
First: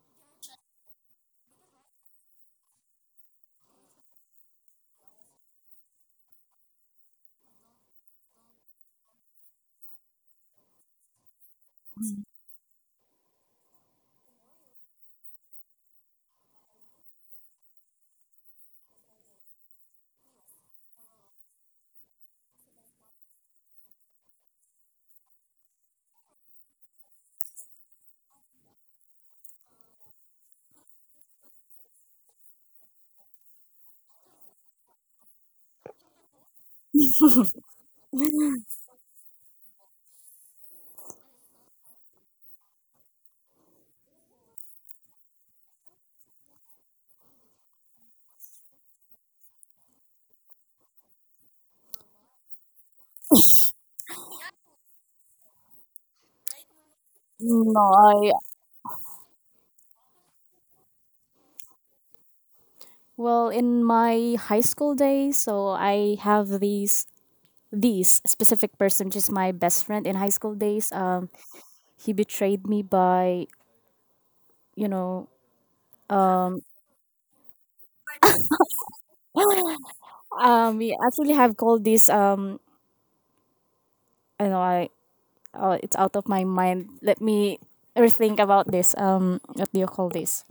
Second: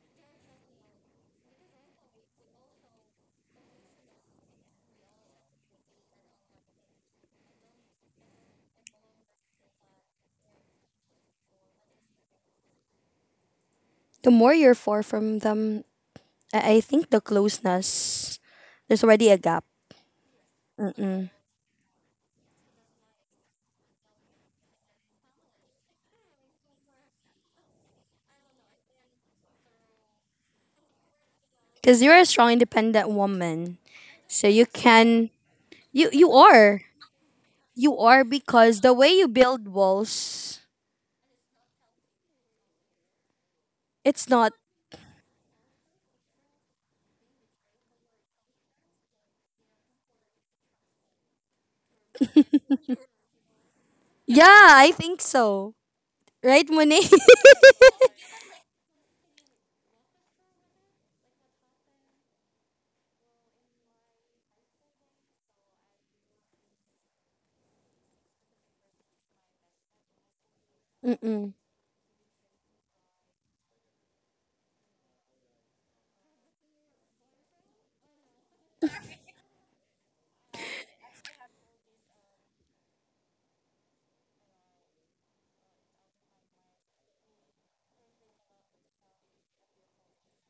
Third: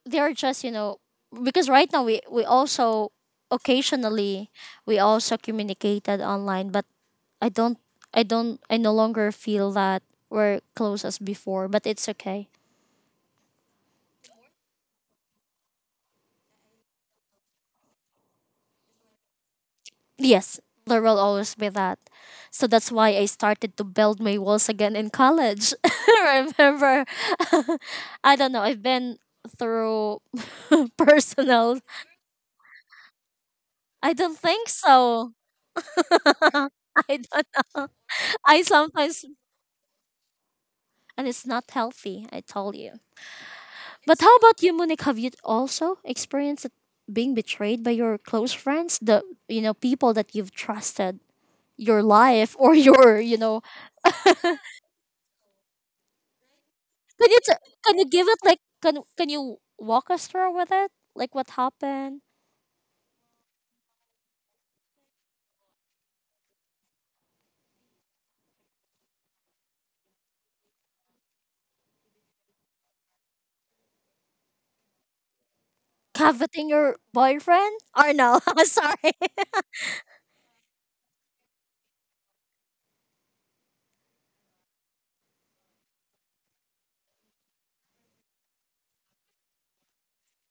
[SPEAKER 3] they're just, you know because right now we we also, occasionally, we also communicated online, but i don't i don't I no longer feel that we're close as before, but it's okay.
[SPEAKER 1] The more you're far from them, I, I think the closeness, there's already a gap.
[SPEAKER 3] Yes, there will
[SPEAKER 1] Because
[SPEAKER 3] always be that, so that's why I started to build my walls again in college. [LAUGHS] I remember, [LAUGHS] I don't know, I've been through [LAUGHS] personal.
[SPEAKER 1] you're a strong, independent woman.
[SPEAKER 3] I don't
[SPEAKER 1] So you
[SPEAKER 3] think
[SPEAKER 1] can,
[SPEAKER 3] so. [LAUGHS]
[SPEAKER 1] you, you are.
[SPEAKER 3] I don't know.
[SPEAKER 1] You are
[SPEAKER 3] I
[SPEAKER 1] because the way
[SPEAKER 3] sometimes,
[SPEAKER 1] you build walls,
[SPEAKER 3] and it's not healthy, I tell you. But
[SPEAKER 1] it's
[SPEAKER 3] how
[SPEAKER 1] not.
[SPEAKER 3] about you, Monique? Have you also experienced being betrayed by your close friends, the, you know people that you've trusted your life, or [LAUGHS] your, you know?
[SPEAKER 1] Yeah, I think so. Right, Monique?
[SPEAKER 3] Can you t-
[SPEAKER 2] No,
[SPEAKER 3] can you give
[SPEAKER 2] I
[SPEAKER 3] it like can can you walk us through with it? Like what happened?
[SPEAKER 2] well in my high school days, so I have these these specific person, which is my best friend in high school days. Um, he betrayed me by you know um.
[SPEAKER 3] Coveting your boyfriend or no? [LAUGHS] Sorry.
[SPEAKER 2] [GASPS] Um we actually have called this um I know I oh it's out of my mind. Let me rethink about this. Um, what do you call this?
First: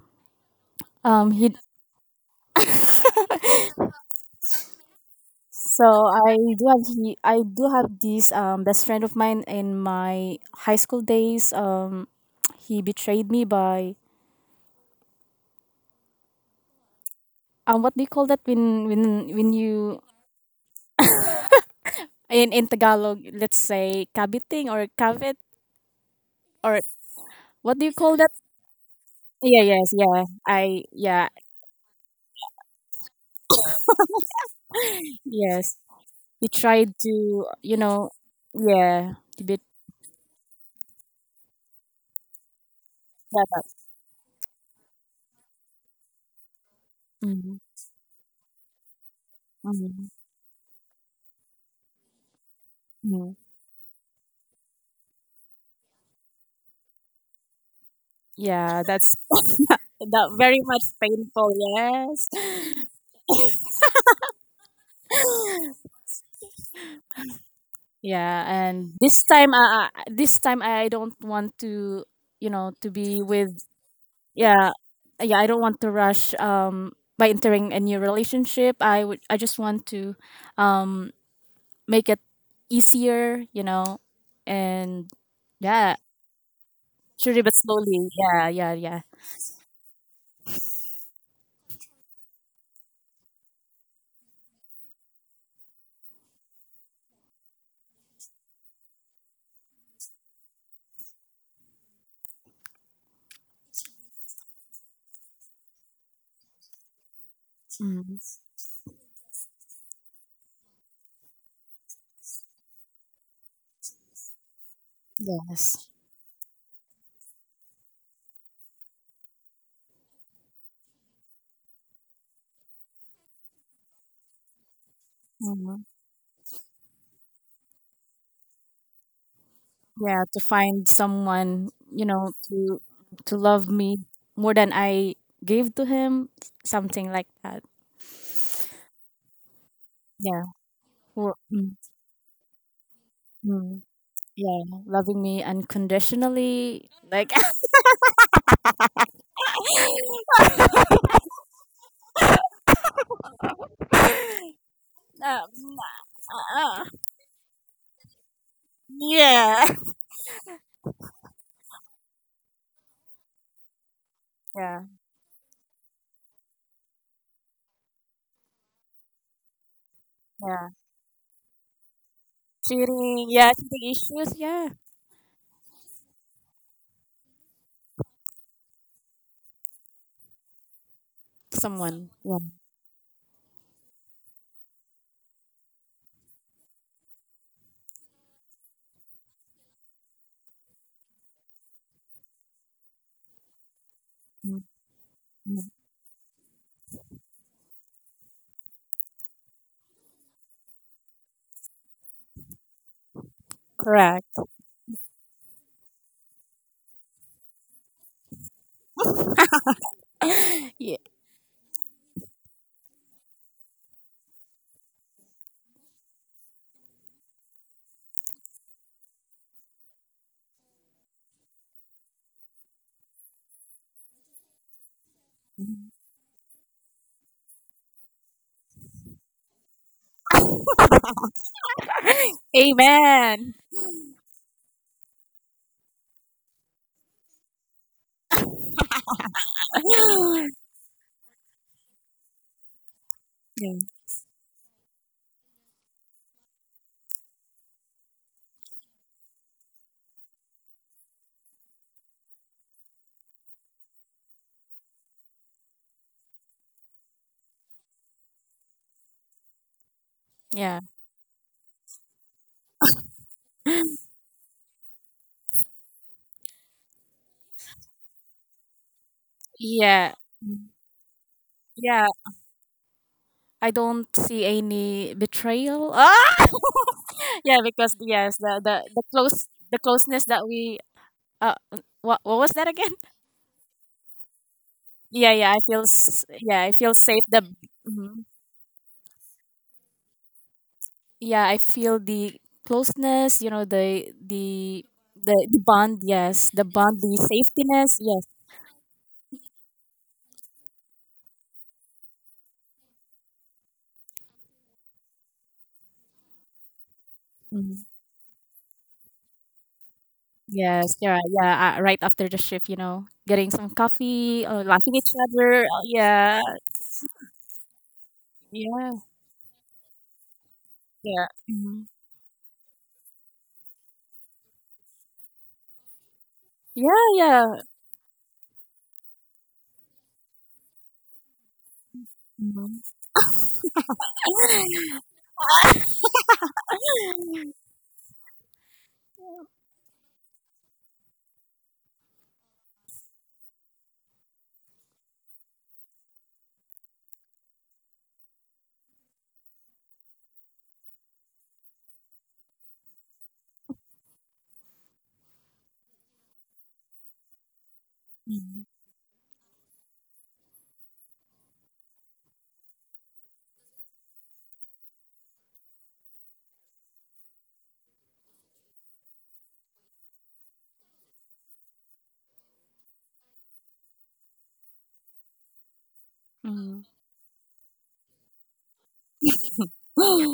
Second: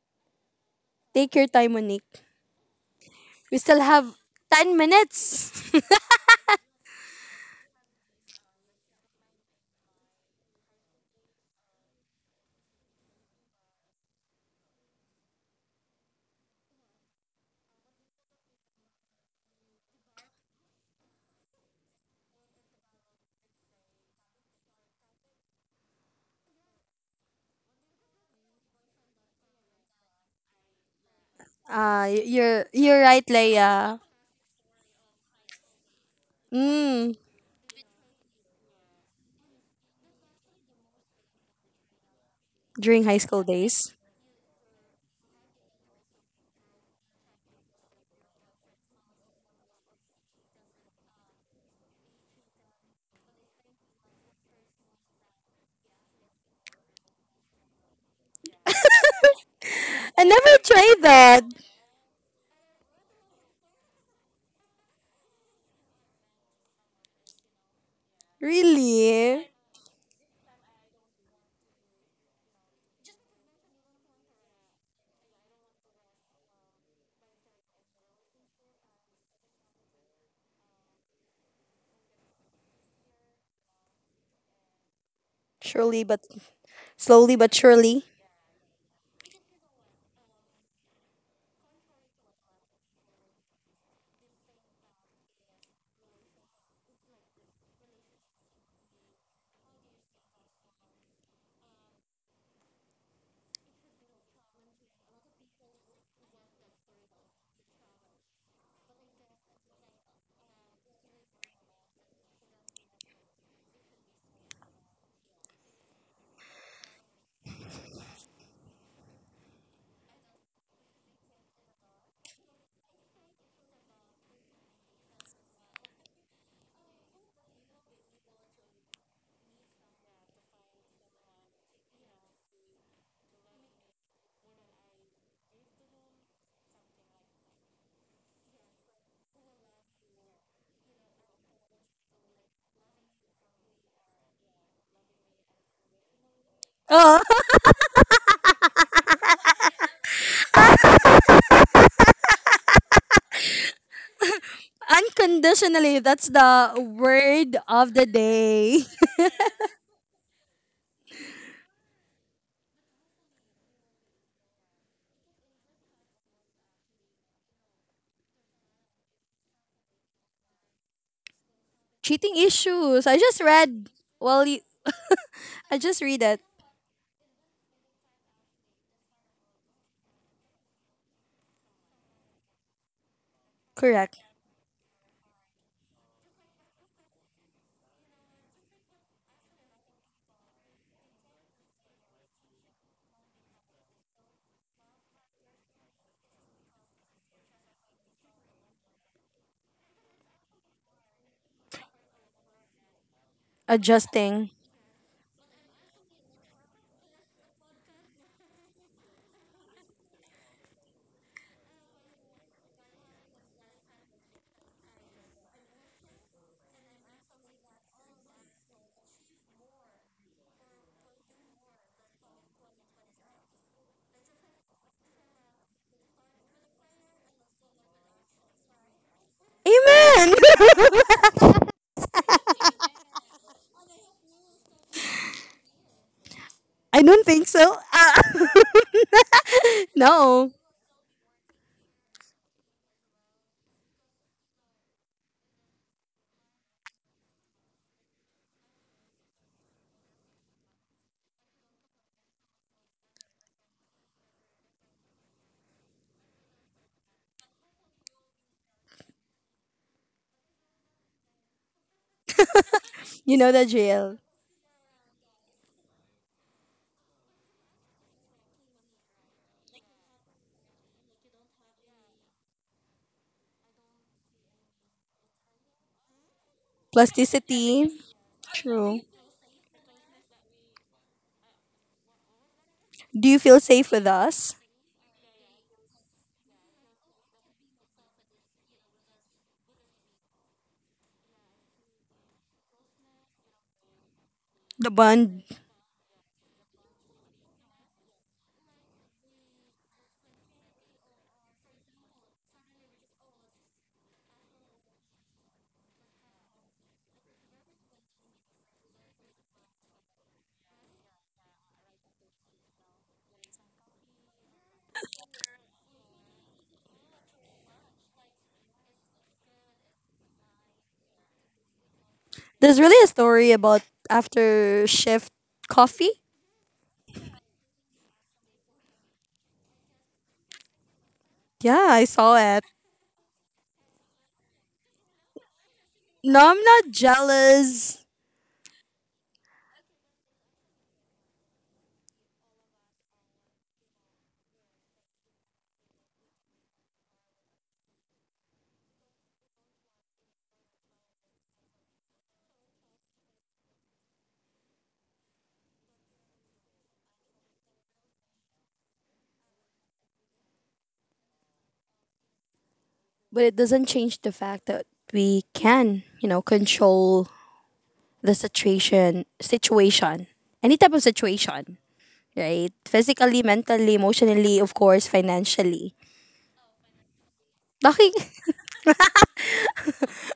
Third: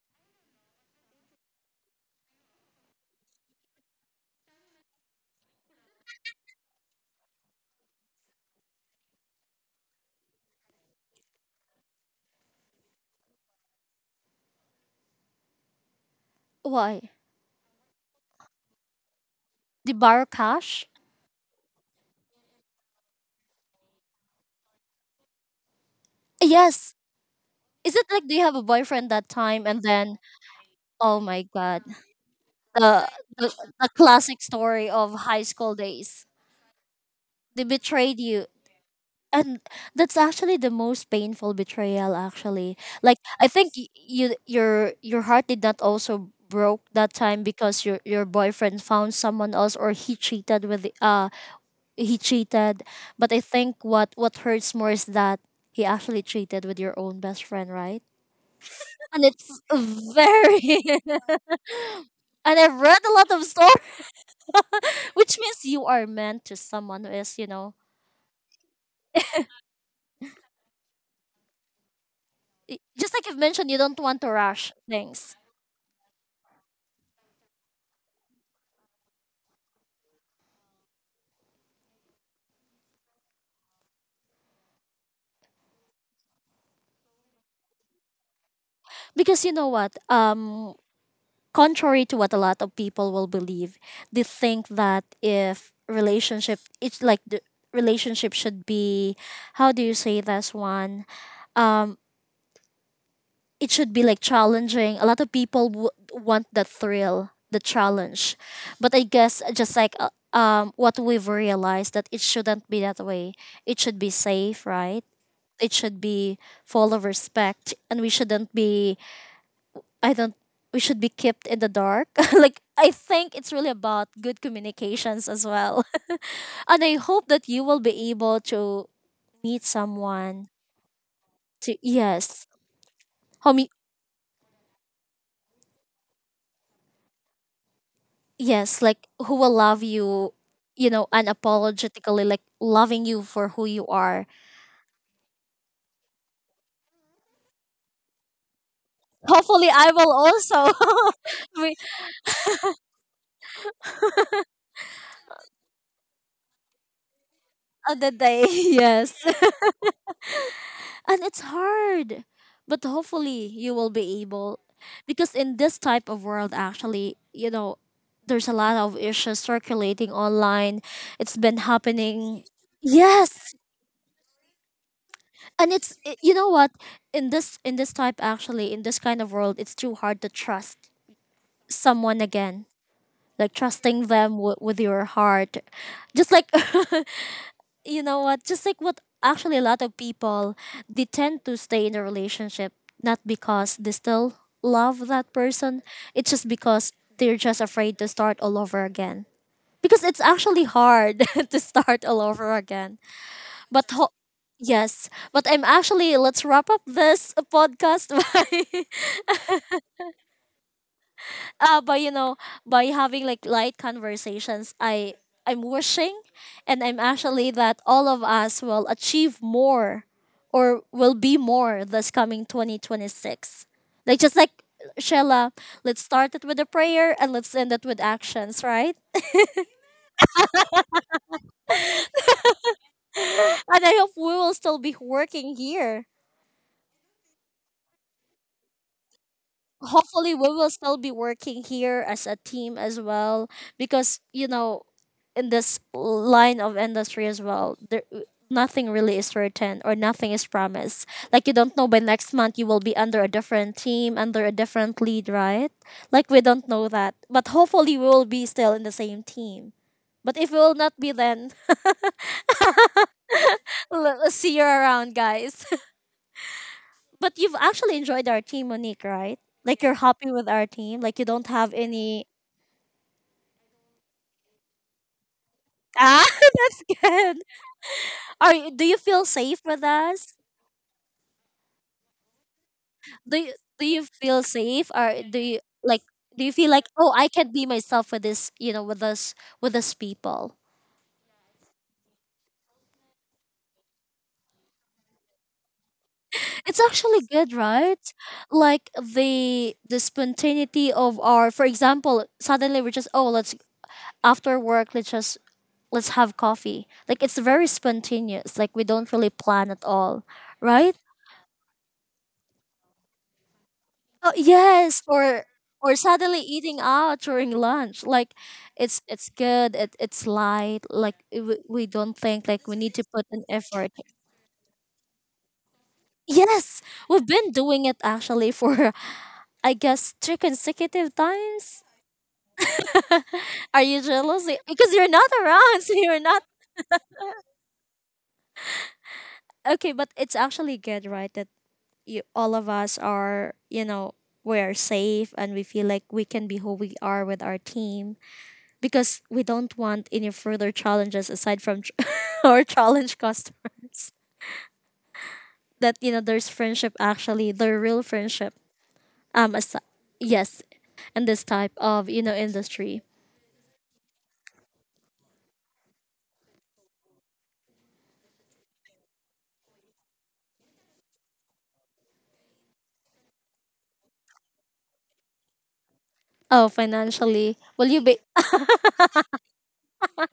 [SPEAKER 1] [LAUGHS]
[SPEAKER 2] Um,
[SPEAKER 1] Take your
[SPEAKER 2] he
[SPEAKER 1] time, Monique.
[SPEAKER 2] [LAUGHS]
[SPEAKER 1] We still have ten minutes.
[SPEAKER 2] So
[SPEAKER 1] [LAUGHS]
[SPEAKER 2] I do have he- I do have this um best friend of mine in my high school days. Um, he betrayed me by
[SPEAKER 3] Why?
[SPEAKER 2] um what do you call that when when when
[SPEAKER 3] The
[SPEAKER 2] you
[SPEAKER 3] borrow cash?
[SPEAKER 2] in in Tagalog let's say kabiting or kabit or
[SPEAKER 3] Yes.
[SPEAKER 2] what do you
[SPEAKER 3] Is it
[SPEAKER 2] call
[SPEAKER 3] like,
[SPEAKER 2] that?
[SPEAKER 3] do you have a boyfriend that
[SPEAKER 2] Yeah,
[SPEAKER 3] time and
[SPEAKER 2] yes,
[SPEAKER 3] then,
[SPEAKER 2] yeah. I
[SPEAKER 3] oh
[SPEAKER 2] yeah
[SPEAKER 3] my god.
[SPEAKER 1] Ah, y- you're, you're
[SPEAKER 3] the
[SPEAKER 1] right,
[SPEAKER 3] the, the
[SPEAKER 1] Leia.
[SPEAKER 3] classic story of high school
[SPEAKER 2] yes.
[SPEAKER 3] days.
[SPEAKER 2] He tried
[SPEAKER 1] Mm,
[SPEAKER 2] to
[SPEAKER 3] They
[SPEAKER 2] you know
[SPEAKER 3] betrayed you.
[SPEAKER 2] yeah to be
[SPEAKER 3] And that's actually the most painful betrayal actually.
[SPEAKER 1] during high
[SPEAKER 3] Like
[SPEAKER 1] school
[SPEAKER 2] yeah,
[SPEAKER 3] I
[SPEAKER 2] that,
[SPEAKER 3] think y-
[SPEAKER 1] days.
[SPEAKER 3] you, your your heart did not also broke that time
[SPEAKER 2] mm,
[SPEAKER 3] because your your boyfriend found someone else, or
[SPEAKER 2] mm,
[SPEAKER 3] he cheated with the, uh he cheated. But
[SPEAKER 2] mm.
[SPEAKER 3] I think what what hurts more is that he actually cheated with your own best friend, right?
[SPEAKER 2] Yeah, that's
[SPEAKER 3] And
[SPEAKER 2] [LAUGHS]
[SPEAKER 3] it's
[SPEAKER 1] I
[SPEAKER 2] that
[SPEAKER 1] never
[SPEAKER 2] very much
[SPEAKER 3] very,
[SPEAKER 1] tried
[SPEAKER 3] [LAUGHS]
[SPEAKER 1] that.
[SPEAKER 2] painful, yes.
[SPEAKER 3] and I've read a lot of stories, [LAUGHS] which means you
[SPEAKER 2] [LAUGHS]
[SPEAKER 3] are meant to someone who is, you know,
[SPEAKER 2] Yeah, and this
[SPEAKER 1] Really?
[SPEAKER 2] time, uh, uh, this time I don't want to, you know,
[SPEAKER 3] y-
[SPEAKER 2] to
[SPEAKER 3] just
[SPEAKER 2] be
[SPEAKER 3] like you've
[SPEAKER 2] with.
[SPEAKER 3] mentioned, you don't want to rush
[SPEAKER 2] Yeah,
[SPEAKER 3] things
[SPEAKER 2] yeah, I don't want to rush. Um, by entering a new relationship, I would, I just want to, um, make it easier, you know, and yeah,
[SPEAKER 1] Surely but slowly
[SPEAKER 2] surely
[SPEAKER 1] but
[SPEAKER 2] but
[SPEAKER 1] surely.
[SPEAKER 2] slowly. Yeah, yeah, yeah.
[SPEAKER 3] because you know what? Um, contrary to what a lot of people will believe, they think that if relationship, it's like the relationship should be, how do you say this one? Um, it should be like challenging. A lot of people w- want the thrill, the
[SPEAKER 2] Mm,
[SPEAKER 3] challenge, but I guess just like. Uh, um, what we've realized, that it shouldn't be that way. It should be safe, right? It
[SPEAKER 2] yes.
[SPEAKER 3] should be full of respect, and we shouldn't be, I don't we should be kept in the dark. [LAUGHS] Like I think it's really about good communications as
[SPEAKER 2] Mm,
[SPEAKER 3] well, [LAUGHS] and I hope that you will be able to meet
[SPEAKER 2] yeah, to
[SPEAKER 3] someone,
[SPEAKER 2] find someone,
[SPEAKER 3] to,
[SPEAKER 2] you know,
[SPEAKER 3] yes,
[SPEAKER 2] to to love
[SPEAKER 3] homie,
[SPEAKER 2] me more than I gave to him, something like that.
[SPEAKER 3] yes, like who will love you,
[SPEAKER 2] Yeah.
[SPEAKER 3] you know
[SPEAKER 2] Who, mm,
[SPEAKER 3] unapologetically, like loving you for who
[SPEAKER 2] mm,
[SPEAKER 3] you are.
[SPEAKER 2] yeah, loving me unconditionally.
[SPEAKER 1] Oh,
[SPEAKER 2] Like, [LAUGHS]
[SPEAKER 3] Hopefully I will also [LAUGHS] be-
[SPEAKER 1] [LAUGHS]
[SPEAKER 2] um,
[SPEAKER 1] unconditionally.
[SPEAKER 2] uh,
[SPEAKER 1] That's the word of
[SPEAKER 3] on
[SPEAKER 1] the
[SPEAKER 3] the day. [LAUGHS]
[SPEAKER 1] day. [LAUGHS]
[SPEAKER 3] yes.
[SPEAKER 2] yeah,
[SPEAKER 3] And it's hard. But hopefully you will be able,
[SPEAKER 2] yeah,
[SPEAKER 3] because in this type of world actually, you know, there's a lot of issues circulating
[SPEAKER 2] yeah.
[SPEAKER 3] online. It's been
[SPEAKER 1] Cheating
[SPEAKER 3] happening.
[SPEAKER 1] issues. I
[SPEAKER 2] Cheating,
[SPEAKER 1] just
[SPEAKER 2] yeah,
[SPEAKER 3] Yes.
[SPEAKER 1] read.
[SPEAKER 2] cheating issues,
[SPEAKER 1] Well, y-
[SPEAKER 2] yeah.
[SPEAKER 3] And
[SPEAKER 1] I
[SPEAKER 3] it's
[SPEAKER 1] just
[SPEAKER 3] i-
[SPEAKER 1] read
[SPEAKER 3] you
[SPEAKER 1] it.
[SPEAKER 3] know what? In this in this type actually, in this kind of world, it's too hard to trust
[SPEAKER 2] Someone,
[SPEAKER 3] someone
[SPEAKER 2] yeah,
[SPEAKER 3] again. Like, trusting
[SPEAKER 1] Correct.
[SPEAKER 3] them w- with your heart. Just like, [LAUGHS] you know what, just like what actually a lot of people, they tend to stay in a relationship not because they still
[SPEAKER 2] mm,
[SPEAKER 3] love that
[SPEAKER 2] mm,
[SPEAKER 3] person, it's just because they're just afraid to start all over again, because it's actually hard [LAUGHS] to start all over again, but ho-
[SPEAKER 2] correct.
[SPEAKER 1] Adjusting.
[SPEAKER 3] yes. But I'm actually, let's wrap up this podcast [LAUGHS] by
[SPEAKER 2] [LAUGHS] yeah,
[SPEAKER 3] uh by you know by having like light conversations. I i'm wishing, and I'm actually that all of us will achieve more, or will be more, this coming twenty twenty-six, like just like Shella, let's start it with a prayer and let's end it with actions, right?
[SPEAKER 1] Amen.
[SPEAKER 2] [LAUGHS] amen.
[SPEAKER 3] [LAUGHS] And I hope we will still be working here.
[SPEAKER 1] [LAUGHS] I don't think so. Ah, [LAUGHS]
[SPEAKER 2] [LAUGHS]
[SPEAKER 3] Hopefully
[SPEAKER 1] no.
[SPEAKER 3] we will still be working here as a team as well,
[SPEAKER 2] Yeah,
[SPEAKER 3] because you know in this line of industry as well, there, nothing really is certain, or nothing is promised. Like you don't know, by next month you will be under a different team, under a different lead, right? Like we don't know that, but hopefully we will be still in the same team. But if we will
[SPEAKER 2] yeah,
[SPEAKER 3] not be, then...
[SPEAKER 1] You know the
[SPEAKER 3] [LAUGHS]
[SPEAKER 1] drill.
[SPEAKER 3] let's see you around, guys. [LAUGHS] But you've actually enjoyed our team, Monique, right? Like you're
[SPEAKER 2] yeah,
[SPEAKER 3] happy with our team. Like you don't have
[SPEAKER 2] yeah.
[SPEAKER 3] any...
[SPEAKER 2] I don't see any betrayal.
[SPEAKER 3] Ah,
[SPEAKER 2] Ah,
[SPEAKER 3] [LAUGHS] that's
[SPEAKER 2] [LAUGHS]
[SPEAKER 3] good.
[SPEAKER 2] yeah,
[SPEAKER 1] Plasticity.
[SPEAKER 2] because yes,
[SPEAKER 3] Are
[SPEAKER 2] the
[SPEAKER 3] you,
[SPEAKER 2] the
[SPEAKER 3] do
[SPEAKER 1] True.
[SPEAKER 3] you
[SPEAKER 2] the
[SPEAKER 3] feel
[SPEAKER 2] close
[SPEAKER 3] safe
[SPEAKER 2] the
[SPEAKER 3] with
[SPEAKER 2] closeness
[SPEAKER 3] us?
[SPEAKER 2] that we. Uh, what what was that again? [LAUGHS]
[SPEAKER 1] Do you
[SPEAKER 3] Do you,
[SPEAKER 1] feel
[SPEAKER 3] do
[SPEAKER 1] safe
[SPEAKER 3] you
[SPEAKER 1] with
[SPEAKER 3] feel
[SPEAKER 1] us?
[SPEAKER 3] safe, or
[SPEAKER 2] Yeah,
[SPEAKER 3] do
[SPEAKER 2] yeah, I
[SPEAKER 3] you
[SPEAKER 2] feel
[SPEAKER 3] like,
[SPEAKER 2] s-
[SPEAKER 3] do you
[SPEAKER 2] yeah, I
[SPEAKER 3] feel like,
[SPEAKER 2] feel
[SPEAKER 3] oh
[SPEAKER 2] safe.
[SPEAKER 3] I
[SPEAKER 2] The
[SPEAKER 3] can be myself
[SPEAKER 2] mhm.
[SPEAKER 3] with this, you know with us with us people?
[SPEAKER 2] Yeah, I feel the closeness. You know, the the
[SPEAKER 1] The
[SPEAKER 2] the,
[SPEAKER 1] bond.
[SPEAKER 2] the bond. Yes, the
[SPEAKER 3] It's
[SPEAKER 2] bond, the
[SPEAKER 3] actually good,
[SPEAKER 2] safetiness.
[SPEAKER 3] right?
[SPEAKER 2] Yes,
[SPEAKER 3] Like the the spontaneity of our, for example, suddenly we're just, oh let's, after work let's just let's have coffee. Like it's very
[SPEAKER 2] hmm,
[SPEAKER 3] spontaneous. Like we don't really plan at all,
[SPEAKER 2] yes,
[SPEAKER 3] right?
[SPEAKER 2] yeah, yeah. Uh, right after the shift, you know, getting some
[SPEAKER 3] Oh
[SPEAKER 2] coffee, or laughing
[SPEAKER 3] yes,
[SPEAKER 2] at each
[SPEAKER 3] or
[SPEAKER 2] other. Uh,
[SPEAKER 3] or suddenly
[SPEAKER 2] yeah,
[SPEAKER 3] eating out during lunch. Like
[SPEAKER 2] yeah,
[SPEAKER 3] it's it's good. It, it's light. Like
[SPEAKER 2] yeah,
[SPEAKER 3] eh, we,
[SPEAKER 2] hmm
[SPEAKER 3] we don't think like we
[SPEAKER 1] There's
[SPEAKER 3] need
[SPEAKER 1] really a
[SPEAKER 3] to put an
[SPEAKER 1] story about
[SPEAKER 3] effort.
[SPEAKER 1] after shift coffee.
[SPEAKER 3] Yes,
[SPEAKER 2] yeah,
[SPEAKER 3] we've
[SPEAKER 2] yeah.
[SPEAKER 3] been doing it actually for [LAUGHS] I guess three consecutive
[SPEAKER 1] Yeah,
[SPEAKER 3] times.
[SPEAKER 1] I saw it.
[SPEAKER 2] Hmm.
[SPEAKER 3] [LAUGHS] Are you jealous? Eh, Because you're not around, [LAUGHS] so you're not...
[SPEAKER 1] No, I'm not jealous,
[SPEAKER 3] okay. But it's actually good, right? That you all of us are, you know we are safe and we feel like we can be who we are with our team, because we don't want any further challenges aside from tr- [LAUGHS] our challenge customers. That, you know, there's friendship actually, their real friendship. Um, as- yes, in this type of you know industry.
[SPEAKER 1] but it doesn't change the fact that we can, you know, control the situation, situation, any type of situation, right? Physically, mentally, emotionally, of course, financially.
[SPEAKER 3] Oh,
[SPEAKER 2] Hmm. [LAUGHS]
[SPEAKER 3] financially, will you
[SPEAKER 1] Talking,
[SPEAKER 3] be,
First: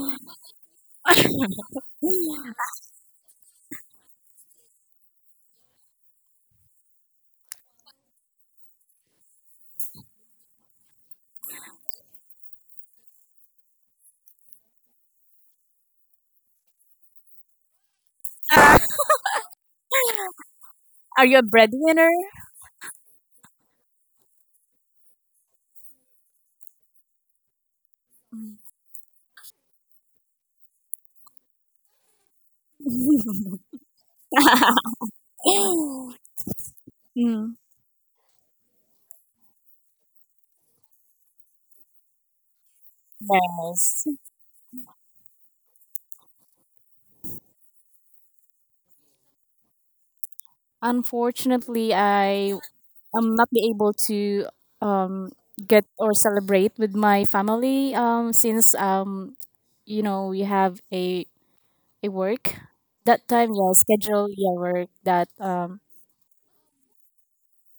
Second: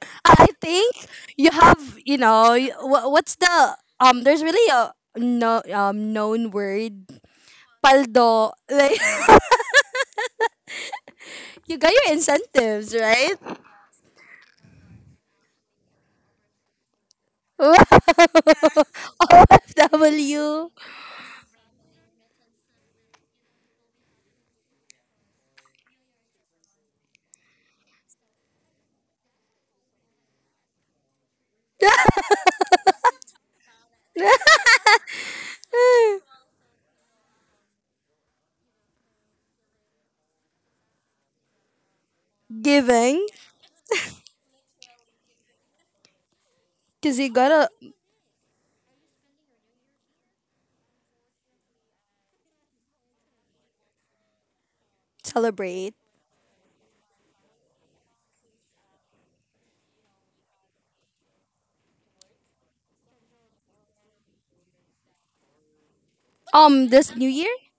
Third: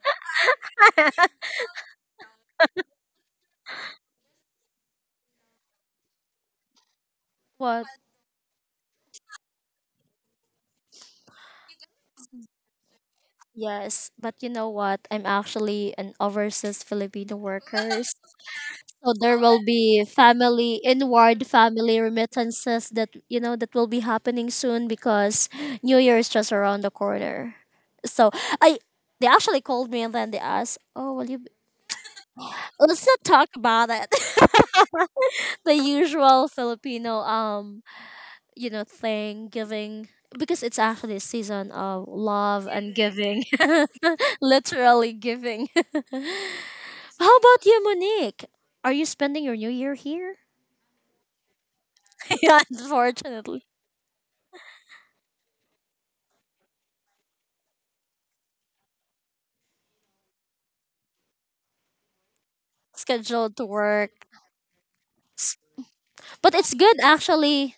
[SPEAKER 1] [LAUGHS] I think you have, you
[SPEAKER 2] [GASPS]
[SPEAKER 1] know, y- wha- what's the, um? there's really a no, um known word,
[SPEAKER 3] what?
[SPEAKER 1] paldo, like, [LAUGHS] you got your incentives, right?
[SPEAKER 3] Yes, but you know what? I'm actually an overseas Filipino
[SPEAKER 1] [LAUGHS] what
[SPEAKER 3] worker, so there will be
[SPEAKER 1] w
[SPEAKER 3] family
[SPEAKER 2] Are you a
[SPEAKER 3] inward family
[SPEAKER 2] breadwinner?
[SPEAKER 3] remittances that, you know that will be happening soon, because New Year is just around the corner. So I they actually called me, and then they asked, "Oh, will you be- let's not talk
[SPEAKER 2] [LAUGHS]
[SPEAKER 3] about it."
[SPEAKER 2] [LAUGHS]
[SPEAKER 3] [LAUGHS] the usual Filipino,
[SPEAKER 2] Mm.
[SPEAKER 3] um you know thing giving, because it's actually a season of love and
[SPEAKER 1] giving,
[SPEAKER 3] giving, [LAUGHS]
[SPEAKER 2] Yes.
[SPEAKER 3] literally giving. [LAUGHS]
[SPEAKER 1] because you
[SPEAKER 3] How about
[SPEAKER 1] gotta
[SPEAKER 3] you, Monique? Are you spending your New Year here?
[SPEAKER 2] Unfortunately,
[SPEAKER 3] [LAUGHS]
[SPEAKER 2] I
[SPEAKER 3] yeah,
[SPEAKER 2] am not
[SPEAKER 3] unfortunately,
[SPEAKER 2] be able to um get
[SPEAKER 1] celebrate,
[SPEAKER 2] or celebrate with my family um since um you know we have a a work that time
[SPEAKER 3] scheduled to
[SPEAKER 2] yeah
[SPEAKER 3] work.
[SPEAKER 2] schedule yeah work that um.
[SPEAKER 3] But it's
[SPEAKER 1] um
[SPEAKER 3] good
[SPEAKER 1] this new year,
[SPEAKER 3] actually.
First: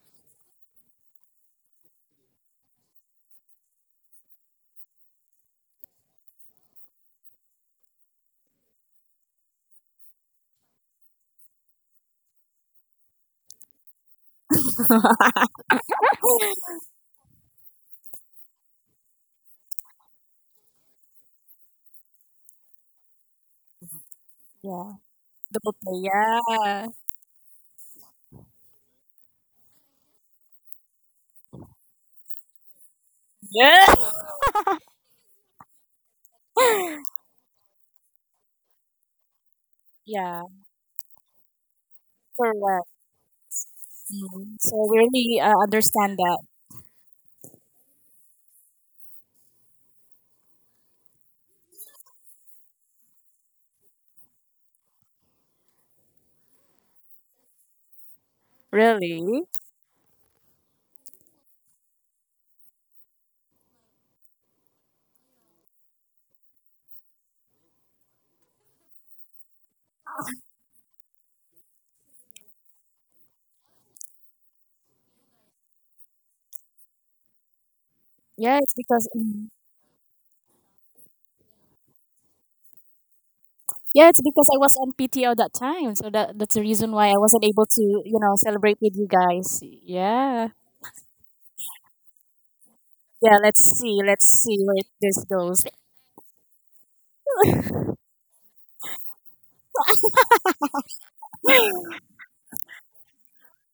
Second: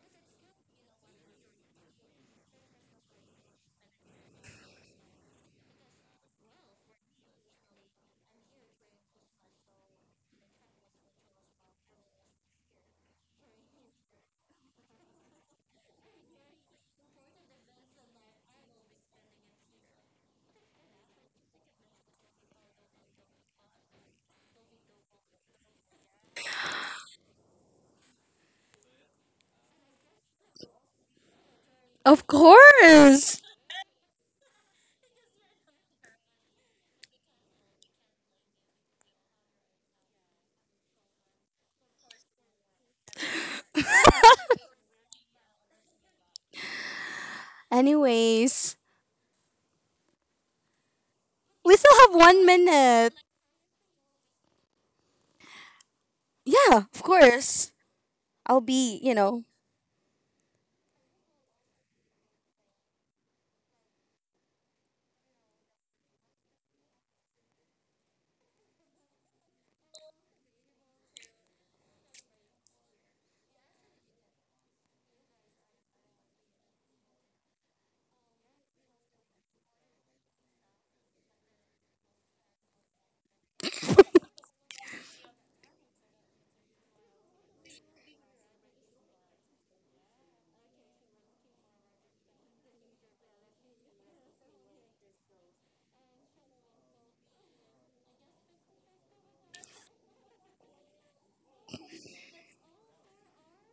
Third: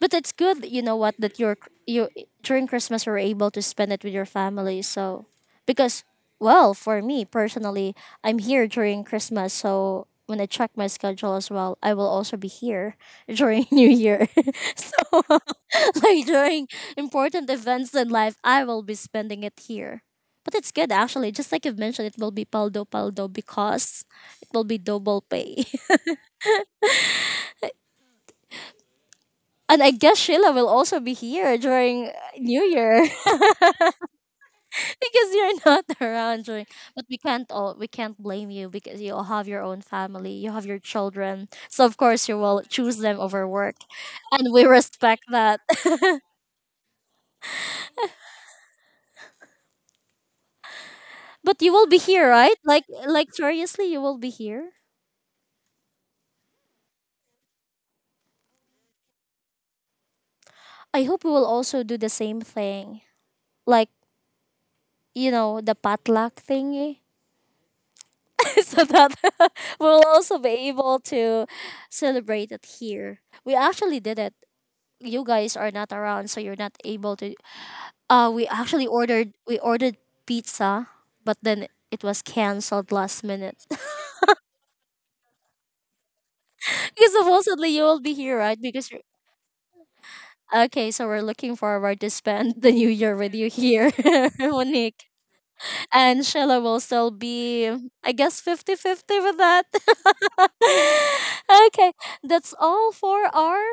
[SPEAKER 3] But it's good, you know what, that you're you during Christmas, you're able to spend it with your family. So, because, well, for me personally, I'm here during Christmas. So when I check my schedule as well, I will also be here during [LAUGHS] New Year. [LAUGHS] so
[SPEAKER 2] [LAUGHS]
[SPEAKER 3] [LAUGHS] like during important events in life, I will be spending it here. But it's good actually. Just like you've mentioned, it will be paldo paldo, because it will be
[SPEAKER 2] Yeah
[SPEAKER 3] double pay.
[SPEAKER 2] double play yeah
[SPEAKER 3] [LAUGHS] and I guess Sheila will also be here during
[SPEAKER 1] of
[SPEAKER 3] New Year. [LAUGHS]
[SPEAKER 1] course.
[SPEAKER 2] yeah. [LAUGHS]
[SPEAKER 3] because you're not [LAUGHS] around during, but we can't all we can't blame you, because you have your own family,
[SPEAKER 2] Yeah
[SPEAKER 3] you have your children, so of course you will
[SPEAKER 2] correct
[SPEAKER 3] choose them over work, and
[SPEAKER 2] mm.
[SPEAKER 3] we
[SPEAKER 2] So we
[SPEAKER 3] respect
[SPEAKER 2] really uh,
[SPEAKER 3] that.
[SPEAKER 2] understand that
[SPEAKER 3] [LAUGHS]
[SPEAKER 1] Anyways,
[SPEAKER 3] But you
[SPEAKER 1] we
[SPEAKER 3] will
[SPEAKER 1] still
[SPEAKER 3] be
[SPEAKER 1] have
[SPEAKER 3] here,
[SPEAKER 1] one
[SPEAKER 3] right? like
[SPEAKER 1] minute
[SPEAKER 3] like seriously, you will be here.
[SPEAKER 1] Yeah, of course, I'll be, you know
[SPEAKER 2] really
[SPEAKER 3] I hope we will also do the same thing, like, you know the potluck thingy, [LAUGHS] so that [LAUGHS] we'll also be able to celebrate it here. We actually did it, you guys are not around, so you're not able to. Uh, we
[SPEAKER 2] yeah it's
[SPEAKER 3] actually
[SPEAKER 2] because
[SPEAKER 3] ordered
[SPEAKER 2] mm.
[SPEAKER 3] we ordered pizza, but then it was canceled last minute. [LAUGHS]
[SPEAKER 2] Yeah, it's because I was on P T O that time, so that that's the reason why
[SPEAKER 3] Because
[SPEAKER 2] I wasn't able
[SPEAKER 3] supposedly
[SPEAKER 2] to,
[SPEAKER 3] you will be
[SPEAKER 2] you know,
[SPEAKER 3] here, right?
[SPEAKER 2] celebrate
[SPEAKER 3] Because
[SPEAKER 2] with
[SPEAKER 3] you're,
[SPEAKER 2] you guys. Yeah.
[SPEAKER 3] okay, so we're looking forward to spend [LAUGHS] the new year with
[SPEAKER 2] Yeah,
[SPEAKER 3] you
[SPEAKER 2] let's
[SPEAKER 3] here,
[SPEAKER 2] see. Let's
[SPEAKER 3] [LAUGHS]
[SPEAKER 2] see where
[SPEAKER 3] Monique,
[SPEAKER 2] this goes.
[SPEAKER 3] and Sheila will still be, I guess, fifty-fifty with that. [LAUGHS] okay, that's all for our...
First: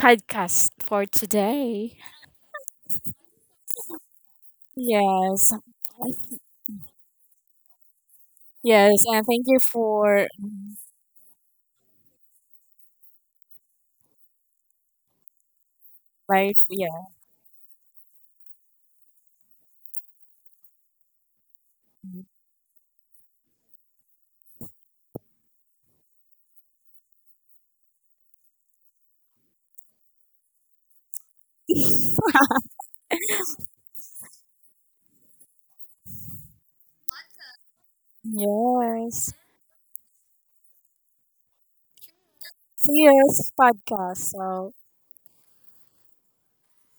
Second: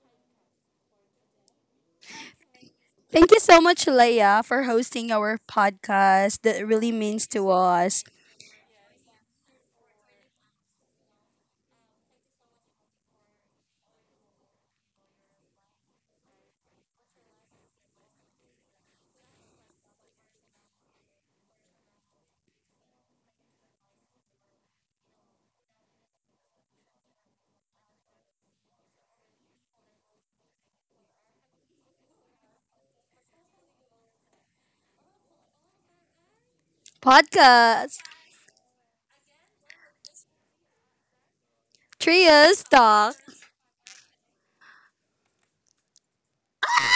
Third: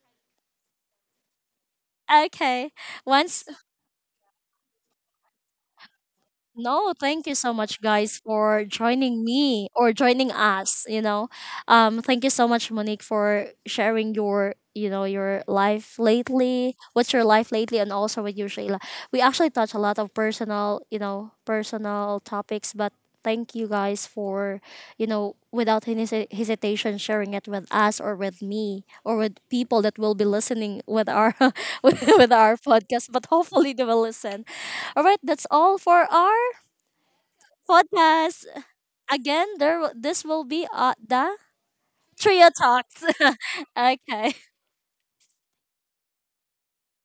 [SPEAKER 2] Podcast for today.
[SPEAKER 3] okay.
[SPEAKER 1] thank you
[SPEAKER 3] Once.
[SPEAKER 1] so much, Leia, for hosting our
[SPEAKER 2] Yes.
[SPEAKER 1] podcast. That
[SPEAKER 3] No,
[SPEAKER 1] really
[SPEAKER 3] thank
[SPEAKER 1] means
[SPEAKER 3] you
[SPEAKER 1] to
[SPEAKER 3] so much,
[SPEAKER 1] us.
[SPEAKER 3] guys, for
[SPEAKER 2] Yes,
[SPEAKER 3] joining
[SPEAKER 2] and thank you
[SPEAKER 3] me, or
[SPEAKER 2] for
[SPEAKER 3] joining us. You know, um, thank you so much, Monique, for sharing your, you know, your life
[SPEAKER 2] life.
[SPEAKER 3] lately.
[SPEAKER 2] Yeah.
[SPEAKER 3] What's your life lately, and also with you, Shayla. We actually touch a lot of personal, you know, personal topics, but thank you guys for, you know, without any hesi- hesitation, sharing it with us, or with me, or with people that will be listening with our [LAUGHS] with our podcast. But hopefully, they will listen. All right, that's all for our
[SPEAKER 1] Podcast.
[SPEAKER 3] podcast.
[SPEAKER 2] Yes.
[SPEAKER 3] Again, there will- this will be uh, the trio
[SPEAKER 1] Trios
[SPEAKER 3] talks.
[SPEAKER 2] See
[SPEAKER 1] Talk.
[SPEAKER 2] you
[SPEAKER 3] [LAUGHS]
[SPEAKER 2] podcast.
[SPEAKER 3] okay.
[SPEAKER 2] So